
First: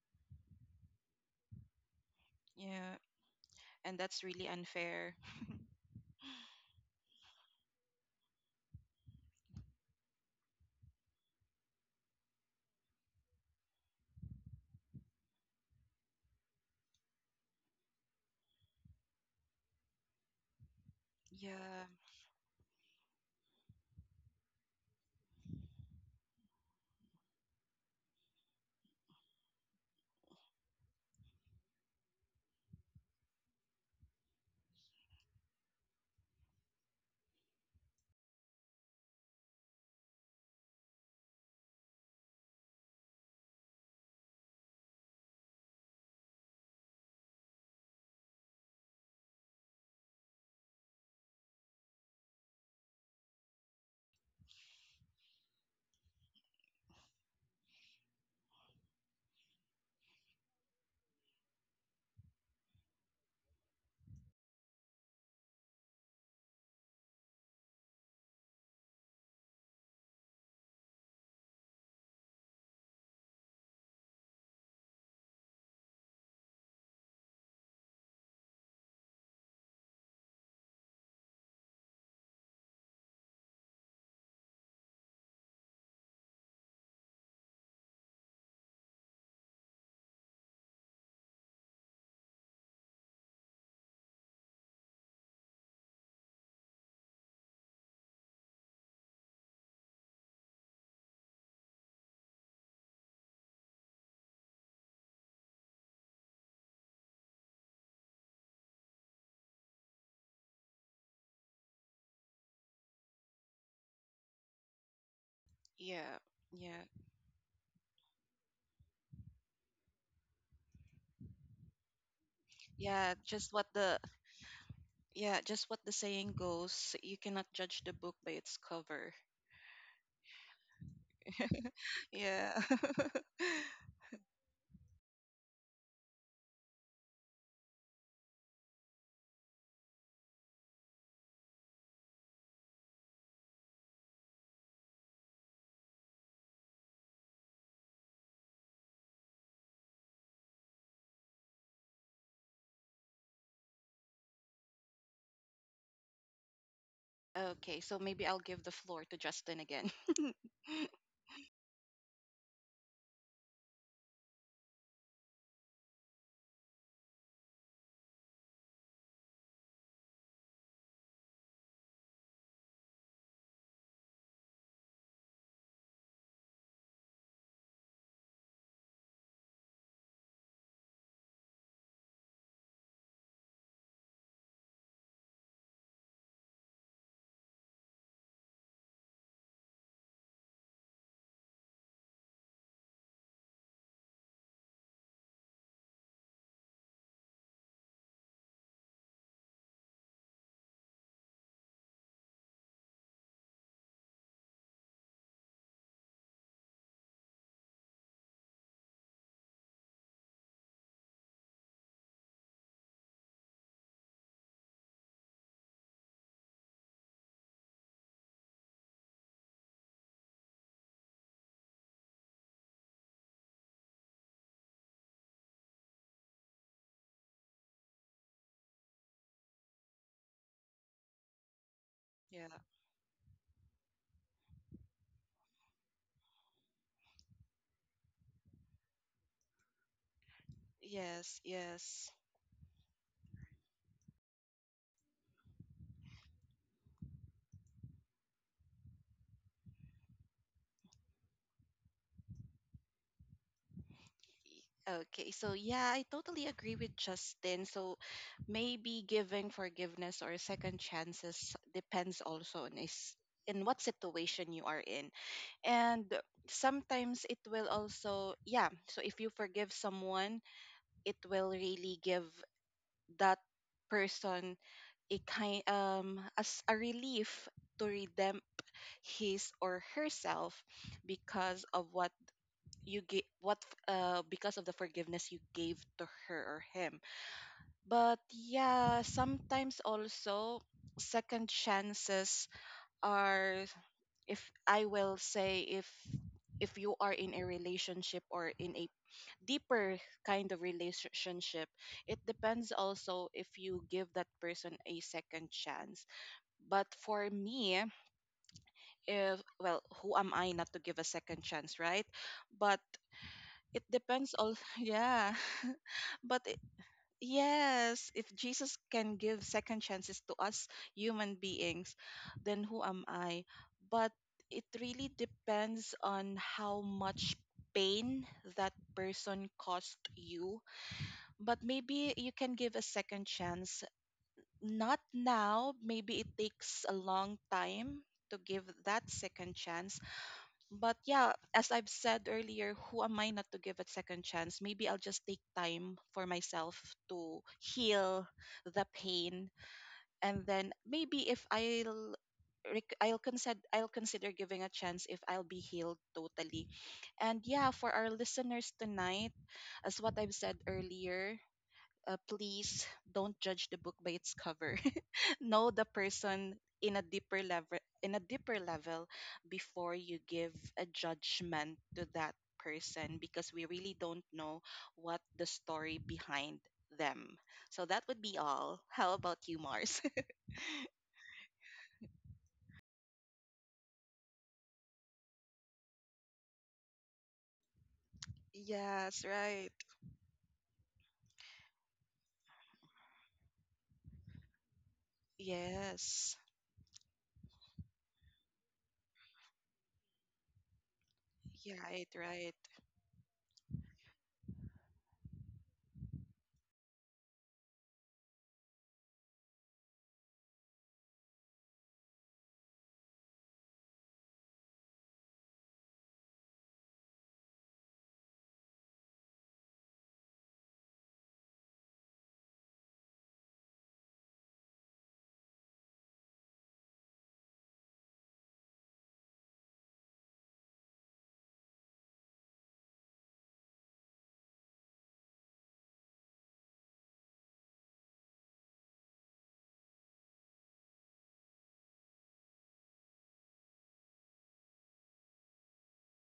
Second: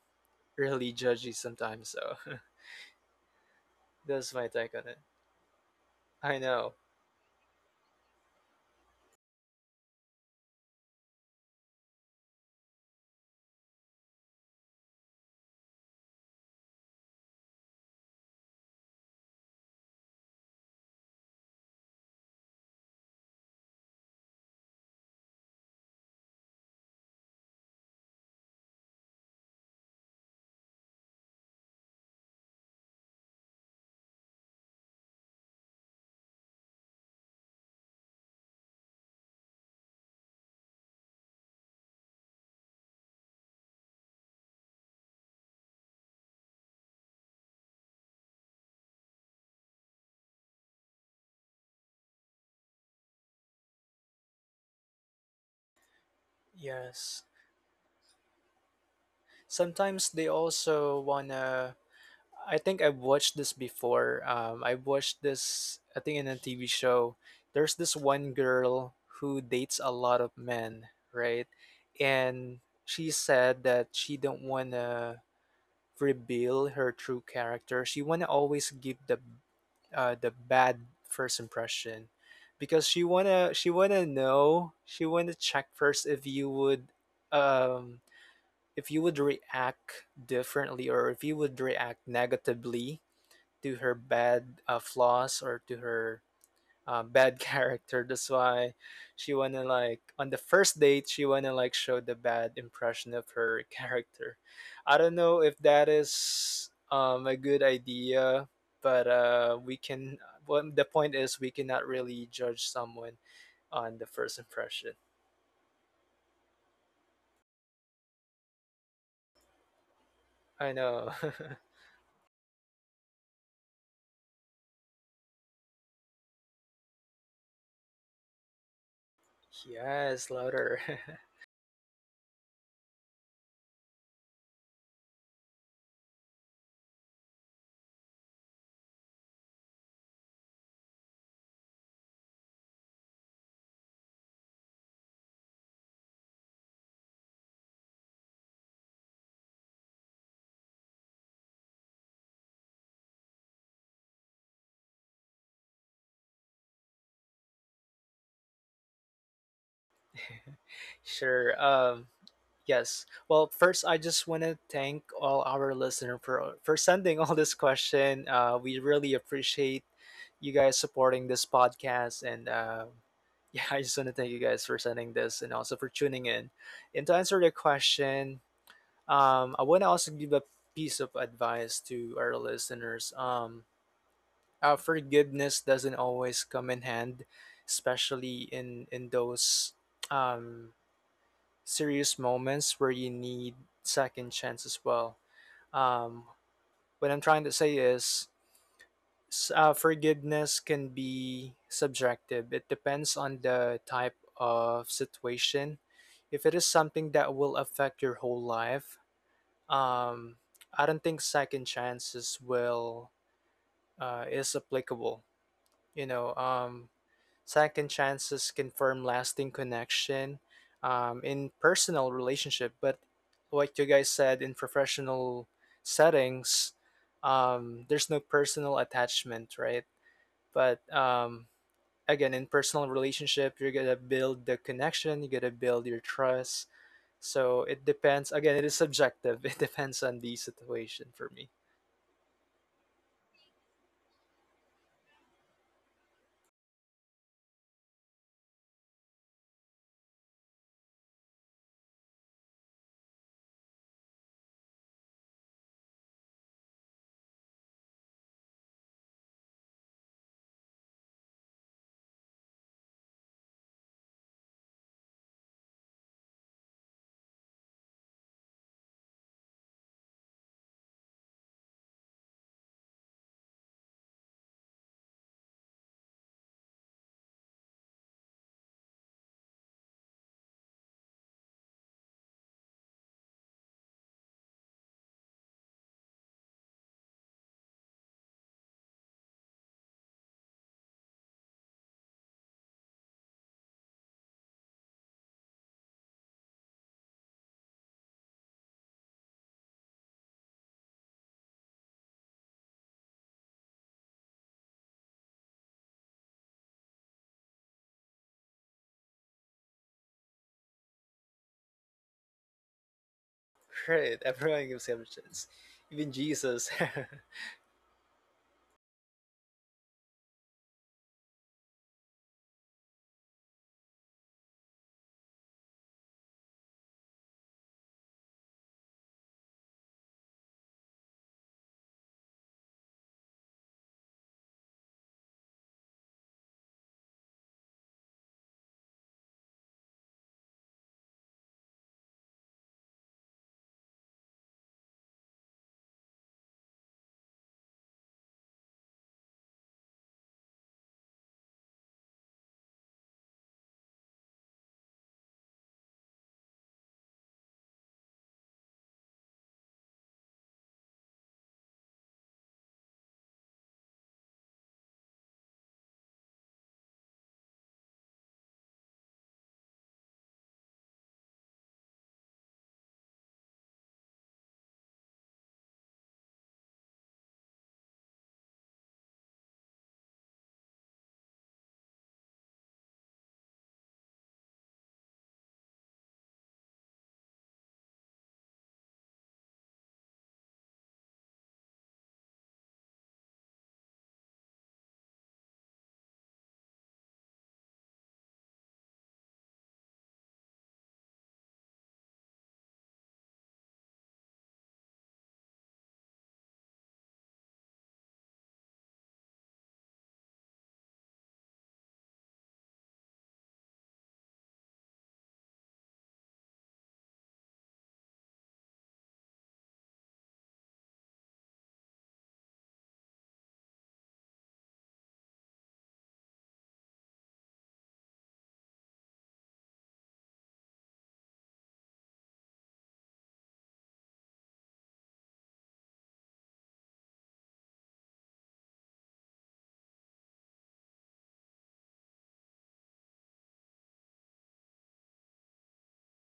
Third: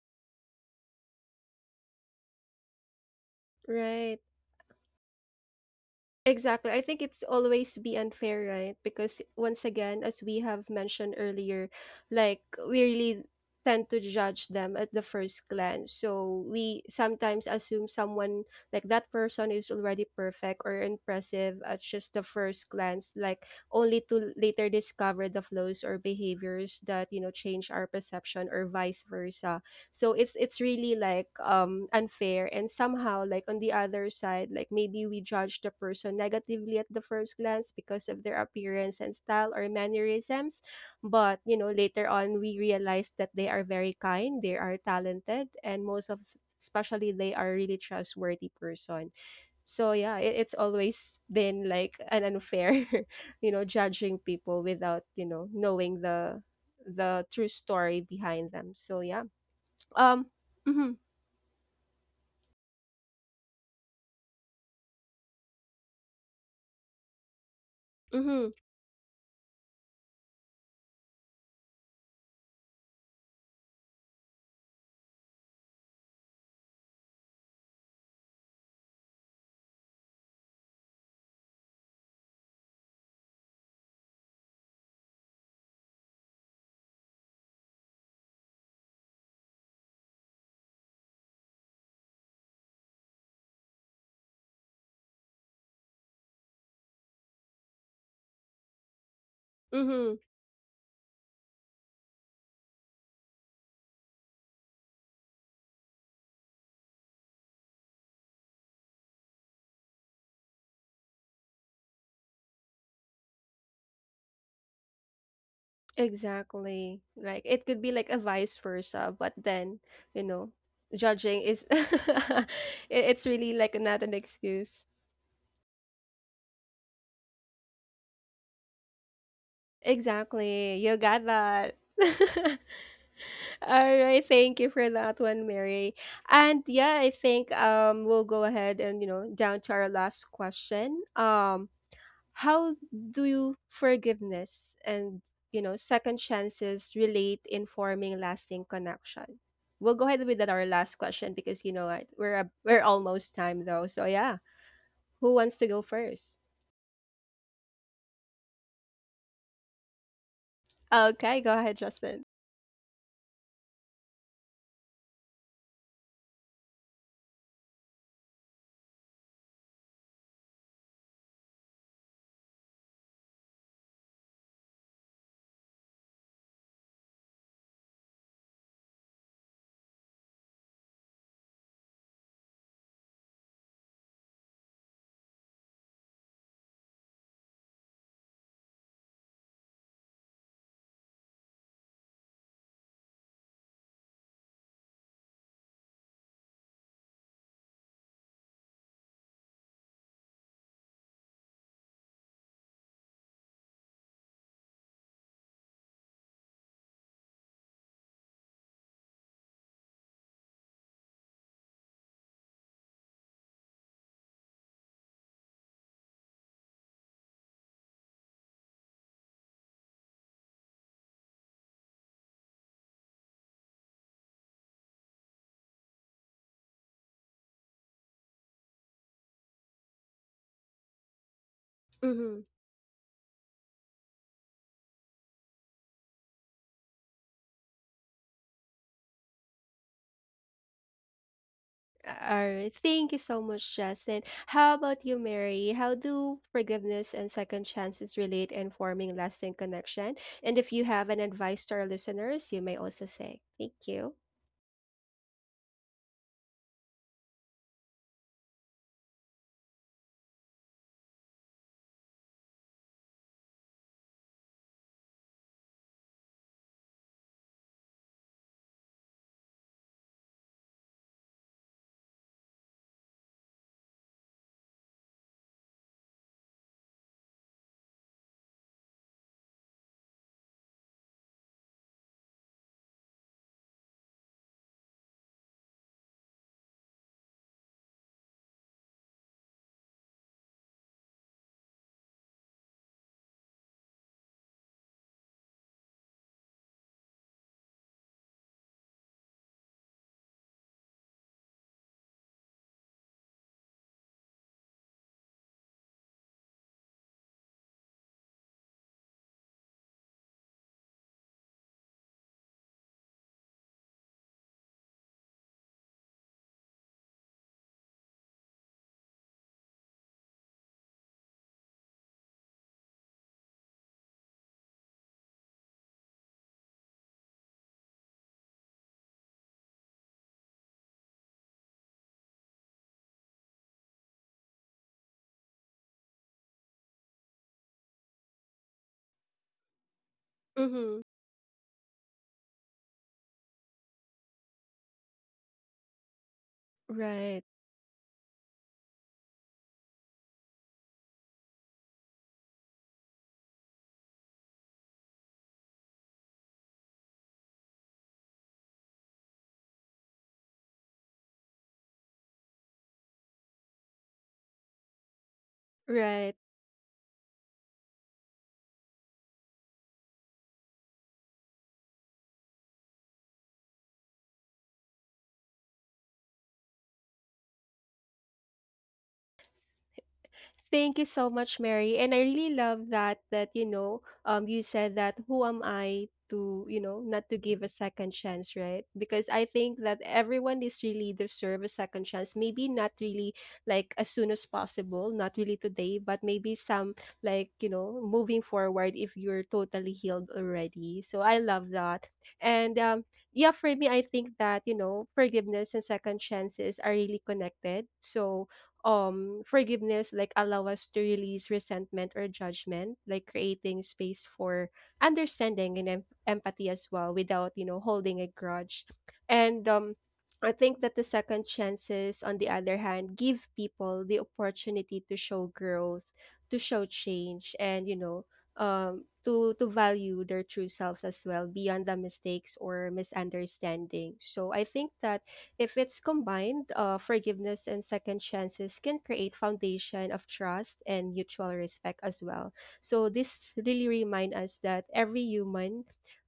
really judgy sometimes. So Yeah. And Right. that's that's my really take on it. unfair. I Exactly. know. I think it's always be unfair, right? Because once again, as we have mentioned earlier, like we really tend to judge them at the first glance. So we sometimes assume someone like that person is already perfect or impressive at Yeah. just the first glance, like only to later discover the flaws or behaviors that, you know, change our perception or vice versa. So it's really like unfair, and somehow like on the other side, like maybe we judge the person negatively at the first glance because of their appearance and style or mannerisms, but you know, later on we realize that they are very kind, they are talented, and most of especially they are really trustworthy person. So yeah, it's always been like an unfair you know, judging people without you know, knowing Yes. the true story behind them. So yeah, Sometimes they um also mhm, wanna I think I've watched this before. I've watched this, I think, in a TV show. There's this one mhm, girl who dates a lot of men, right? And she said that she don't want to reveal her true character. She want to always give the bad first impression, because she wanna check first um if you would react differently, or if you would react negatively to her bad flaws, or to her bad character. That's why she wanna like mhm, on the first date she wanna like show the bad impression of her character. I don't know if that is a good idea, but we can. Well, the point is, we cannot really judge someone on the first impression. Yeah. Yeah. exactly. Like it could be like a vice versa, but then, you know, I know. judging is Yeah, it's just really what like the not an excuse. yeah, just what the saying goes, you cannot judge the book by its cover. Yes, Exactly. louder. You got that. Yeah. All right, thank you for that one, Mary. And yeah, I think we'll go ahead and you know, down to our last question. How do you forgiveness and you know, second chances relate in forming lasting connection? We'll go ahead with that, our last question, because you know what, we're almost time though. So yeah, who wants to go first? Okay, so maybe I'll give the floor to Justin again. Okay, Sure. go ahead, Um. Justin. Yes. Well, first, I just want to thank all our listener for sending all this question. We really appreciate you guys supporting this podcast, and yeah, I just want to thank you guys for sending this and also for tuning in. And to answer the question, I want to also give a piece of advice to our listeners. Forgiveness doesn't always come in hand, especially in those. Um, serious moments where you need second chance as well. Um, what I'm trying to say is forgiveness can be subjective. It depends on the type of situation. If it is something that will affect your whole life, um, I don't think second chances will is applicable. You know, second chances confirm lasting connection in personal relationship, but like you guys said, in professional settings, there's no personal attachment, right? But again, Mm-hmm. Yeah. in personal relationship, you're gonna build the connection, you gotta build your trust. So it depends. Again, it is subjective. It depends on the situation for Yes, me. yes. All right. Thank you so much, Justin. How about you, Mary? How do forgiveness and second chances relate in forming lasting connection? And if you have an advice to our listeners, you may also say. Thank you. Okay, so yeah, I totally agree with Justin. So maybe giving forgiveness or second chances depends also on, is in what situation you are in. And sometimes it will also, yeah. So if you forgive someone, it will really give that person a kind, as a relief to redeem his or herself, because of what you gave what because of the forgiveness you gave to her or him. But yeah, sometimes also, second chances are, if I will say, if you are in a relationship, or in a deeper kind of relationship, it depends also if you give that person a second chance. But for me, if well, who am I not to give a second chance, right? But it Right, depends all. everyone gives him Yeah. a. Even but it, Jesus. yes, if Jesus can give second chances to us human beings, then who am I? But it really depends on how much pain that person caused you. But maybe you can give a second chance, not now, maybe it takes a long time to give that second chance. But Mm-hmm. yeah, as I've said earlier, who am I not to give it second chance? Maybe I'll just take time for myself to Right. heal the pain, and then maybe, if I'll consider giving a chance, if I'll be healed totally. And yeah, for our listeners tonight, as what I've said earlier, please don't judge the book by its cover. Know the Right. person in a deeper level, in a deeper level before you give a judgment to that person, because we really don't know what the story behind them. So that would be all. How about you, Mars? Thank you so much, Mary. And I really love that, that you know, you said that who am I to you know, not to give a second chance, right? Yes, Because I right, think that everyone is really deserve a second chance. Maybe not really like as soon as possible, not really today, but yes. maybe some like you know, moving forward if you're totally healed already. So I Yeah, love right, that. right, And yeah, for me, I think that you know, forgiveness and second chances are really connected. So forgiveness like allow us to release resentment or judgment, like creating space for understanding and empathy as well without you know, holding a grudge, and I think that the second chances, on the other hand, give people the opportunity to show growth, to show change, and you know, to value their true selves as well beyond the mistakes or misunderstanding. So I think that if it's combined, forgiveness and second chances can create foundation of trust and mutual respect as well. So this really remind us that every human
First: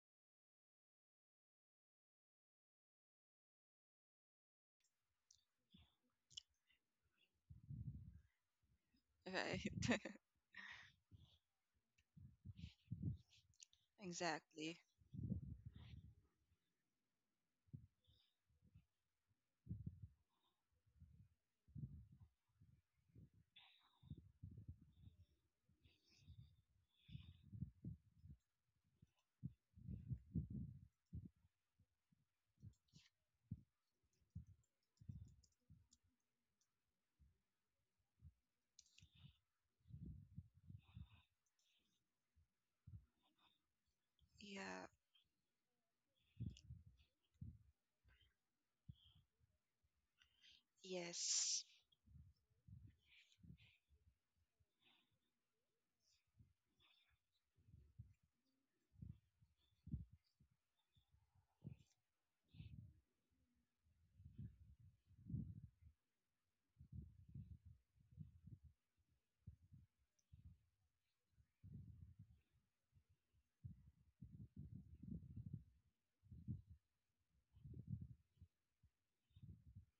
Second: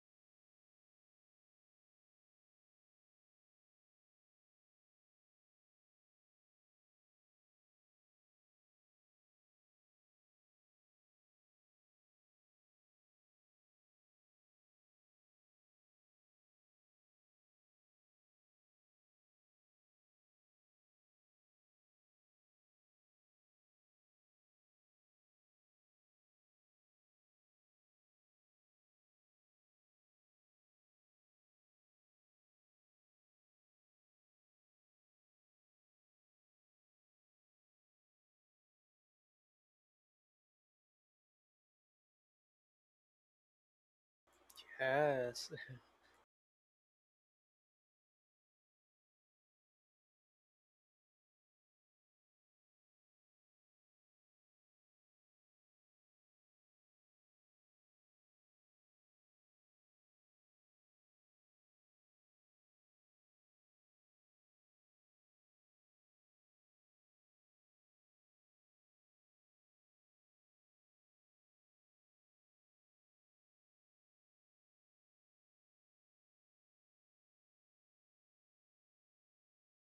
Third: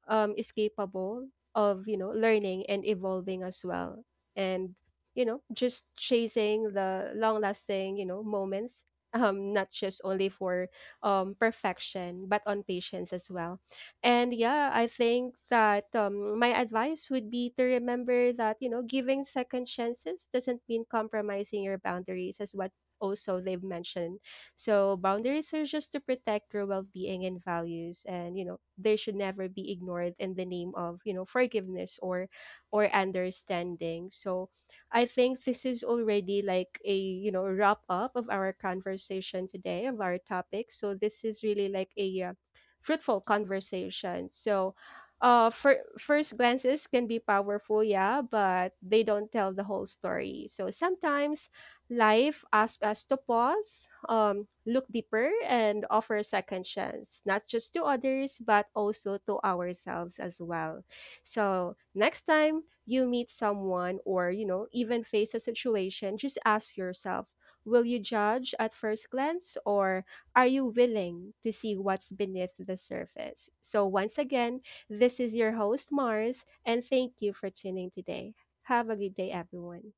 is capable of you know, learning and evolving as well. And you know, just chasing the long lasting you know, moments not right. just only for perfection but on patience as well. And yeah, Exactly. I think that my advice would be to remember that, you know, giving second chances doesn't mean compromising your boundaries, as what also they've mentioned. So boundaries are just to protect your well being and values. And, you know, they should never be ignored in the name of, you know, forgiveness or understanding. So I think this is already like a, you know, wrap up of our conversation today, of our topic. So this is really like a fruitful conversations. So, Yeah, Yes. for first glances can be powerful, yeah, but they don't tell the whole story. So sometimes yes. life asks us to pause, look deeper, and offer a second chance, not just to others, but also to ourselves as well. So next time you meet someone or, you know, even face a situation, just ask yourself, will you judge at first glance or are you willing to see what's beneath the surface? So, once again, this is your host, Mars, and thank you for tuning today. Have a good day, everyone.